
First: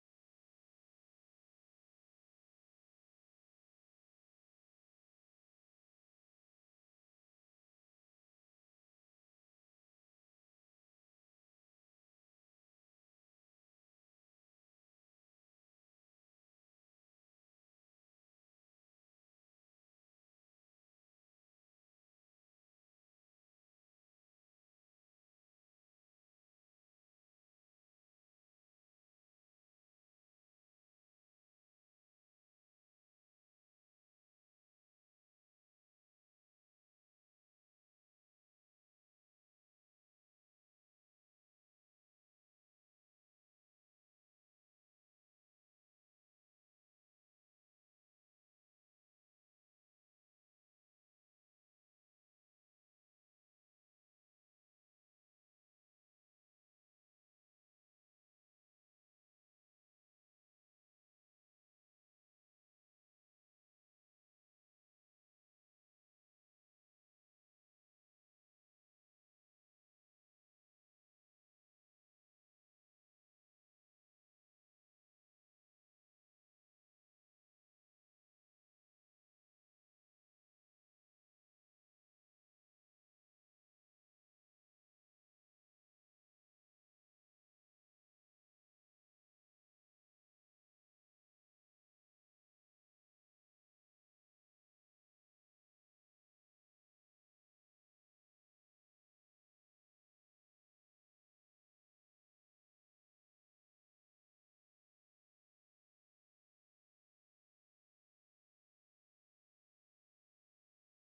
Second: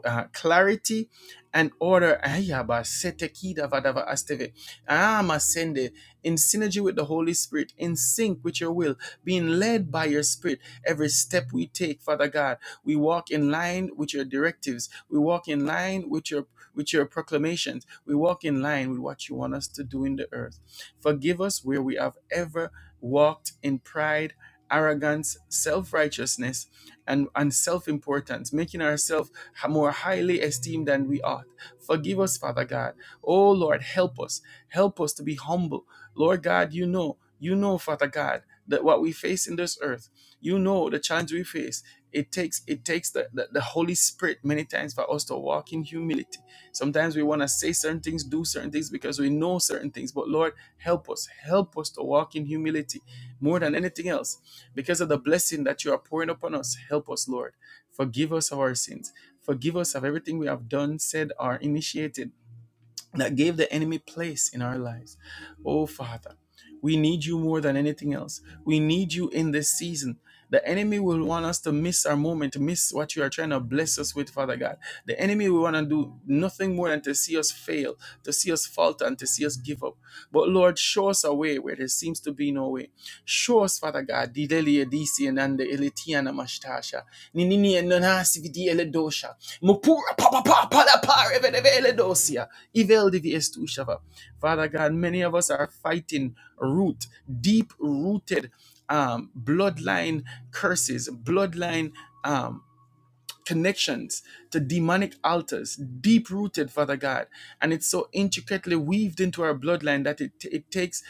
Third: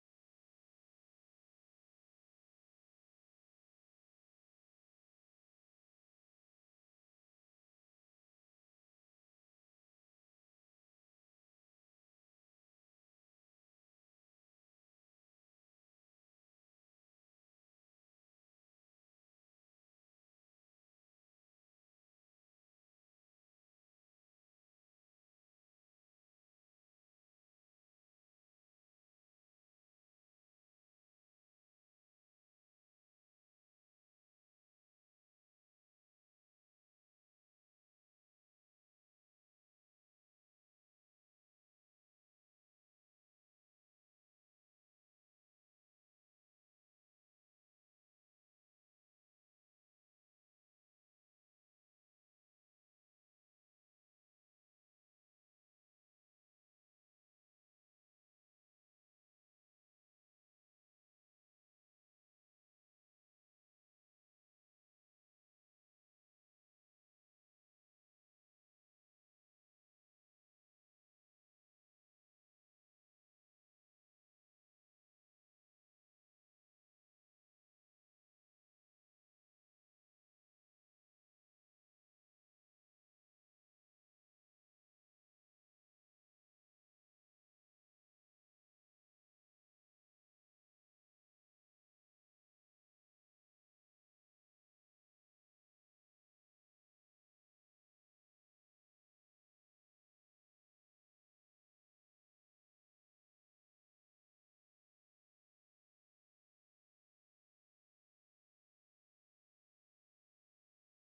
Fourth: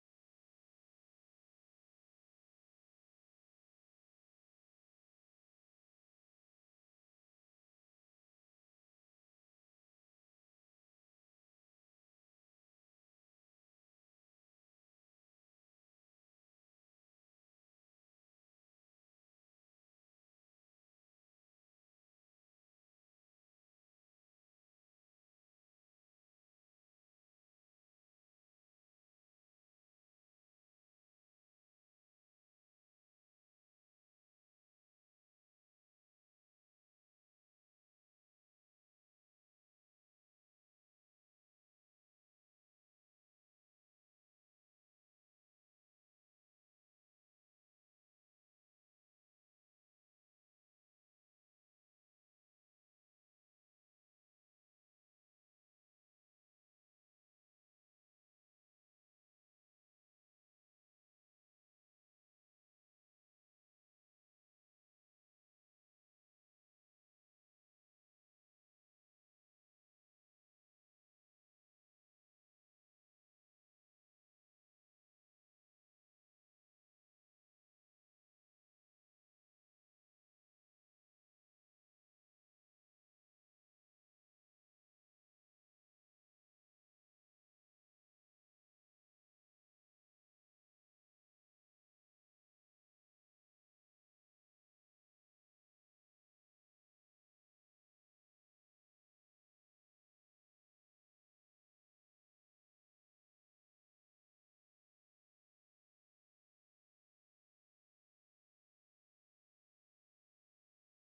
A: uh, clarity and order. Ayaba sete kida vadava asteve. Ama sende. In synergy with the Holy Spirit, in sync with your will, being led by your Spirit. Every step we take, Father God, we walk in line with your directives. We walk in line with your with your proclamations. We walk in line with what you want us to do in the earth. Forgive us where we have ever walked in pride, arrogance, self righteousness, and, and self importance, making ourselves more highly esteemed than we ought. Forgive us, Father God. Oh Lord, help us. Help us to be humble. Lord God, you know, you know, Father God, that what we face in this earth, you know the challenge we face. It takes it takes the, the, the Holy Spirit many times for us to walk in humility. Sometimes we want to say certain things, do certain things because we know certain things. But Lord, Help us. Help us to walk in humility more than anything else. Because of the blessing that you are pouring upon us, help us, Lord. Forgive us of our sins. Forgive us of everything we have done, said, or initiated that gave the enemy place in our lives. Oh, Father, we need you more than anything else. We need you in this season. The enemy will want us to miss our moment, to miss what you are trying to bless us with, Father God. The enemy will want to do nothing more than to see us fail, to see us falter, and to see us give up. But Lord, show us a way where there seems to be no way. Show us, Father God, Dideli Edisi and Ande Eletiana Mashtasha, Ninini and Nanasi Vidi Eledosha, Mupura Papa Papa Pala Pa Revedeve Eledosia. Evil devious to each other. Father God, many of us are fighting root, deep rooted um, bloodline curses, bloodline um, connections to demonic altars, deep rooted, Father God. And it's so intricately weaved into our bloodline that it, it takes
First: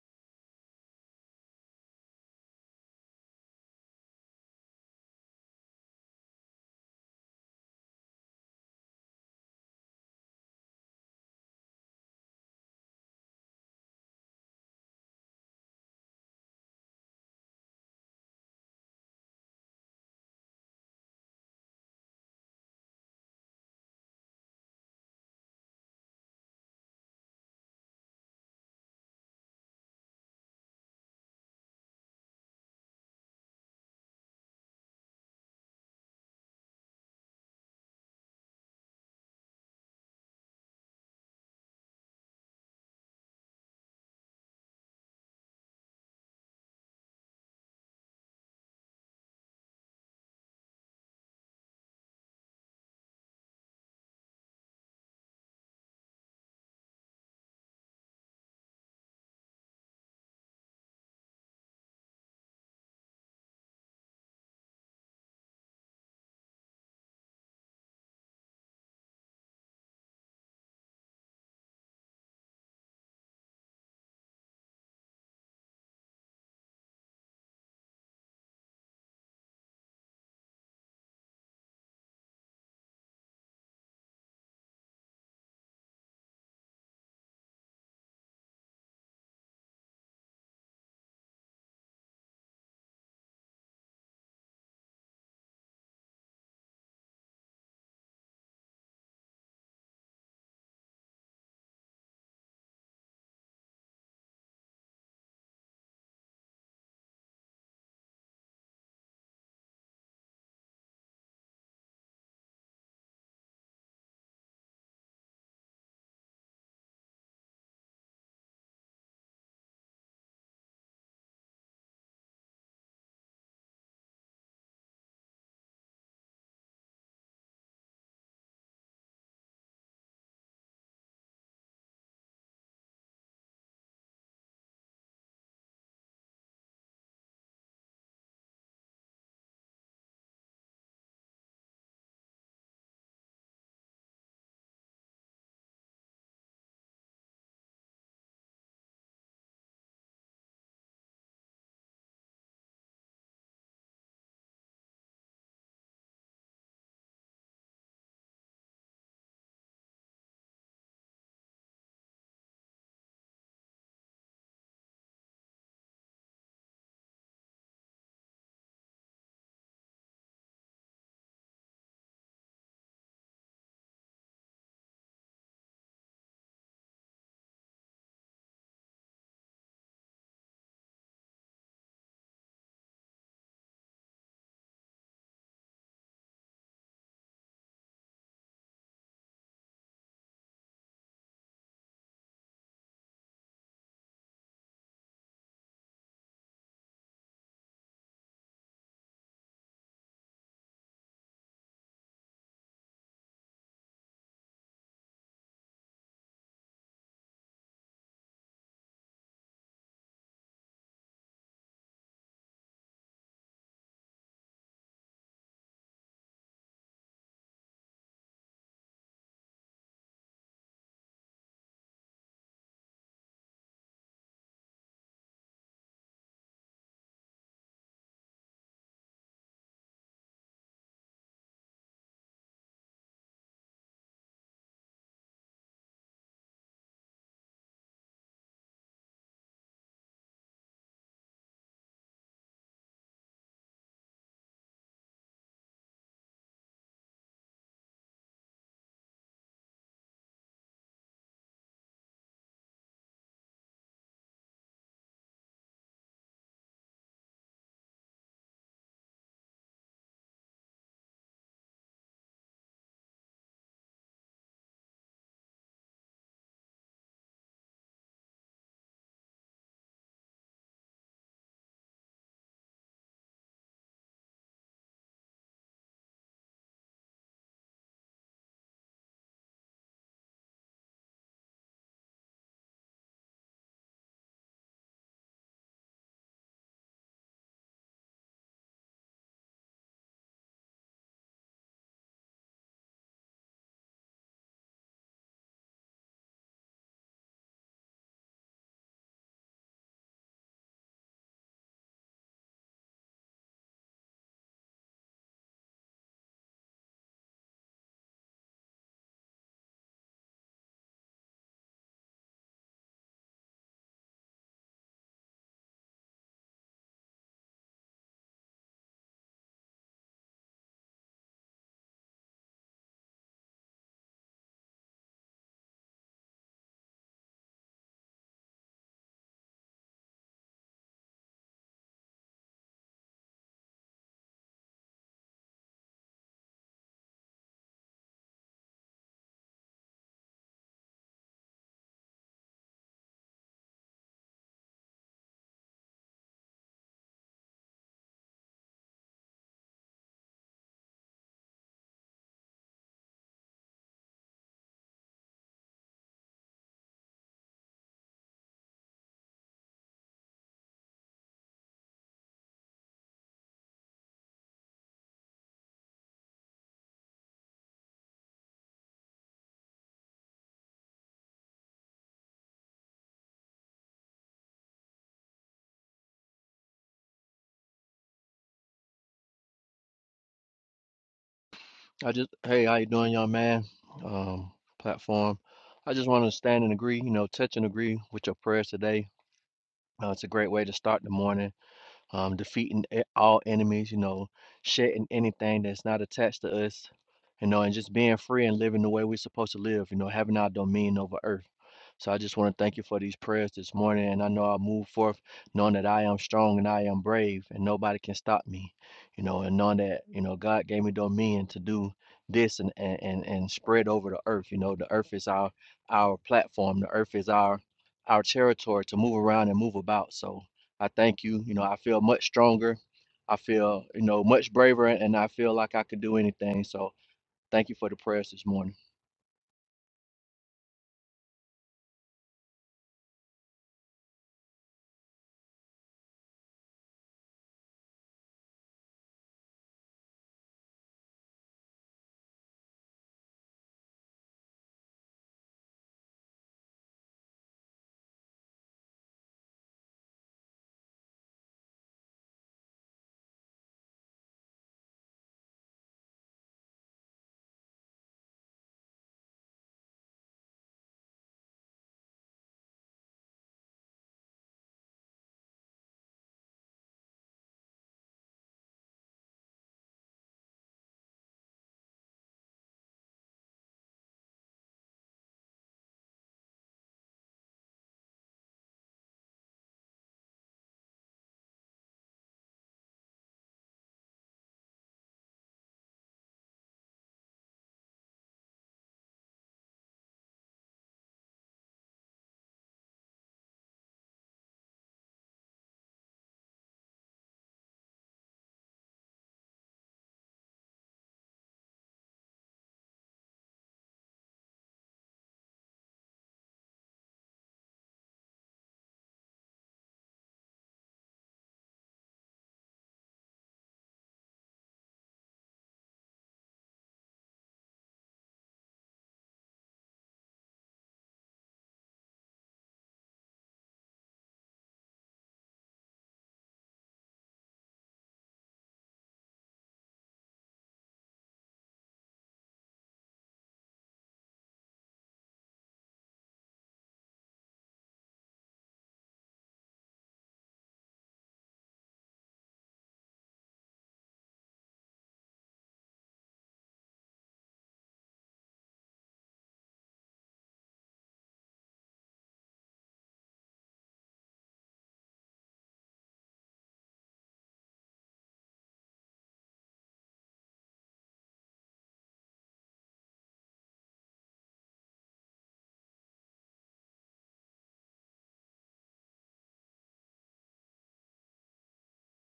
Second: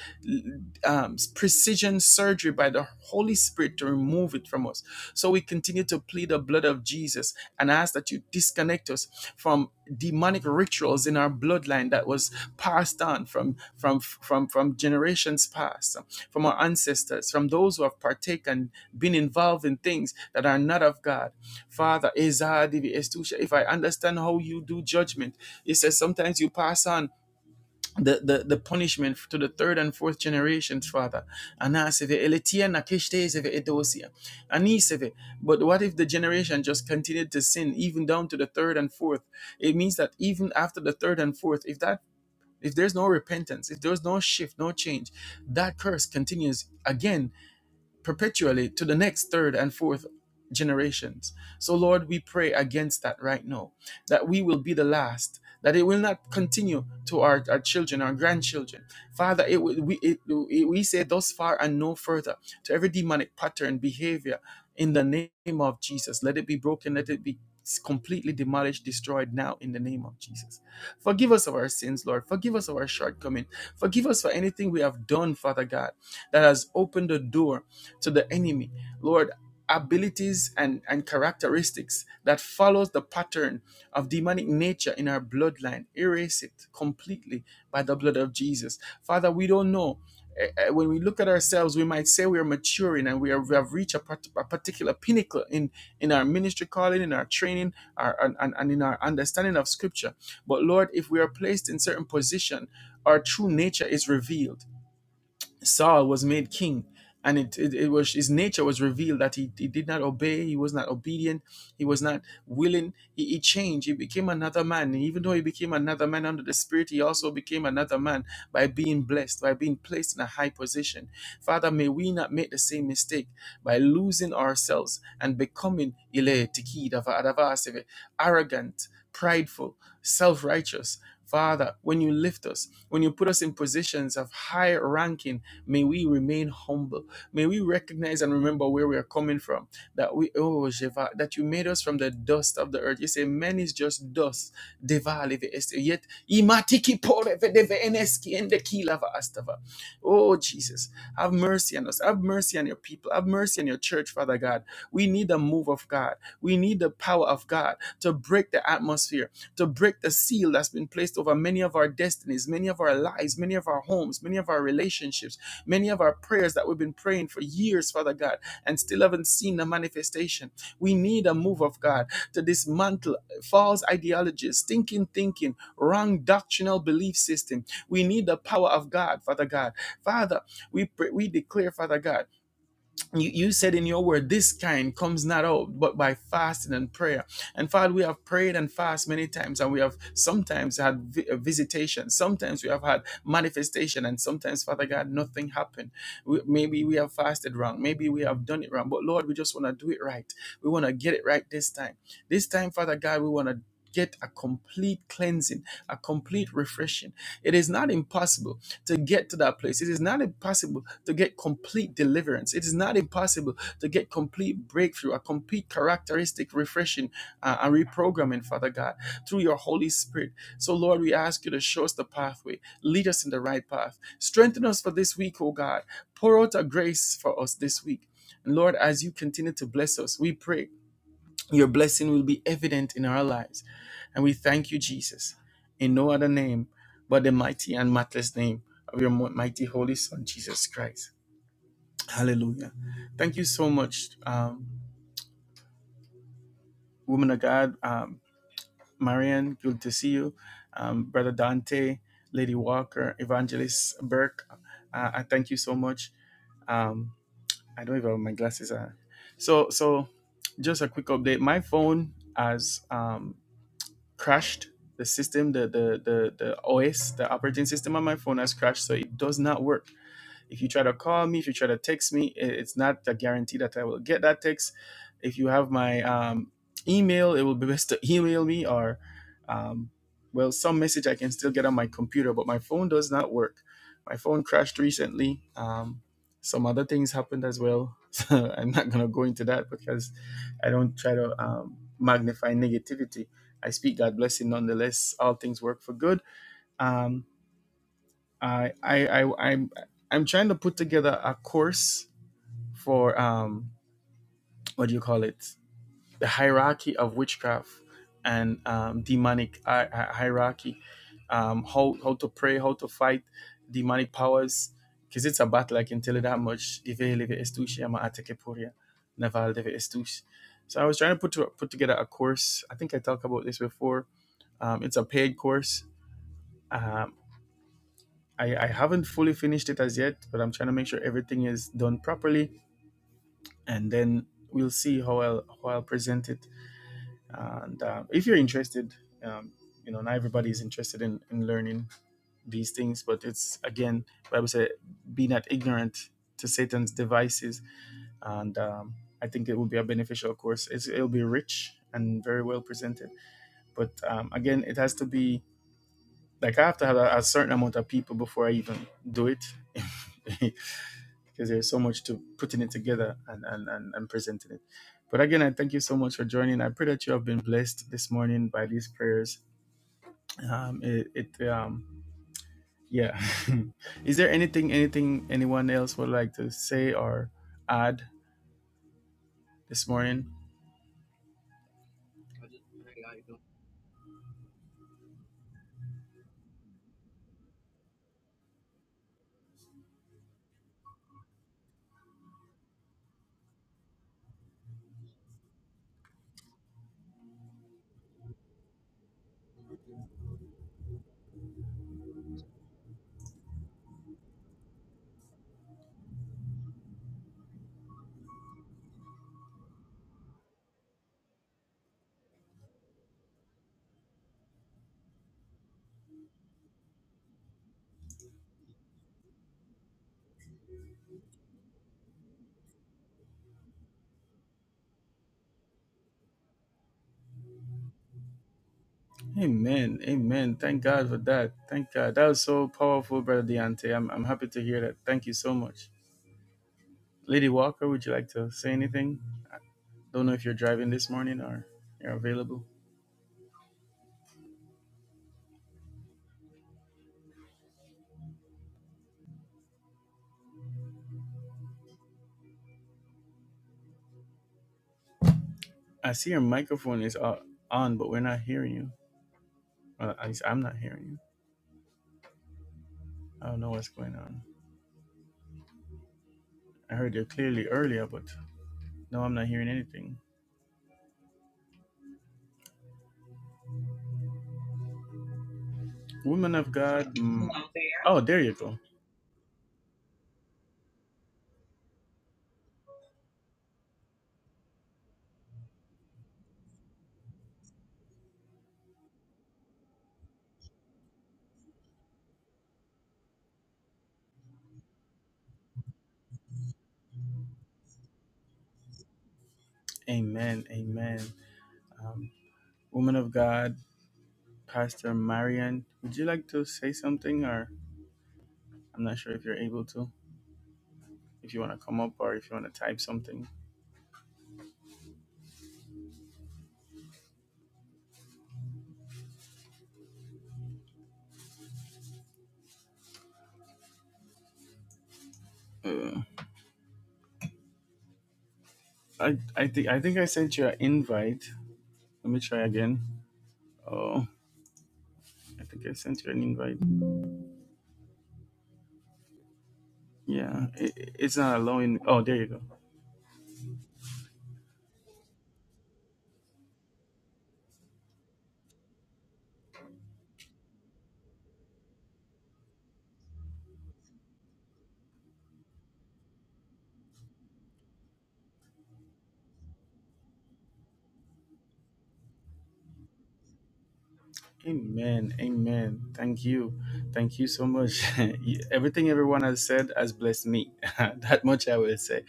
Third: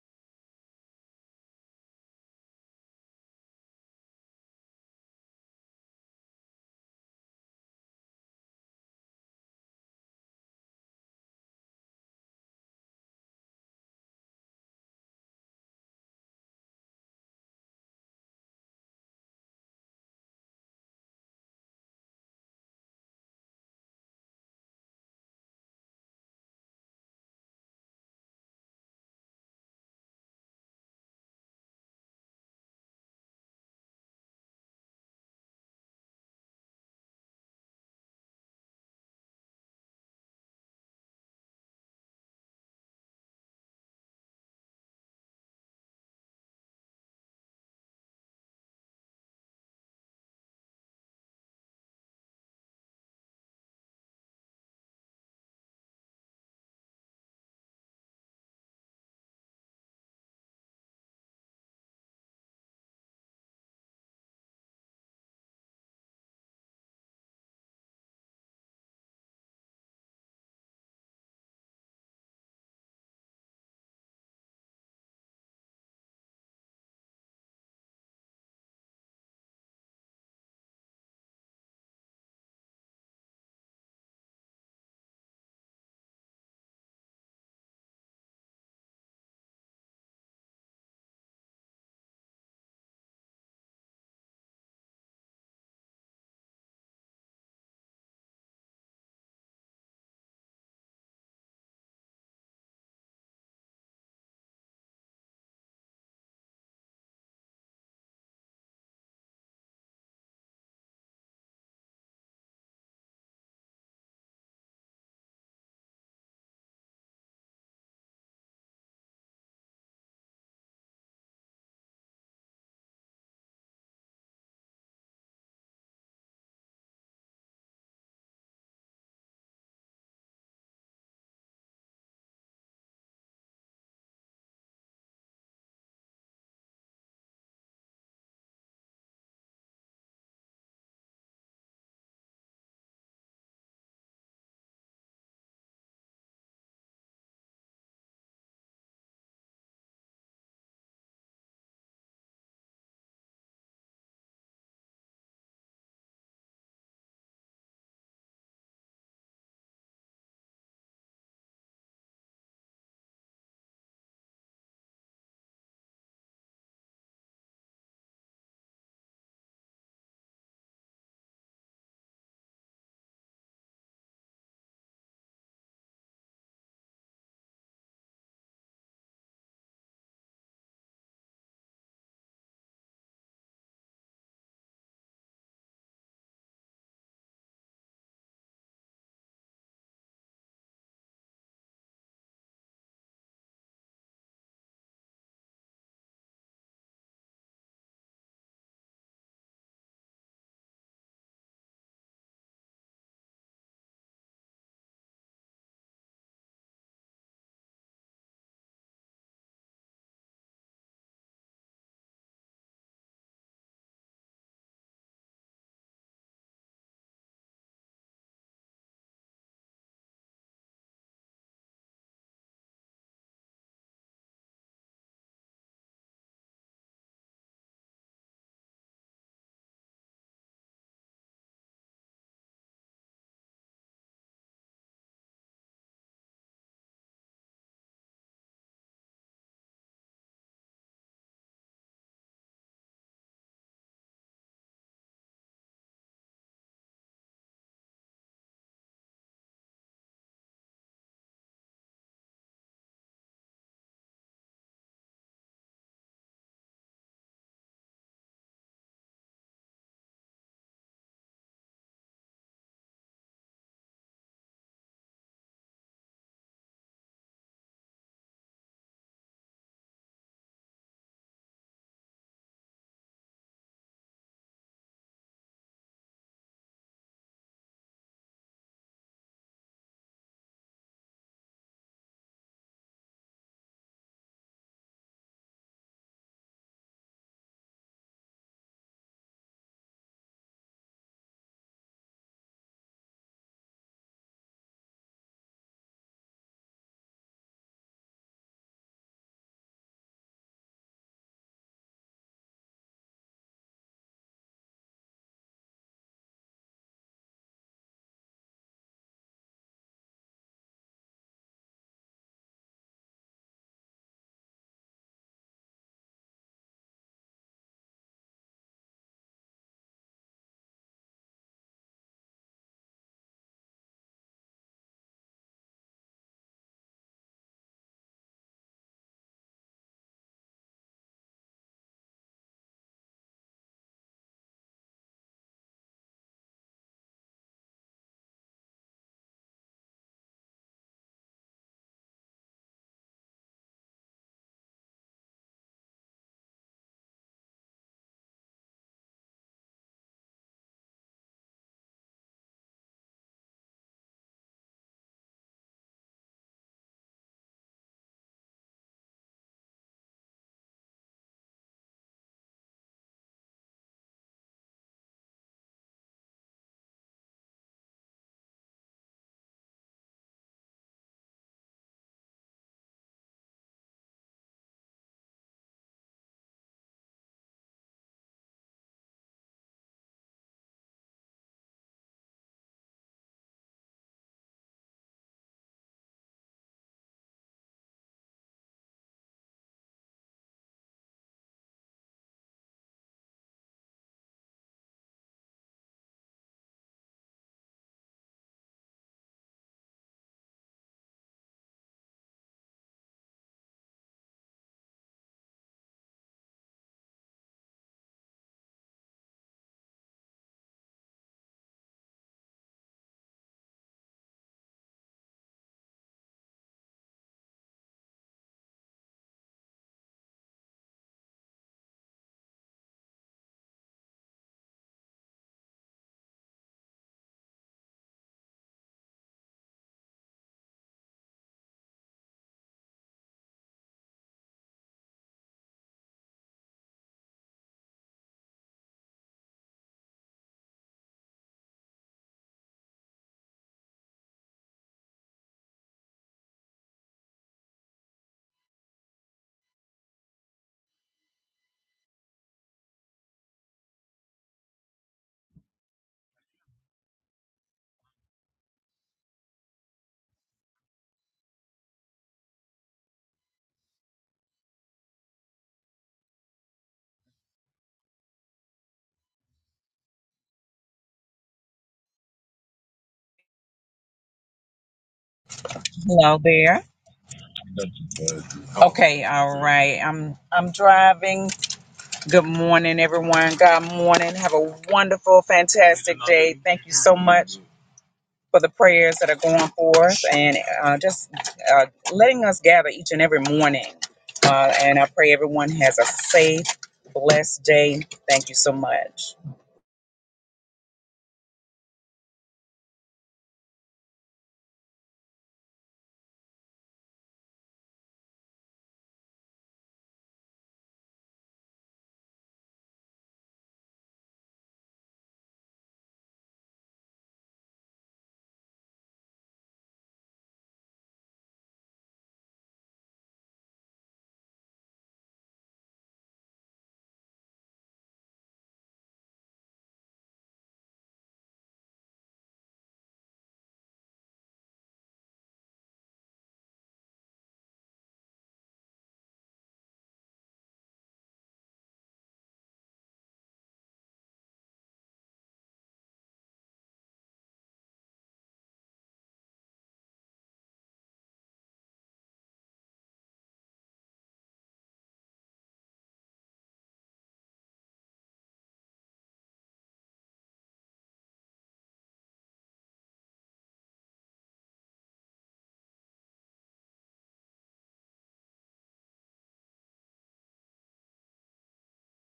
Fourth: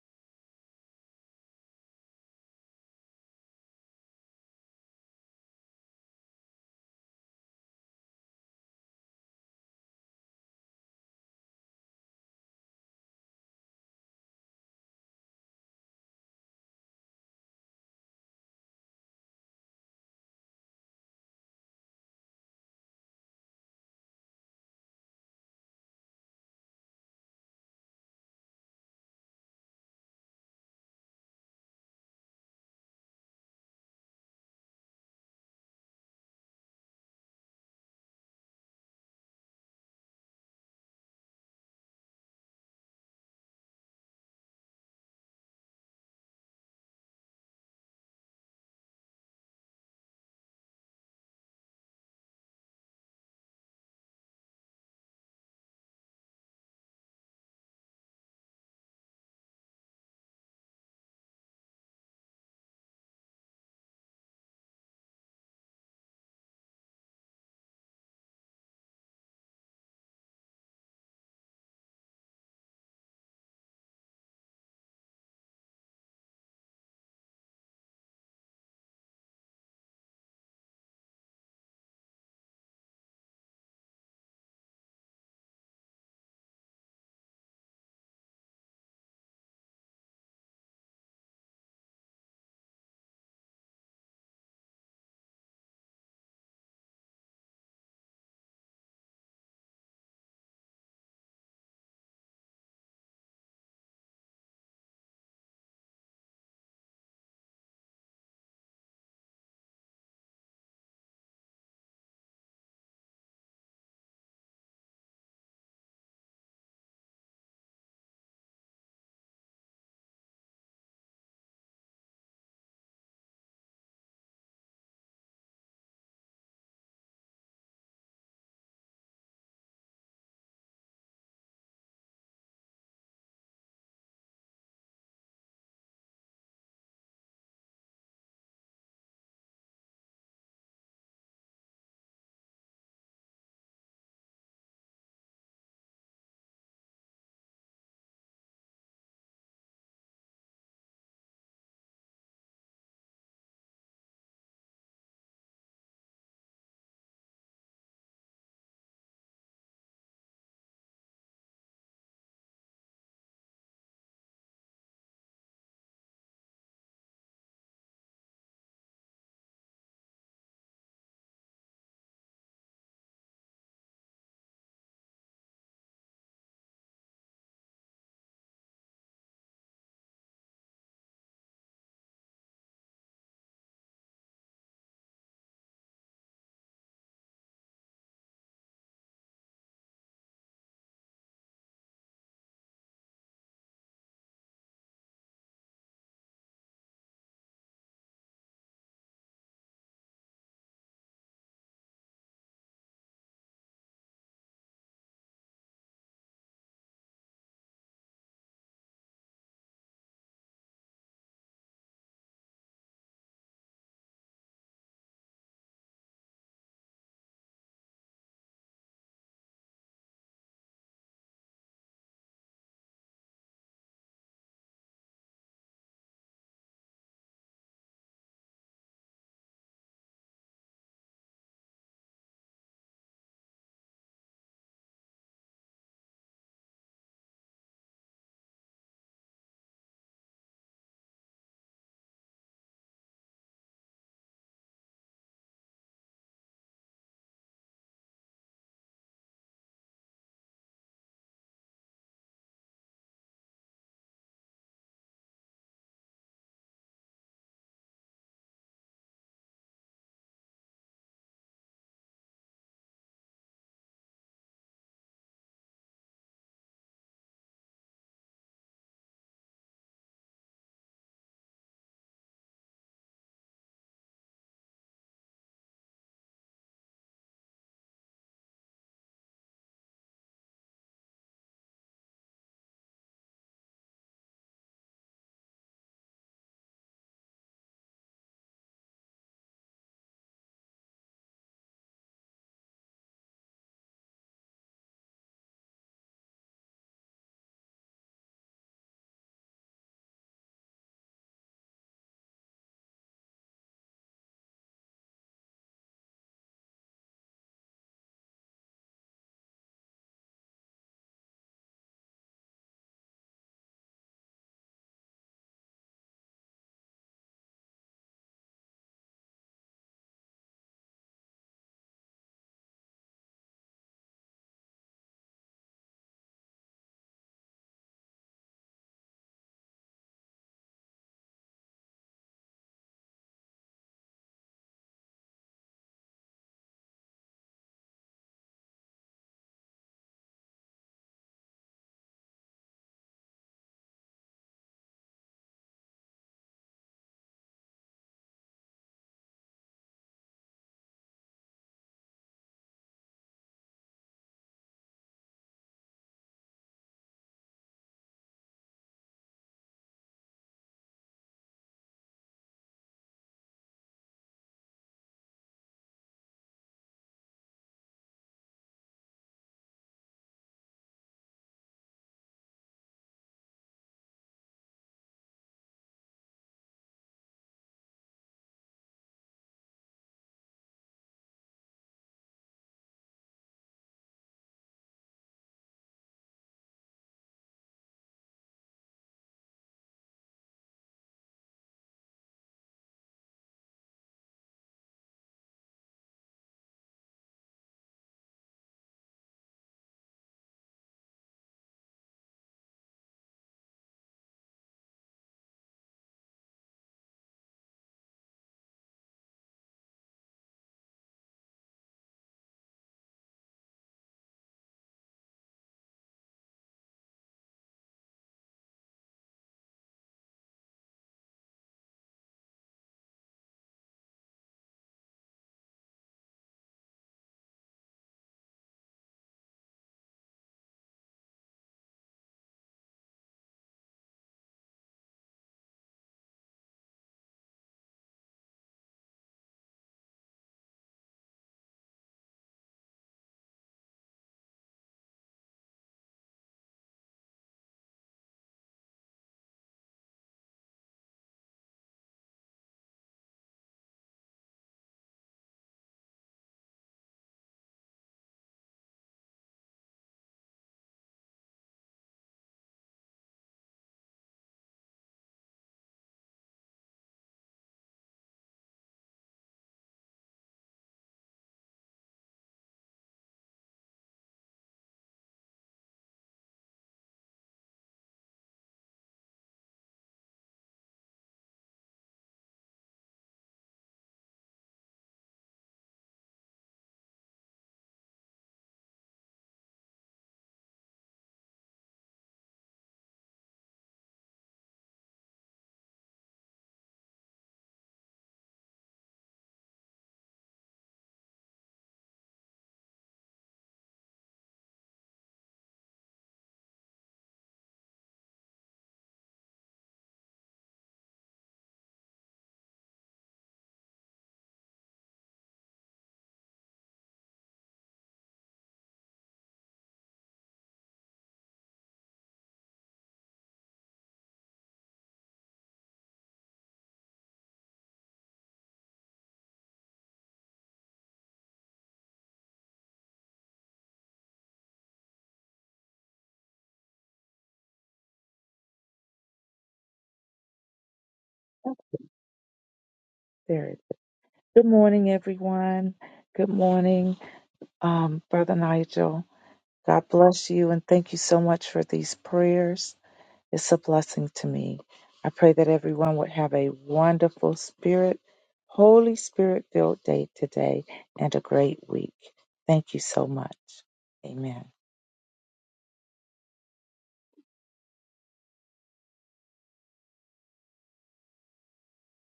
A: um, precision surgery by the Holy Spirit to remove it from us. So we continue to plead the blood of Jesus and ask that you disconnect us from demonic rituals in our bloodline that was passed on from from from from generations past from our ancestors from those who have partaken been involved in things that are not of god father Ezadivi if i understand how you do judgment it says sometimes you pass on the, the, the punishment to the third and fourth generations, Father. Anaseve, eletia nakeshtezeve edosia. Aniseve. But what if the generation just continued to sin even down to the third and fourth? It means that even after the third and fourth, if that if there's no repentance, if there's no shift, no change, that curse continues again perpetually to the next third and fourth generations. So, Lord, we pray against that right now, that we will be the last, that it will not continue to our, our children, our grandchildren. Father, it, we, it, we say thus far and no further to every demonic pattern, behavior in the name of Jesus. Let it be broken, let it be completely demolished, destroyed now in the name of Jesus. Forgive us of our sins, Lord. Forgive us of our shortcomings. Forgive us for anything we have done, Father God, that has opened the door to the enemy. Lord, abilities and, and characteristics that follows the pattern of demonic nature in our bloodline. Erase it completely by the blood of Jesus. Father, we don't know. Eh, eh, When we look at ourselves, we might say we are maturing and we, are, we have reached a, part, a particular pinnacle in, in our ministry calling, in our training, our, and and in our understanding of Scripture. But Lord, if we are placed in certain position, our true nature is revealed Saul was made king, and it, it, it was his nature was revealed that he, he did not obey, he was not obedient, he was not willing. He, he changed, he became another man. And even though he became another man under the Spirit, he also became another man by being blessed, by being placed in a high position. Father, may we not make the same mistake by losing ourselves and becoming ile tiki dava- dava arrogant, prideful, self righteous. Father, when you lift us, when you put us in positions of high ranking, May we remain humble. May we recognize and remember where we are coming from. That we, oh, Jeva, that you made us from the dust of the earth. You say, man is just dust. Deva leve este. Yet, pore ve deve ende ki astava. Oh, Jesus, have mercy on us. Have mercy on your people. Have mercy on your church, Father God. We need the move of God. We need the power of God to break the atmosphere, to break the seal that's been placed over many of our destinies, many of our lives, many of our homes, many of our relationships Many of our prayers that we've been praying for years, Father God, and still haven't seen the manifestation. We need a move of God to dismantle false ideologies, stinking thinking, wrong doctrinal belief system. We need the power of God, Father God. Father, we pray, we declare, Father God you, you said in your word, this kind comes not out but by fasting and prayer. And Father, we have prayed and fasted many times, and we have sometimes had vi- uh, visitation, sometimes we have had manifestation, and sometimes, Father God, nothing happened. We, maybe we have fasted wrong, maybe we have done it wrong, but Lord, we just want to do it right. We want to get it right this time. This time, Father God, we want to. Get a complete cleansing, a complete refreshing. It is not impossible to get to that place. It is not impossible to get complete deliverance. It is not impossible to get complete breakthrough, a complete characteristic refreshing uh, and reprogramming, Father God, through your Holy Spirit. So, Lord, we ask you to show us the pathway, lead us in the right path, strengthen us for this week, oh God. Pour out a grace for us this week. And Lord, as you continue to bless us, we pray your blessing will be evident in our lives. And we thank you, Jesus, in no other name but the mighty and matchless name of your mo- mighty Holy Son, Jesus Christ. Hallelujah. Thank you so much, um, woman of God, um, Marianne, good to see you. Um, Brother Dante, Lady Walker, Evangelist Burke, uh, I thank you so much. Um, I don't even have my glasses on. So, so just a quick update. My phone has. um, crashed the system the the the, the os the operating system on my phone has crashed so it does not work if you try to call me, if you try to text me, it's not a guarantee that I will get that text. If you have my um, email, it will be best to email me or, um, well, some message I can still get on my computer, but my phone does not work. My phone crashed recently. Um, some other things happened as well. So I'm not going to go into that because I don't try to um, magnify negativity. I speak God blessing nonetheless. All things work for good. Um, I I I I'm I'm trying to put together a course for um what do you call it? The hierarchy of witchcraft and um, demonic hi- hi- hierarchy. Um, how how to pray, how to fight demonic powers. Because it's a battle, I can tell you that much. Deve leve estuche, ama ateke poria, neva leve estuche. So I was trying to put to, put together a course. I think I talked about this before. Um, it's a paid course. Um, I, I haven't fully finished it as yet, but I'm trying to make sure everything is done properly, and then we'll see how I'll how I'll present it. And uh, if you're interested, um, you know, not everybody is interested in, in learning these things, but it's again, Bible said, "Be not ignorant to Satan's devices," and um, I think it will be a beneficial course. It's, it'll be rich and very well presented, but um, again, it has to be like I have to have a, a certain amount of people before I even do it. because there's so much to putting it together and, and, and, and presenting it. But again, I thank you so much for joining. I pray that you have been blessed this morning by these prayers. Um, it, it um, yeah. Is there anything, anything anyone else would like to say or add this morning?
C: I just, hey, how you doing, young man? Um, platform. I just want to stand and agree, you know, touch and agree with your prayers today. Uh, it's a great way to start the morning. Um, defeating e- all enemies, you know, shedding anything that's not attached to us, you know, and just being free and living the way we're supposed to live, you know, having our dominion over earth. So I just want to thank you for these prayers this morning. And I know I move forth knowing that I am strong and I am brave and nobody can stop me, you know, and knowing that, you know, God gave me dominion to do this and, and, and, and spread over the earth. You know, the earth is our our platform. The earth is our our territory to move around and move about. So I thank you. You know, I feel much stronger. I feel, you know, much braver and I feel like I could do anything. So thank you for the prayers this morning.
A: Amen. Amen. Thank God for that. Thank God. That was so powerful, Brother Deontay. I'm, I'm happy to hear that. Thank you so much. Lady Walker, would you like to say anything? Don't know if you're driving this morning or you're available. I see your microphone is o- on, but we're not hearing you. Well, at least I'm not hearing you. I don't know what's going on. I heard you clearly earlier, but no, I'm not hearing anything.
B: Hello
A: Woman of
B: there.
A: God. mm, oh, there you go.
B: Okay, all right. I'm I'm driving. Good morning, everyone. God morning. Have a wonderful, fantastic day. Thank you so much for the prayers that are going forth and uh, just uh, letting us gather each and every morning. Uh, and I pray everyone has a safe, blessed day. Thank you so much.
A: Amen. Amen. Um, woman of God, Pastor Marian, would you like to say something? Or I'm not sure if you're able to. If you want to come up or if you want to type something. Uh, I I think I think I sent you an invite. Let me try again. Oh, I think I sent you an invite. Yeah, it, it's not allowing. Oh, there you go.
D: Spirit. Good morning, everyone. Good morning, um, Brother Nigel. God bless you and thank you so much for these prayers. It's a blessing to me. I pray that everyone would have a wonderful Spirit, Holy Spirit filled day today and a great week. Thank you so much. Amen.
A: Amen. Amen. Thank you. Thank you so much. You- Everything everyone has said has blessed me. that much I will say.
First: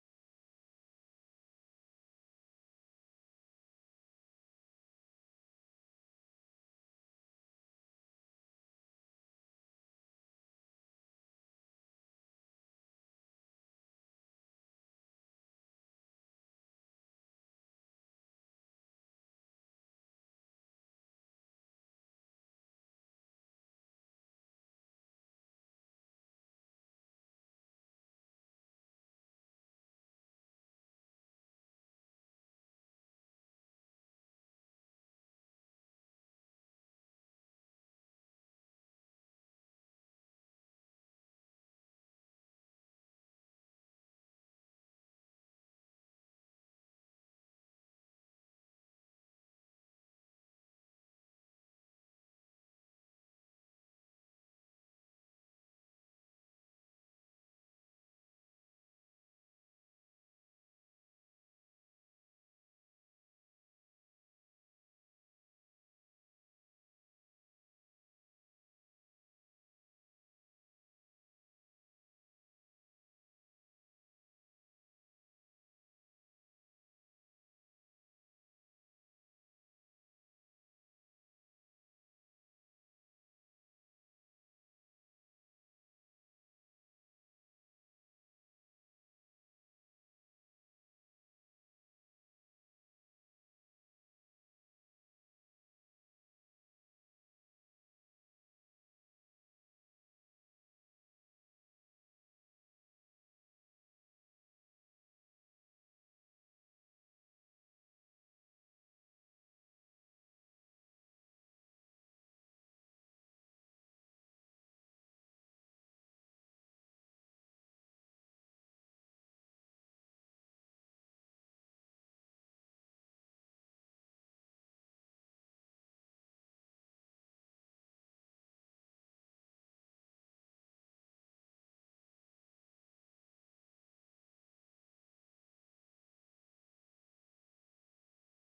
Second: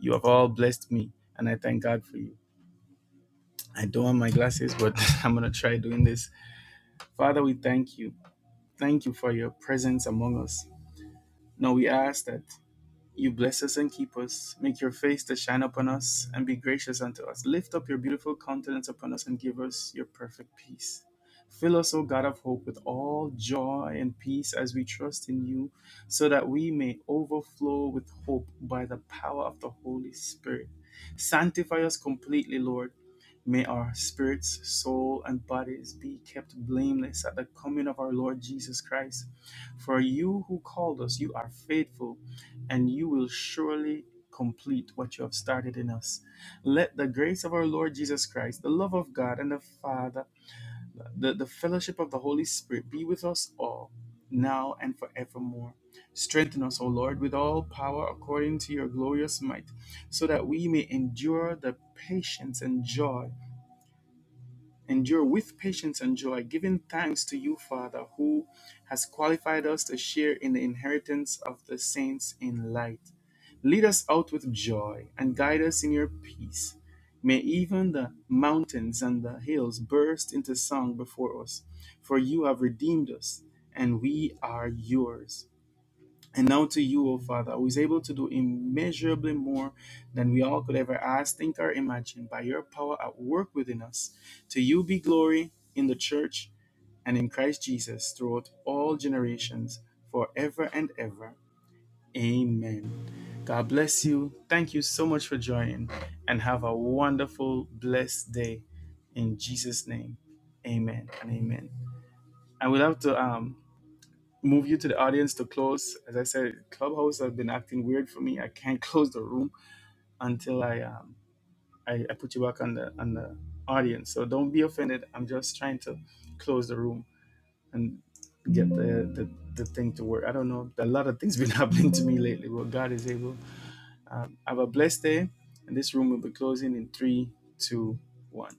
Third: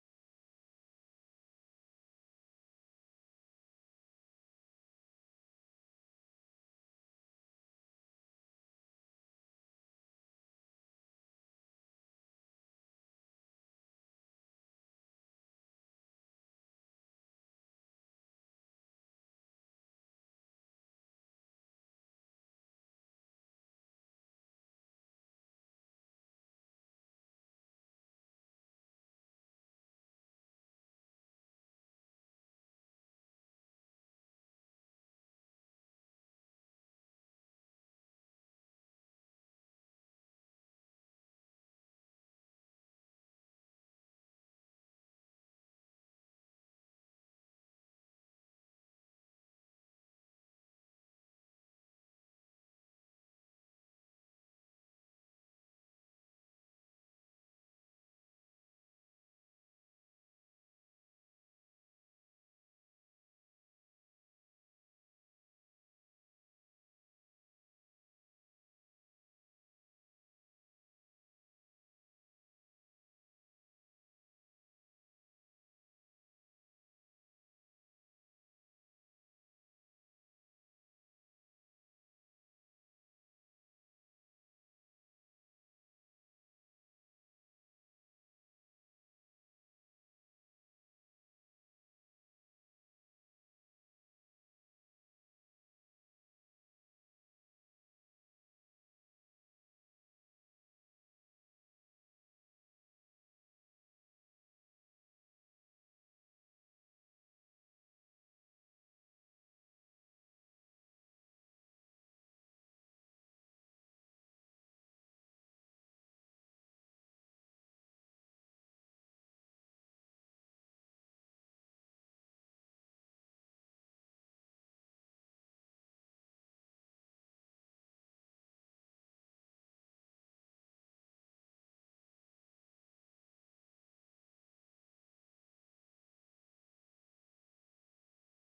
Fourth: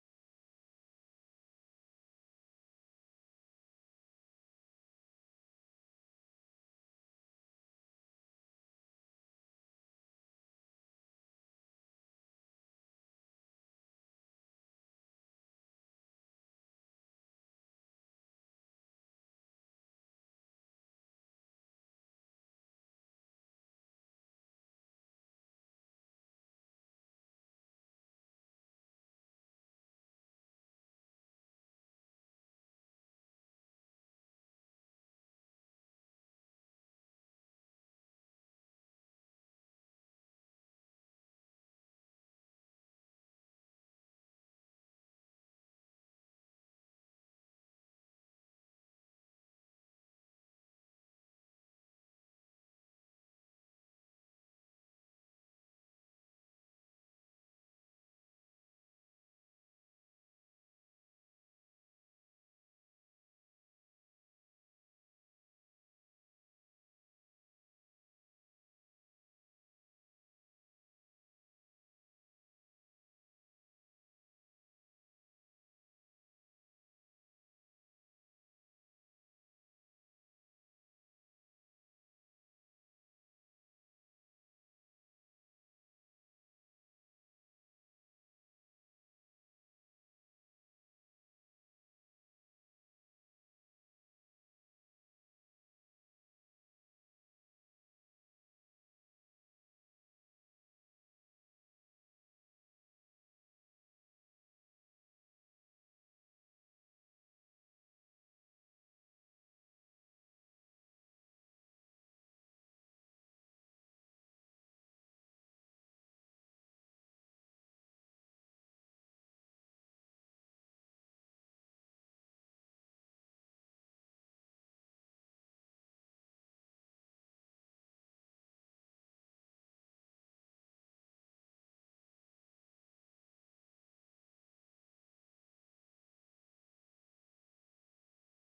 A: You have all blessed me, and I thank God for you. I don't have my glasses, but I'm going to try doing this. Father, we thank you. Thank you for your presence among us. Now we ask that. You bless us and keep us. Make your face to shine upon us and be gracious unto us. Lift up your beautiful countenance upon us and give us your perfect peace. Fill us, O God of hope, with all joy and peace as we trust in you, so that we may overflow with hope by the power of the Holy Spirit. Sanctify us completely, Lord. May our spirits, soul, and bodies be kept blameless at the coming of our Lord Jesus Christ. For you who called us, you are faithful and you will surely complete what you have started in us. Let the grace of our Lord Jesus Christ, the love of God and the Father, the, the fellowship of the Holy Spirit be with us all, now and forevermore. Strengthen us, O Lord, with all power according to your glorious might, so that we may endure the patience and joy Endure with patience and joy, giving thanks to you, Father, who has qualified us to share in the inheritance of the saints in light. Lead us out with joy and guide us in your peace. May even the mountains and the hills burst into song before us, for you have redeemed us and we are yours. And now to you, O Father, who is able to do immeasurably more than we all could ever ask, think, or imagine by your power at work within us. To you be glory in the church and in Christ Jesus throughout all generations, forever and ever. Amen. God bless you. Thank you so much for joining and have a wonderful, blessed day in Jesus' name. Amen and amen. I will have to um move you to the audience to close. As I said, Clubhouse has been acting weird for me. I can't close the room until I um I, I put you back on the on the audience. So don't be offended. I'm just trying to close the room and get the the, the thing to work. I don't know. A lot of things been happening to me lately, but God is able. Um, have a blessed day, and this room will be closing in three, two, one.